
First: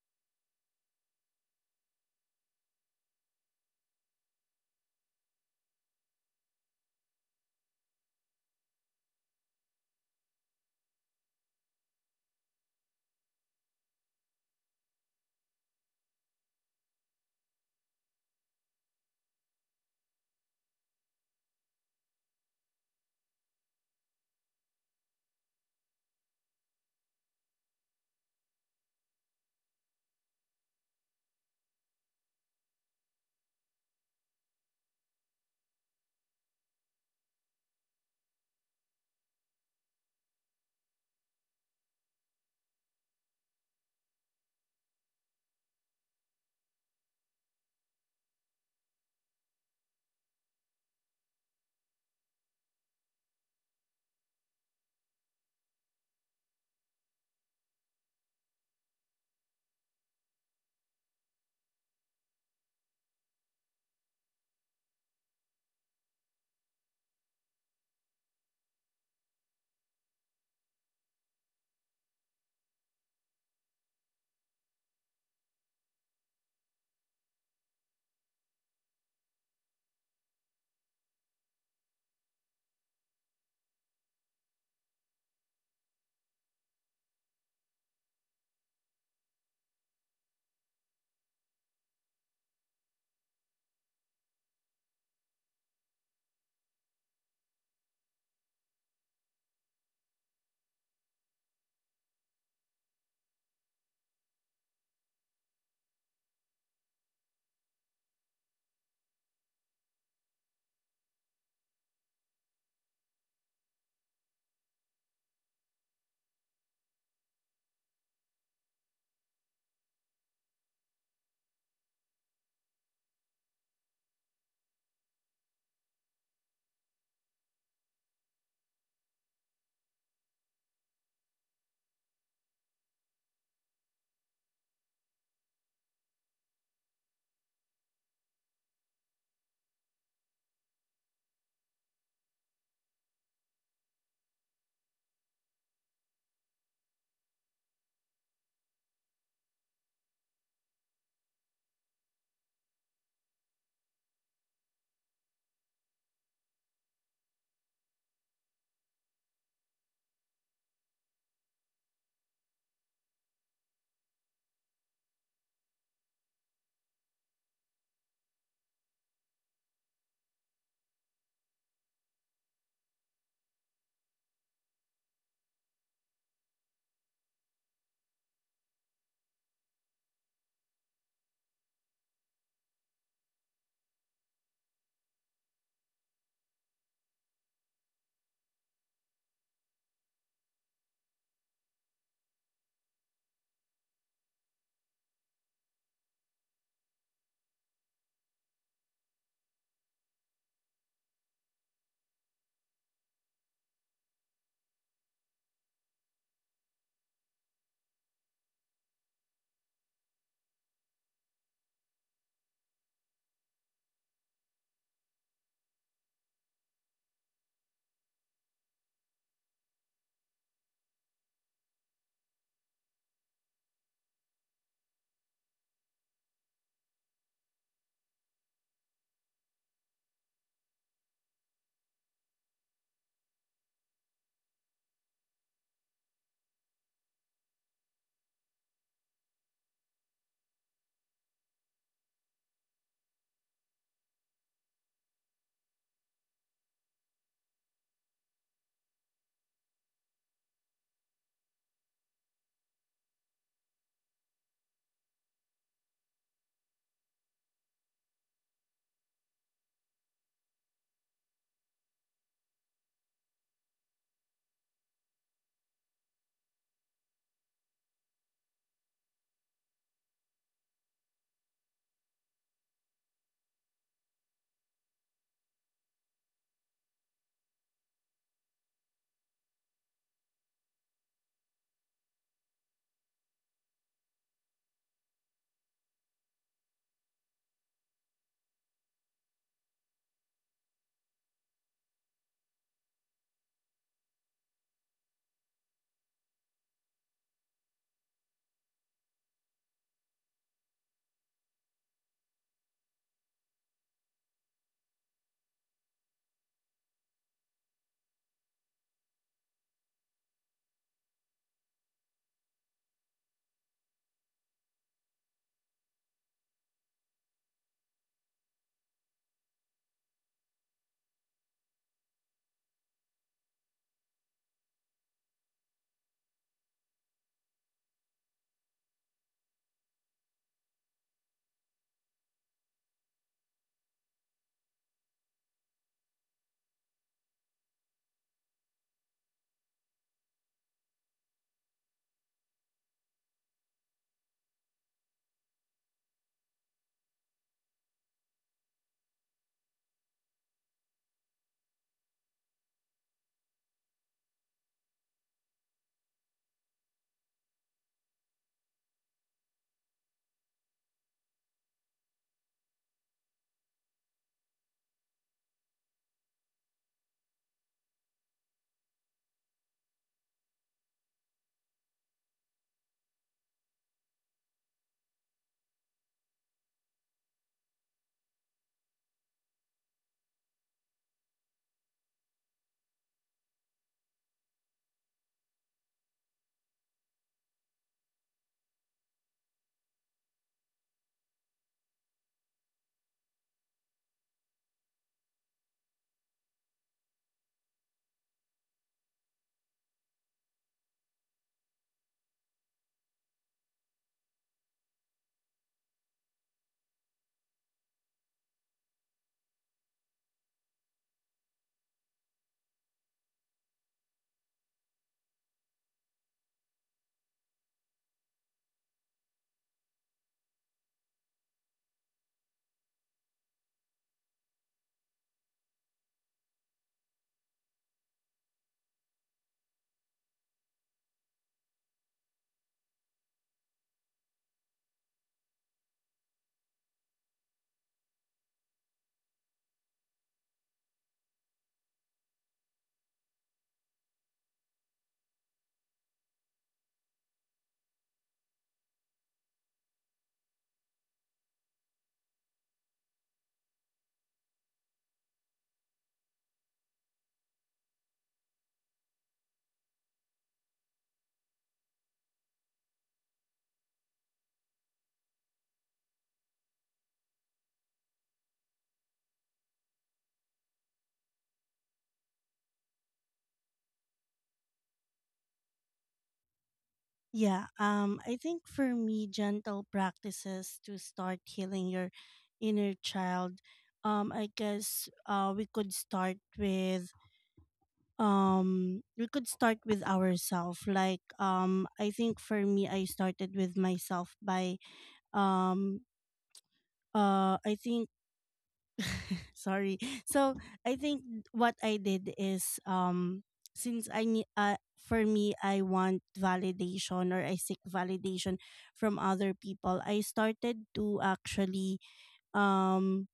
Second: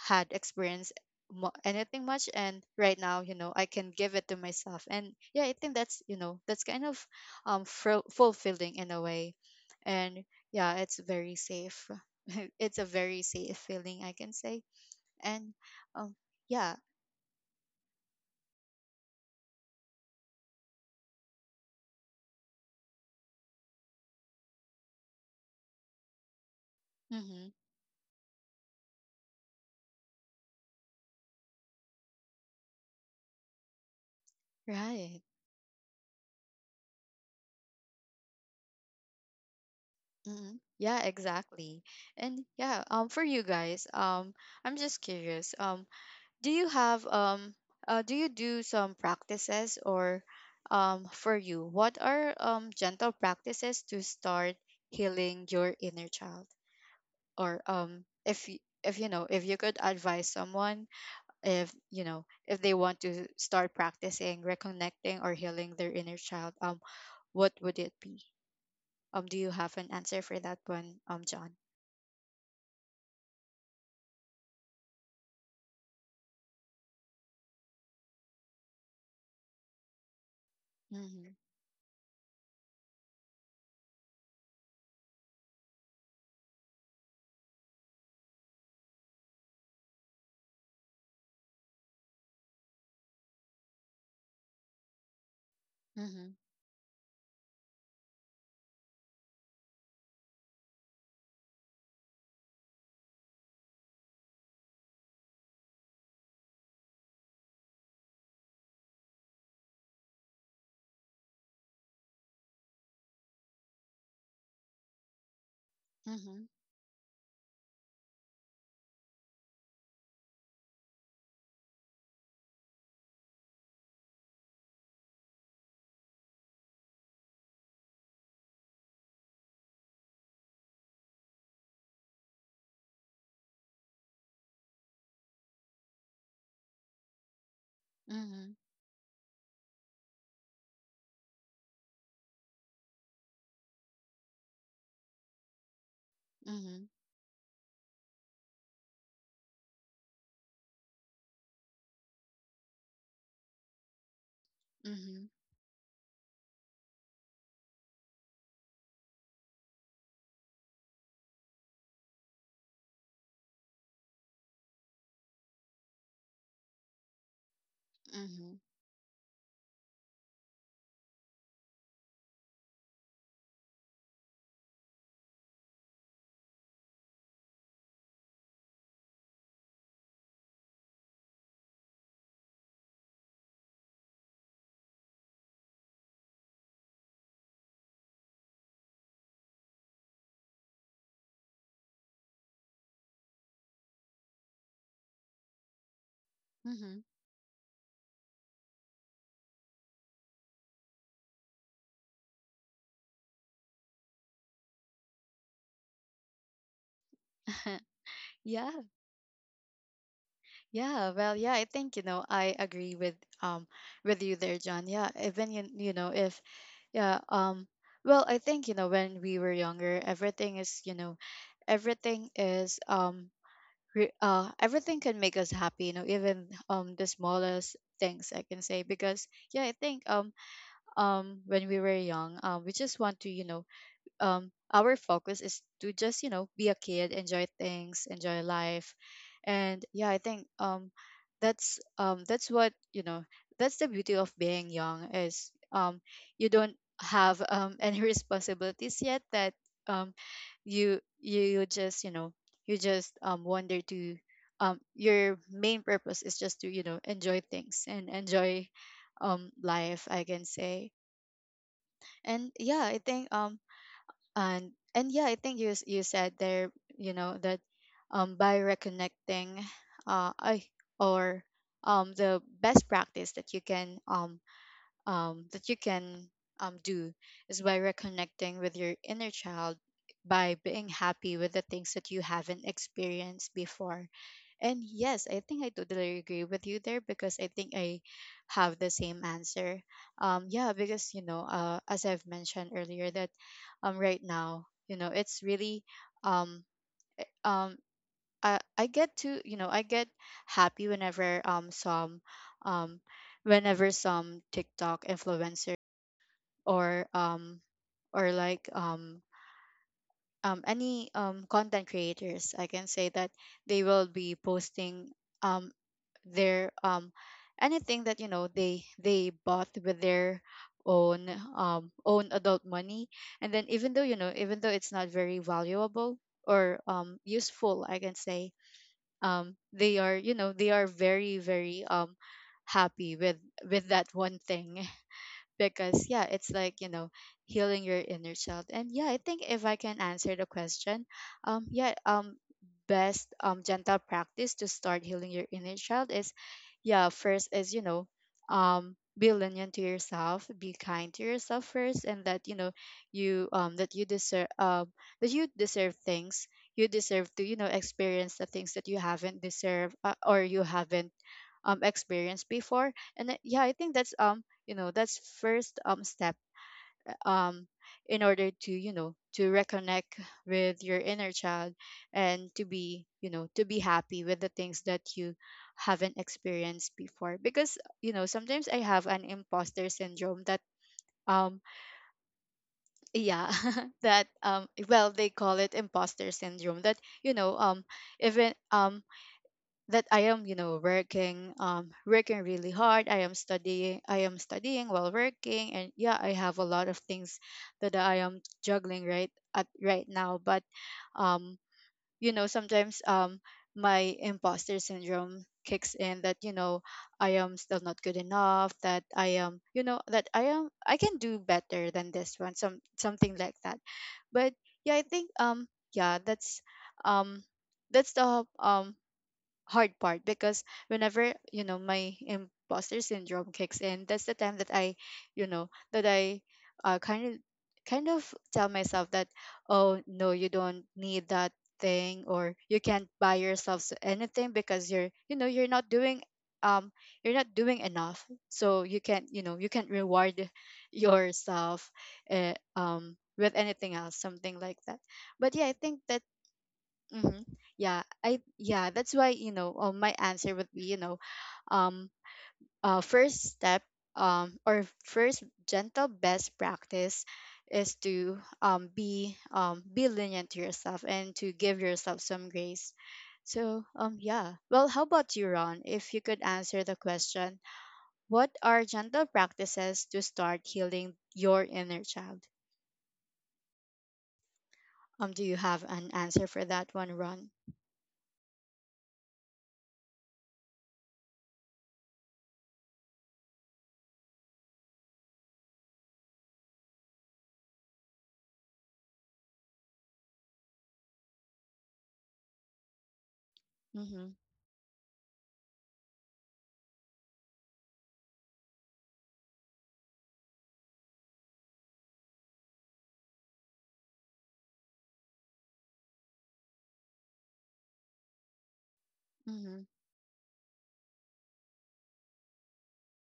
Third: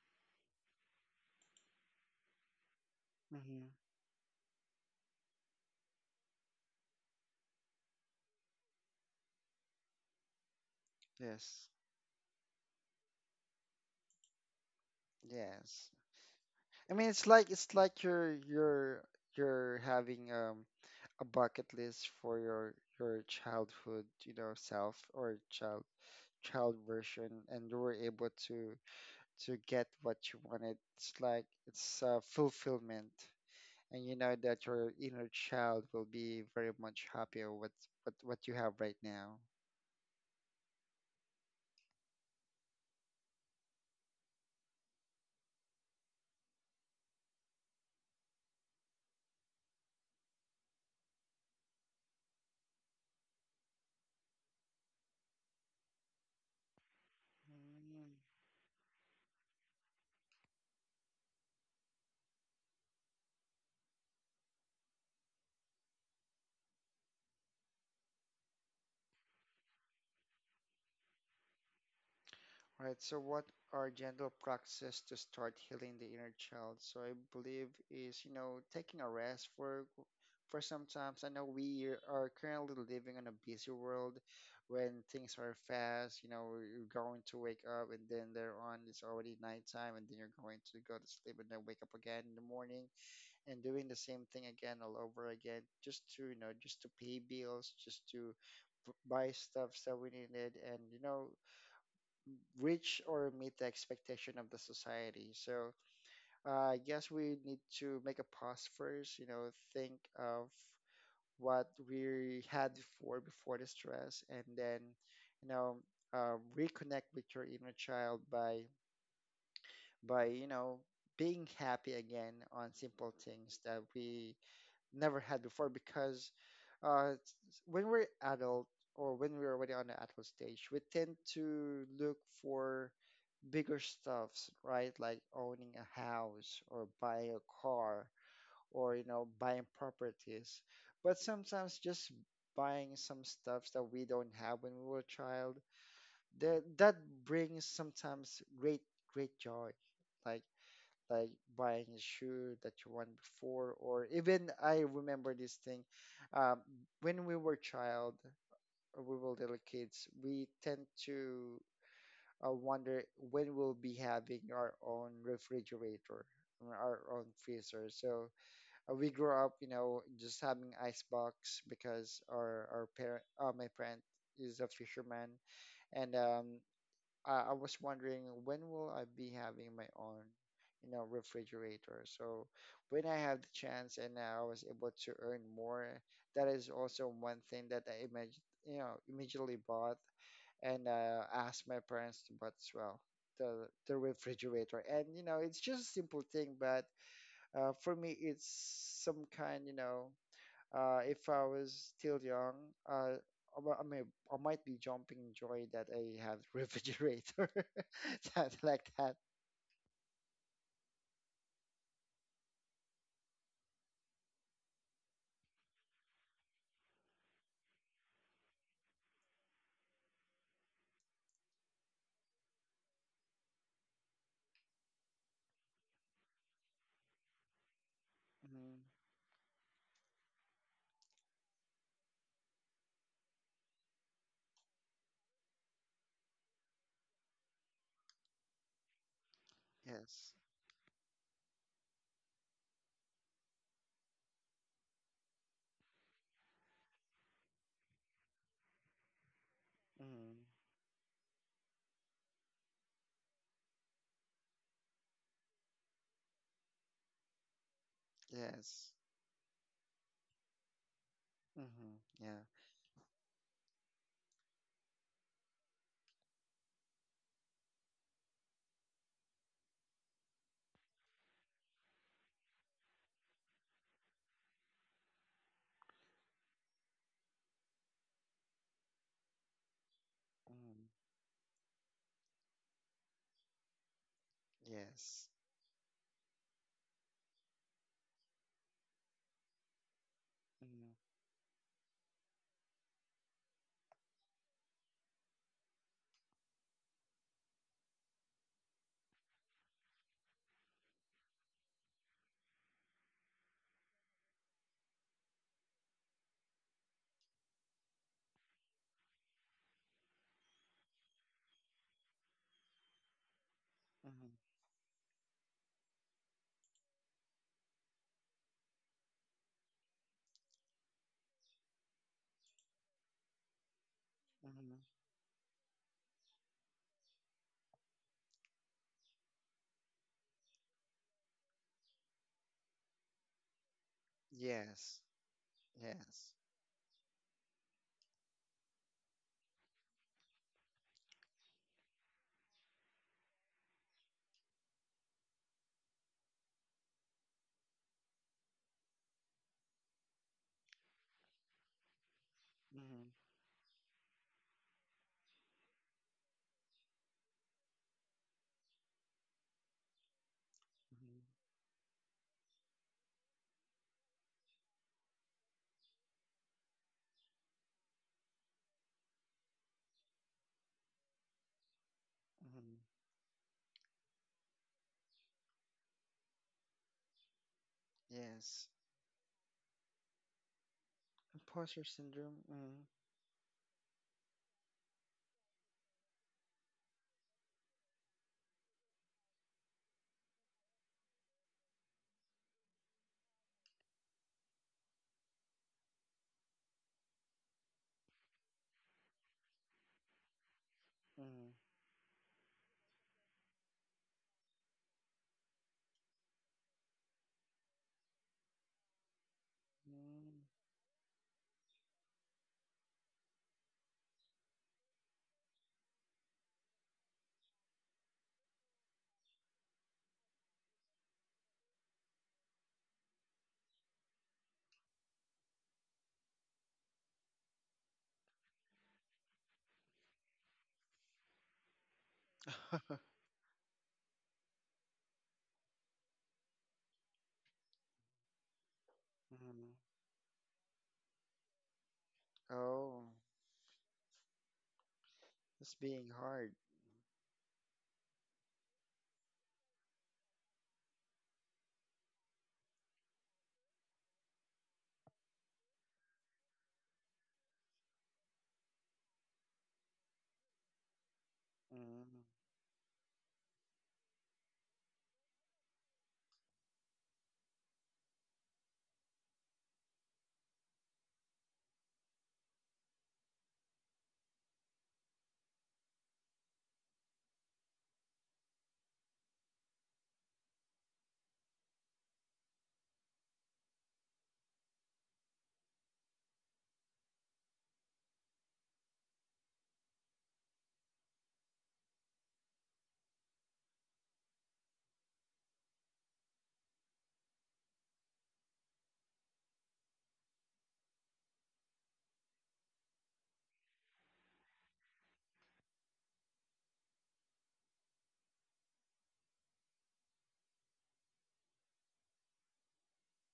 Speaker 1: had experience, anything much, and right now you know I
Speaker 2: hmm
Speaker 1: can give it to myself. And yeah, I think that's you know that's kind of fulfilling in a way. And yeah, it's very
Speaker 2: Yes.
Speaker 1: safe. It's a very safe feeling, I can say. And
Speaker 2: Yes.
Speaker 1: um yeah.
Speaker 2: I mean, it's like it's like you're having a bucket list for your childhood, you know, self or child version,
Speaker 1: Mhm.
Speaker 2: and you were able to get what you wanted. It's like it's fulfillment, and you know that your
Speaker 1: Right.
Speaker 2: inner child will be very much happy with what you have right now.
Speaker 1: Hmm. Yeah, exactly. And yeah, for you guys, I'm just curious. Do you have do you do some practices? Or, for you, what are gentle practices to start healing your inner child? Or if if you know, if you could advise someone, if you know, if they want to start practicing reconnecting or healing their inner child, what would it be? Do you have an answer for that one, John?
Speaker 2: All right, so what are gentle practices to start healing the inner child? So I believe is, you know, taking a rest for sometimes.
Speaker 1: Mm-hmm.
Speaker 2: I know we are currently living in a busy world when things are fast, you know, you're going to wake up and then there on it's already nighttime and then you're going to go to sleep and then wake up again in the morning and doing the same thing again all over again just
Speaker 1: Mm-hmm.
Speaker 2: to, you know, just to pay bills, just to buy stuff that we needed and you know reach or meet the expectation of the society. So uh, I guess we need to make a pause first, you know, think of what we had before before the stress, and then you know
Speaker 1: Mm-hmm.
Speaker 2: reconnect with your inner child by you know being happy again on simple things that we never had before because when we're adult or when we're already on the adult stage, we tend to look for bigger stuffs, right? Like owning a house or buying a car
Speaker 1: Mm-hmm.
Speaker 2: or, you know, buying properties. But sometimes just buying some stuffs that we don't have when we were a child,
Speaker 1: Mm-hmm.
Speaker 2: that brings sometimes great joy. Like like buying a shoe that you want before or even I
Speaker 1: Mm-hmm.
Speaker 2: remember this thing um, when we were child or we were little kids we tend to wonder when we'll be having our own refrigerator or our own freezer so
Speaker 1: Mm-hmm.
Speaker 2: we grew up you know just having icebox because our parent my parent is a fisherman and I was wondering when will I be having my own, you know, refrigerator. So when I have the chance and I was able to earn more, that is also one thing that I imagine, you know, immediately bought and asked my parents to buy as well. The refrigerator and you know it's just a simple thing but
Speaker 1: Mm-hmm.
Speaker 2: for me it's some kind you know if I was still young, uh, I mean, I might be jumping joy that I have refrigerator, something
Speaker 1: Yeah.
Speaker 2: like that.
Speaker 1: Yeah. Well, yeah, I think, you know, I agree um with you there, John. Yeah. Even you, you know, if yeah, well, I think, you know, when we were younger, everything is, you know, everything is everything can make us happy, you know, even the smallest things, I can
Speaker 2: Mm,
Speaker 1: say. Because yeah, I think when we were young, we just want to you know our focus is to just you know be a kid, enjoy things, enjoy life. And yeah, I
Speaker 2: yes.
Speaker 1: think that's what you know that's the beauty of being young, is you don't have any responsibilities yet, that um
Speaker 2: Mm,
Speaker 1: you just you know you just wonder to your main purpose is just to you know enjoy things and enjoy
Speaker 2: yes.
Speaker 1: life, I can say.
Speaker 2: Mm-hmm, yeah.
Speaker 1: And yeah, I think and yeah, I think you you said there you know that by reconnecting, I or the best practice that you can do is by reconnecting with your inner child by
Speaker 2: Mm,
Speaker 1: being happy with the things that you haven't experienced before. And yes,
Speaker 2: yes.
Speaker 1: I think I totally agree with you there, because I think I have the same answer. Yeah,
Speaker 2: Mm,
Speaker 1: because you know, as I've mentioned earlier, that right now, you know, it's really um, um, I get to you know I get happy whenever some um whenever some TikTok influencer or or like um any content creators, I can say, that they will be
Speaker 2: mm-hmm,
Speaker 1: posting um their anything that you know they bought with their own own adult money. And then even though you know even though
Speaker 2: mm-hmm.
Speaker 1: it's not very valuable or useful, I can say, they are you know they are very very happy with that one thing,
Speaker 2: Yes.
Speaker 1: because yeah,
Speaker 2: Yes.
Speaker 1: it's like you know healing your inner child. And yeah, I think if I can answer the question, yeah, best gentle practice to start healing your inner child is, yeah, first is you know be lenient to yourself, be kind to yourself first, and that you know
Speaker 2: Mm-hmm,
Speaker 1: you that you deserve, that you deserve things, you deserve to you know experience the things that you haven't deserved, or you haven't
Speaker 2: mm-hmm,
Speaker 1: experienced before. And yeah, I think that's you know that's first step, um in order to you know to reconnect with your inner child and to
Speaker 2: mm-hmm.
Speaker 1: be you know to be happy with the things that you haven't experienced before. Because you know sometimes
Speaker 2: Yes.
Speaker 1: I have an imposter syndrome, that um
Speaker 2: Imposter syndrome. Mm,
Speaker 1: yeah. that Well, they call it imposter syndrome, that you know even that I am, you know, working, working really hard. I am studying while working, and yeah, I have a lot of things that I am juggling right at right now. But,
Speaker 2: mm,
Speaker 1: um, you know, sometimes my imposter syndrome kicks in, that you know I am still not good enough. That I am, you know, that I
Speaker 2: mm.
Speaker 1: am, I can do better than this one. Some something like that. But yeah, I think yeah, um, that's the hard part, because whenever you know my imposter syndrome kicks in, that's the time that I you know that I kind of kind of tell myself that, oh no, you don't need that thing, or you can't buy yourself anything because you're you know um you're not doing enough, so you can't you know you
Speaker 2: mm.
Speaker 1: can't reward yourself
Speaker 2: Oh,
Speaker 1: with anything else, something like that. But yeah, I
Speaker 2: it's
Speaker 1: think
Speaker 2: being
Speaker 1: that
Speaker 2: hard.
Speaker 1: Mm-hmm. Yeah, I yeah, that's why, you know, my answer would be, you know, um first step, or first gentle best practice is to be lenient to yourself and to give yourself
Speaker 2: Mm,
Speaker 1: some grace. So, yeah. Well, how about you, Ron? If you could answer the question, what are gentle practices to start healing your inner child? Do you have an answer for that one, Ron?
Speaker 3: Yeah, I think for me, gentle practices to start healing your inner child, I guess we could start with we could start with ourselves. Like I think for me, I started with
Speaker 1: Mhm,
Speaker 3: myself by um I think sorry. So I think what I did is since I need for me, I want validation or I seek validation from other
Speaker 1: mhm.
Speaker 3: people, I started to actually um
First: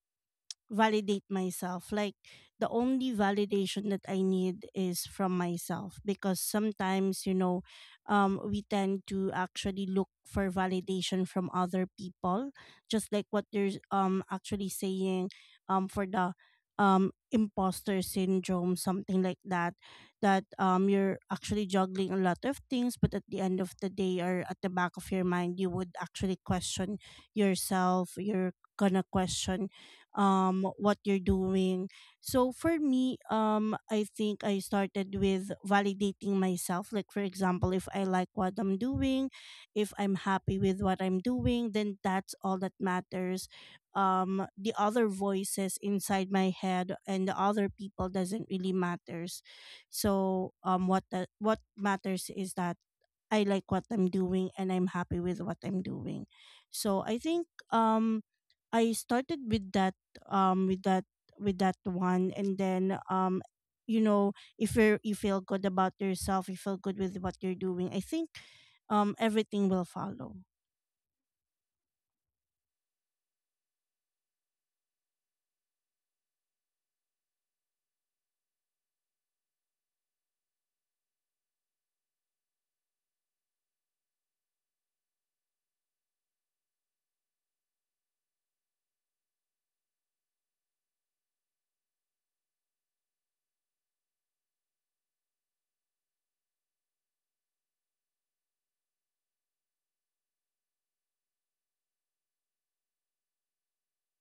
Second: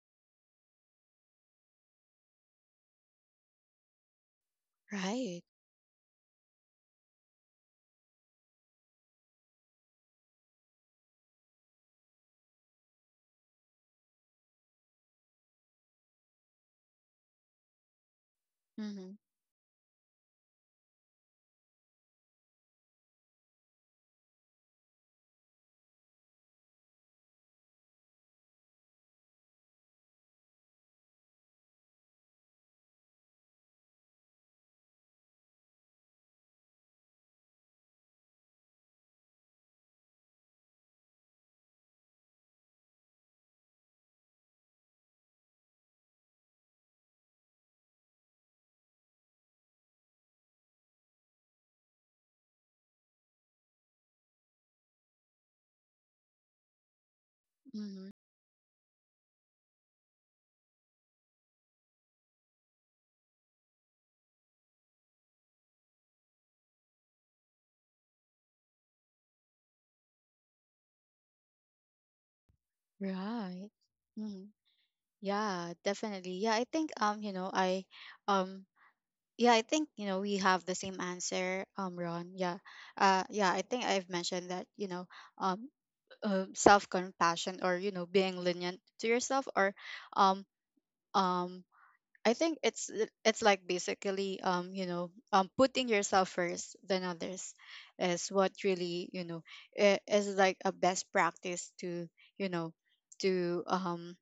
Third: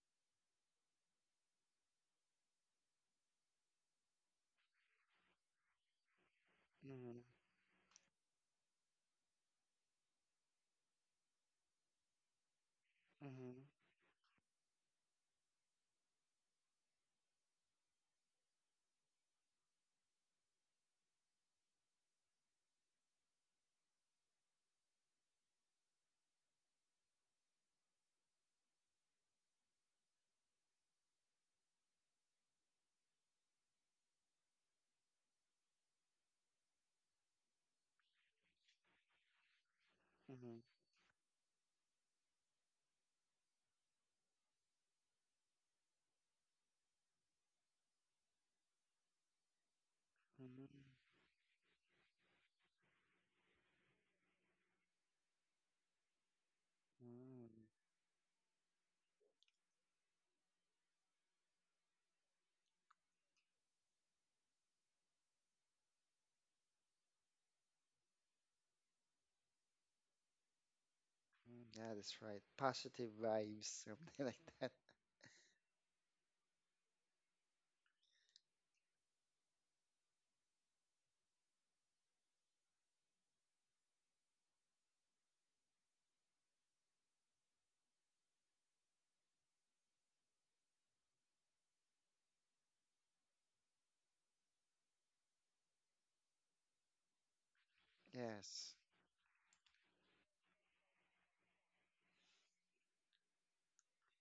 Speaker 3: validate myself. Like the only validation that I need is from
Speaker 1: Right.
Speaker 3: myself, because
Speaker 2: mm,
Speaker 3: sometimes, you know, we tend to actually look for validation from other people, just like what
Speaker 2: mm,
Speaker 3: you're actually saying for the imposter syndrome,
Speaker 1: Mhm,
Speaker 3: something like that. That you're actually juggling a lot of things, but at the end of the day, or at the back of your mind, you would actually question yourself, you're gonna question what you're doing. So for me, I think I started with validating myself, like for example, if I like what I'm doing, if I'm happy
Speaker 2: mhm,
Speaker 3: with what I'm doing, then that's all that matters. The other voices inside my head and the other people doesn't really matters. So
Speaker 2: mhm,
Speaker 3: what what matters is that I like what I'm doing and I'm happy with what I'm doing. So I
Speaker 2: mhm,
Speaker 3: think
Speaker 2: mhm.
Speaker 1: mhm.
Speaker 3: I started with that, um with that with that one, and then you know, if you feel good about yourself, you feel good with what you're doing, I think everything will follow.
Speaker 2: Yeah, that's right. Positive
Speaker 1: Right.
Speaker 2: vibes, something like
Speaker 1: Mhm.
Speaker 2: that.
Speaker 1: Yeah, definitely. Yeah, I think you know, I um yeah, I think, you know, we have the same answer, Ron. Yeah. Yeah, I think I've mentioned that, you know, um self-compassion, or, you know, being lenient to yourself or um um I think it's like basically putting yourself first than others is what
Speaker 2: Yes.
Speaker 1: really you know is like a best practice to you know to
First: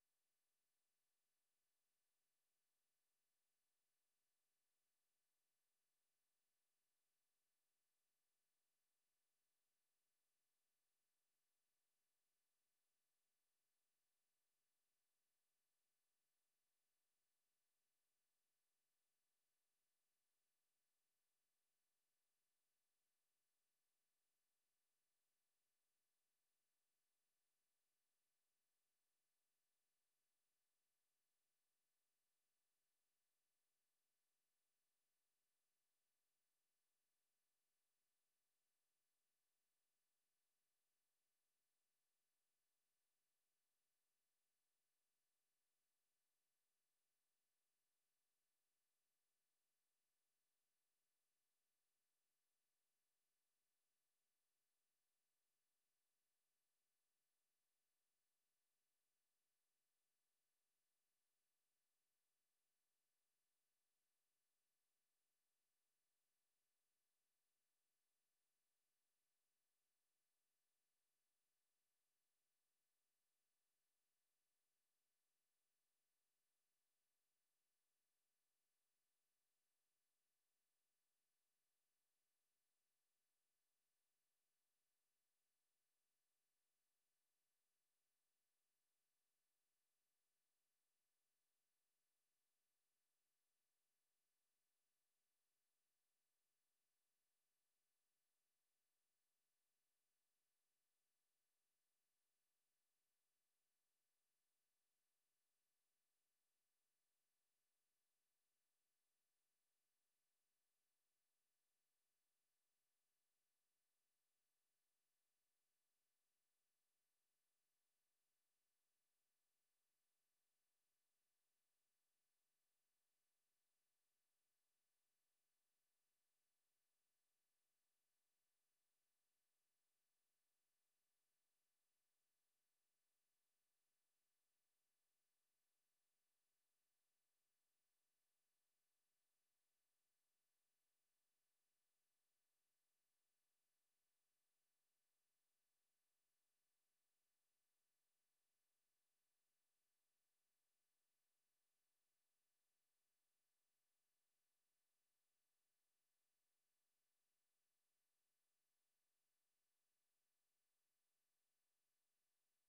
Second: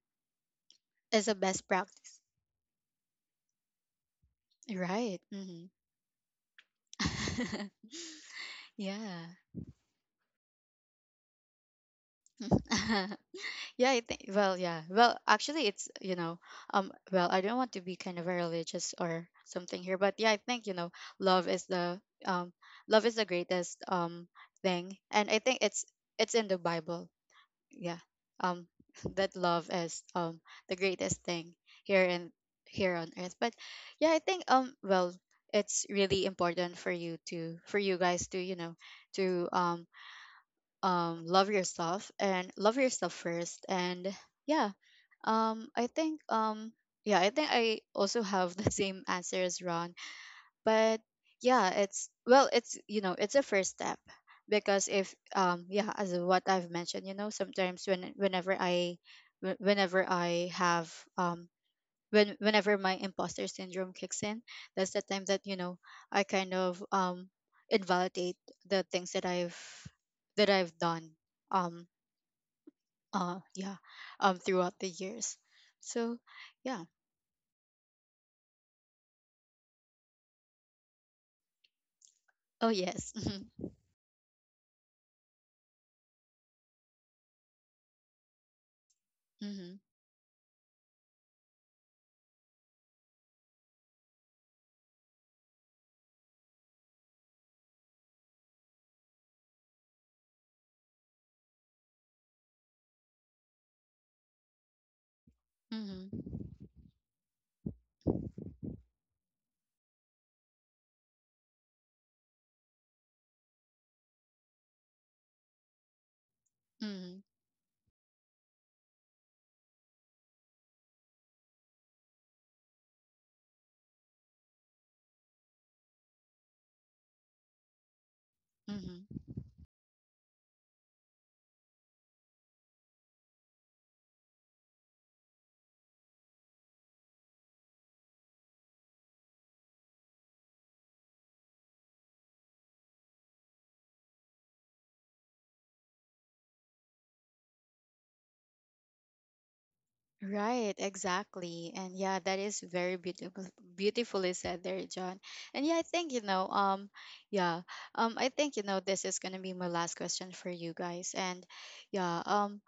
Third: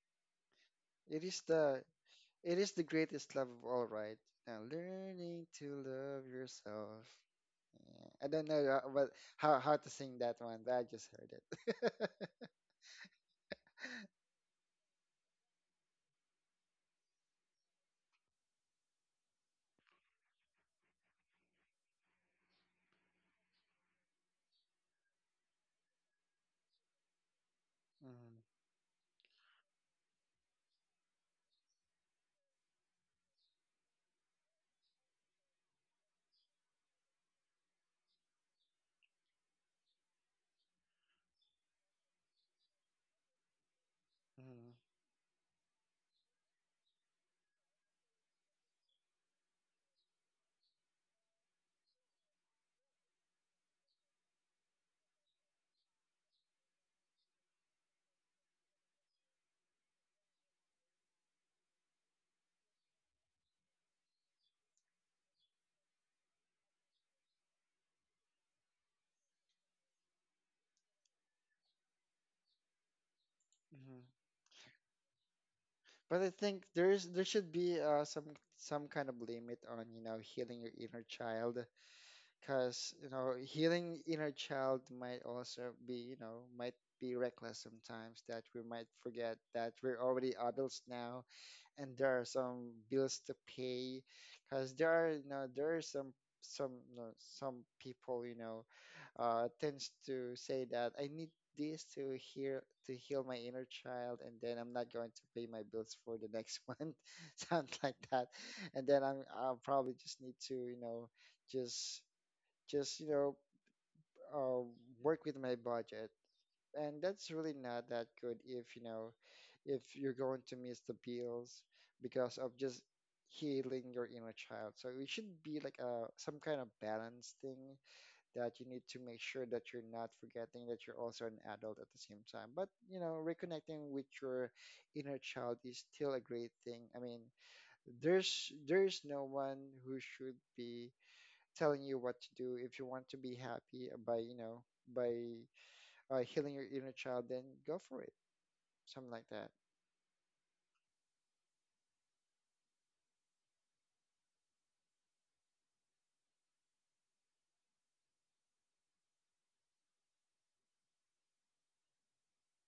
Speaker 2: It
Speaker 1: is a
Speaker 2: is
Speaker 1: best
Speaker 2: the
Speaker 1: practice.
Speaker 2: it is the greatest love of all, right? Now
Speaker 1: Right.
Speaker 2: learning
Speaker 1: Hmm.
Speaker 2: to love yourself. Yeah. I don't know what
Speaker 1: Yeah.
Speaker 2: how to sing that one, but I just heard it.
Speaker 1: Yeah, I think. Well, yeah. Well, actually, it's you know, well, I don't want to be kind of religious or something here, but yeah, I think you know, love is the um, love is the greatest thing, and I think it's in the Bible. Yeah,
Speaker 2: Mhm,
Speaker 1: um, that love is the greatest thing here in here on earth. But yeah, I think well, it's really important for you to for you guys to you know to love yourself and love yourself first. And yeah,
Speaker 2: mhm,
Speaker 1: I think yeah, I think I also have the same answer as Ron. But yeah, it's well, it's you know, it's a first step, because if yeah, as what I've mentioned, you know, sometimes when whenever I whenever I have um when whenever my imposter syndrome kicks in, that's the time that you know I kind of invalidate the things that I've done, um yeah,
Speaker 2: mhm.
Speaker 1: throughout the years. So
Speaker 2: But I think
Speaker 1: yeah.
Speaker 2: there's there should be some kind of limit on, you know, healing your inner child,
Speaker 1: Oh
Speaker 2: because you
Speaker 1: yes.
Speaker 2: know
Speaker 1: Mhm.
Speaker 2: healing inner child might also be you know might be reckless sometimes that we might forget that
Speaker 1: Mhm.
Speaker 2: we're already adults now and there are some bills to pay because there are you know there are some you know, some people you know tends to say that I need this to hear to heal my inner child and then I'm not going to pay my bills for the
Speaker 1: Mhm.
Speaker 2: next month something like that and then I'll probably just need to you know just just you know uh, work with my budget and
Speaker 1: Mhm.
Speaker 2: that's really not that good if you know if you're going to miss the bills because of just healing your inner child so it should be like a some kind of balance thing that you need to
Speaker 1: Mhm.
Speaker 2: make sure that you're not forgetting that you're also an adult at the same time but you know reconnecting with your inner child is still a great thing. I mean there's no one who should be telling you what to do. If you want to be happy by, you know, by healing your inner child, then go for it. Something like that.
Speaker 1: Right, exactly. And yeah, that is very beautiful, beautifully said there, John. And yeah, I think, you know, yeah, I think, you know, this is going to be my last question for you guys. And yeah, um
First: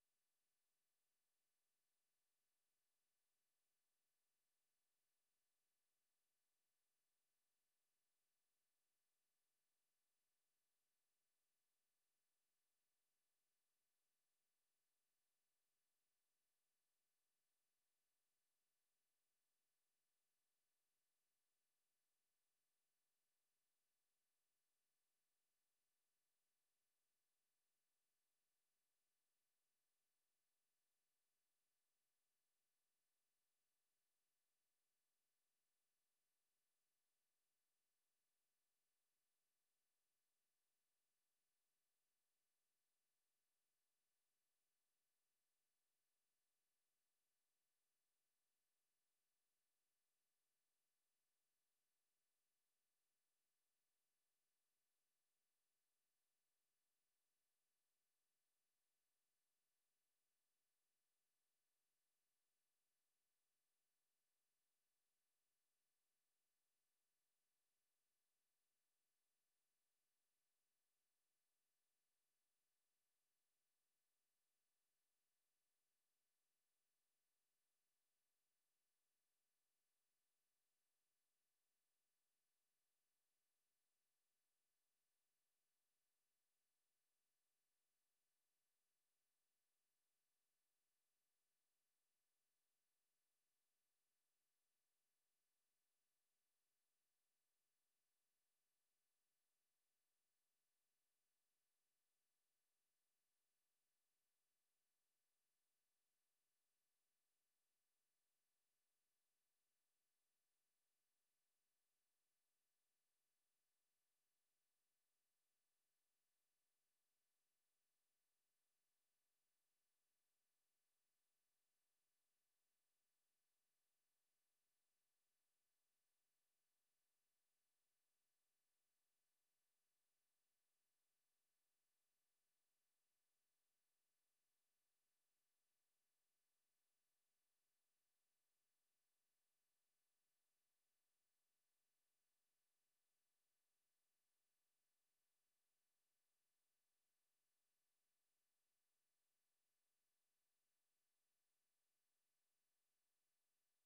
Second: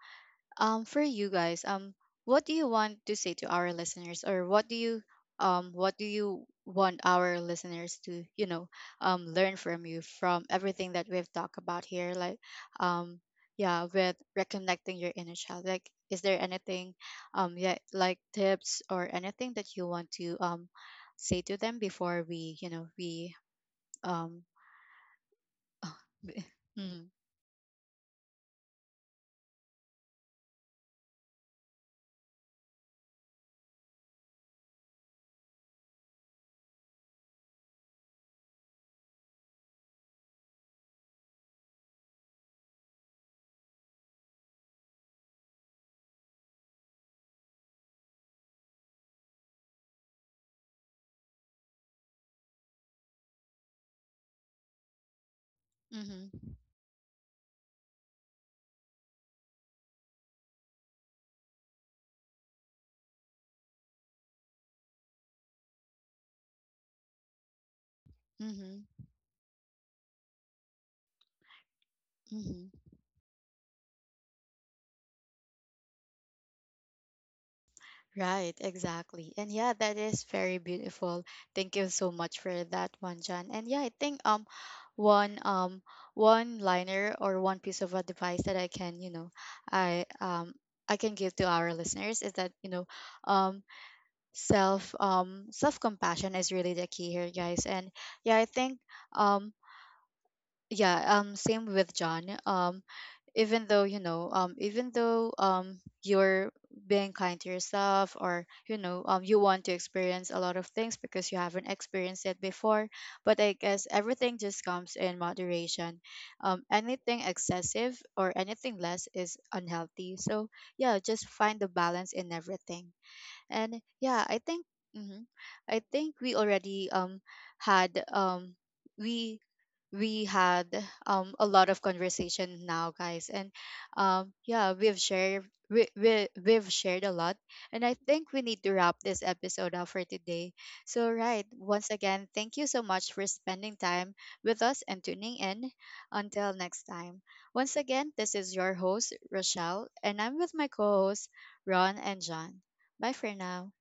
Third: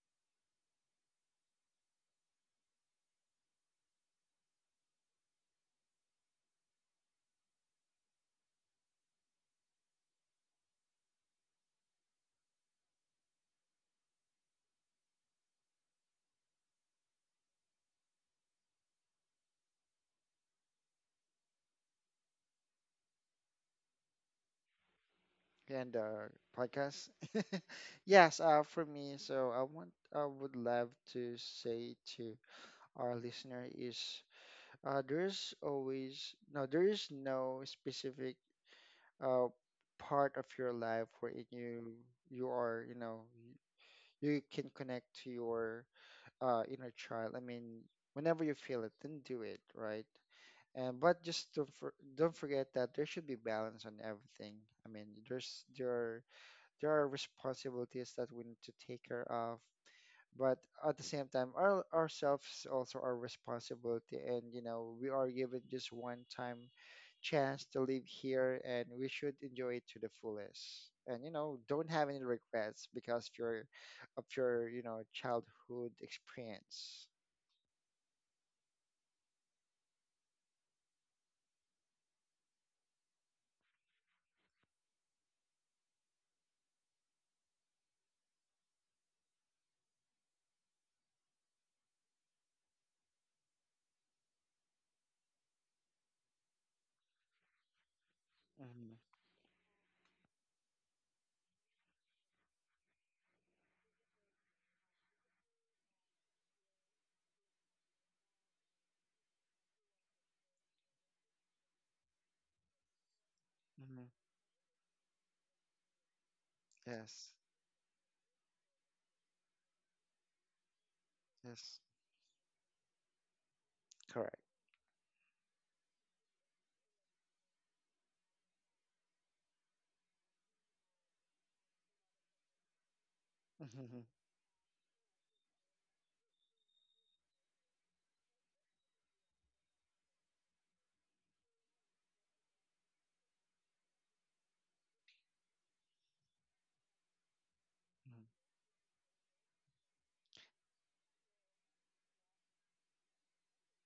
Speaker 1: um for you guys, what do you want to say to our listeners? Or what do you want our listeners to you know learn from you, from everything that we've talked about here, like um yeah, with reconnecting your inner child, like is there anything yeah, like tips or anything that you want to say to them before we you know we um
Speaker 2: And podcast.
Speaker 1: mm-hmm,
Speaker 2: Yes, for me, so I would love to say to our listener is there is no specific uh, part of your life where you are, you know, you can connect to your inner child. I mean, whenever you feel it, then do it, right? And but just don't forget that there should be balance on everything. I mean,
Speaker 1: mm-hmm,
Speaker 2: there are responsibilities that we need to take care of, but at the same time, our ourselves also our responsibility, and you know, we are given just one time chance to live here, and we should enjoy it to the fullest. And you know, don't have any
Speaker 1: mm-hmm,
Speaker 2: regrets because you're of your you know childhood experience.
Speaker 1: Right, exactly. And yeah, that is very beautiful. Thank you so much for that one, John. And yeah, I think one um one liner or one piece of advice that I can, you know, I um I can give to our listeners is that, you know, um self-compassion is really the key here, guys. And yeah, I think
Speaker 2: Hmm
Speaker 1: um yeah, same with John. Even though you know even though you're being kind to yourself, or you know you want to experience a lot of things because you haven't experienced it before, but I guess
Speaker 2: hmm
Speaker 1: everything just comes in moderation. Anything
Speaker 2: Yes.
Speaker 1: excessive or anything less is unhealthy, so yeah, just find the
Speaker 2: Yes.
Speaker 1: balance in everything. And yeah,
Speaker 2: Correct.
Speaker 1: I think mhm, I think we already had we we had a lot of conversation now, guys. And yeah, we've shared, we've shared a lot. And I think we need to wrap this episode up for today. So right, once again, thank you so much for spending time with us and tuning in. Until next time. Once again, this is your host Rochelle, and I'm with my co-hosts Ron and John. Bye for now.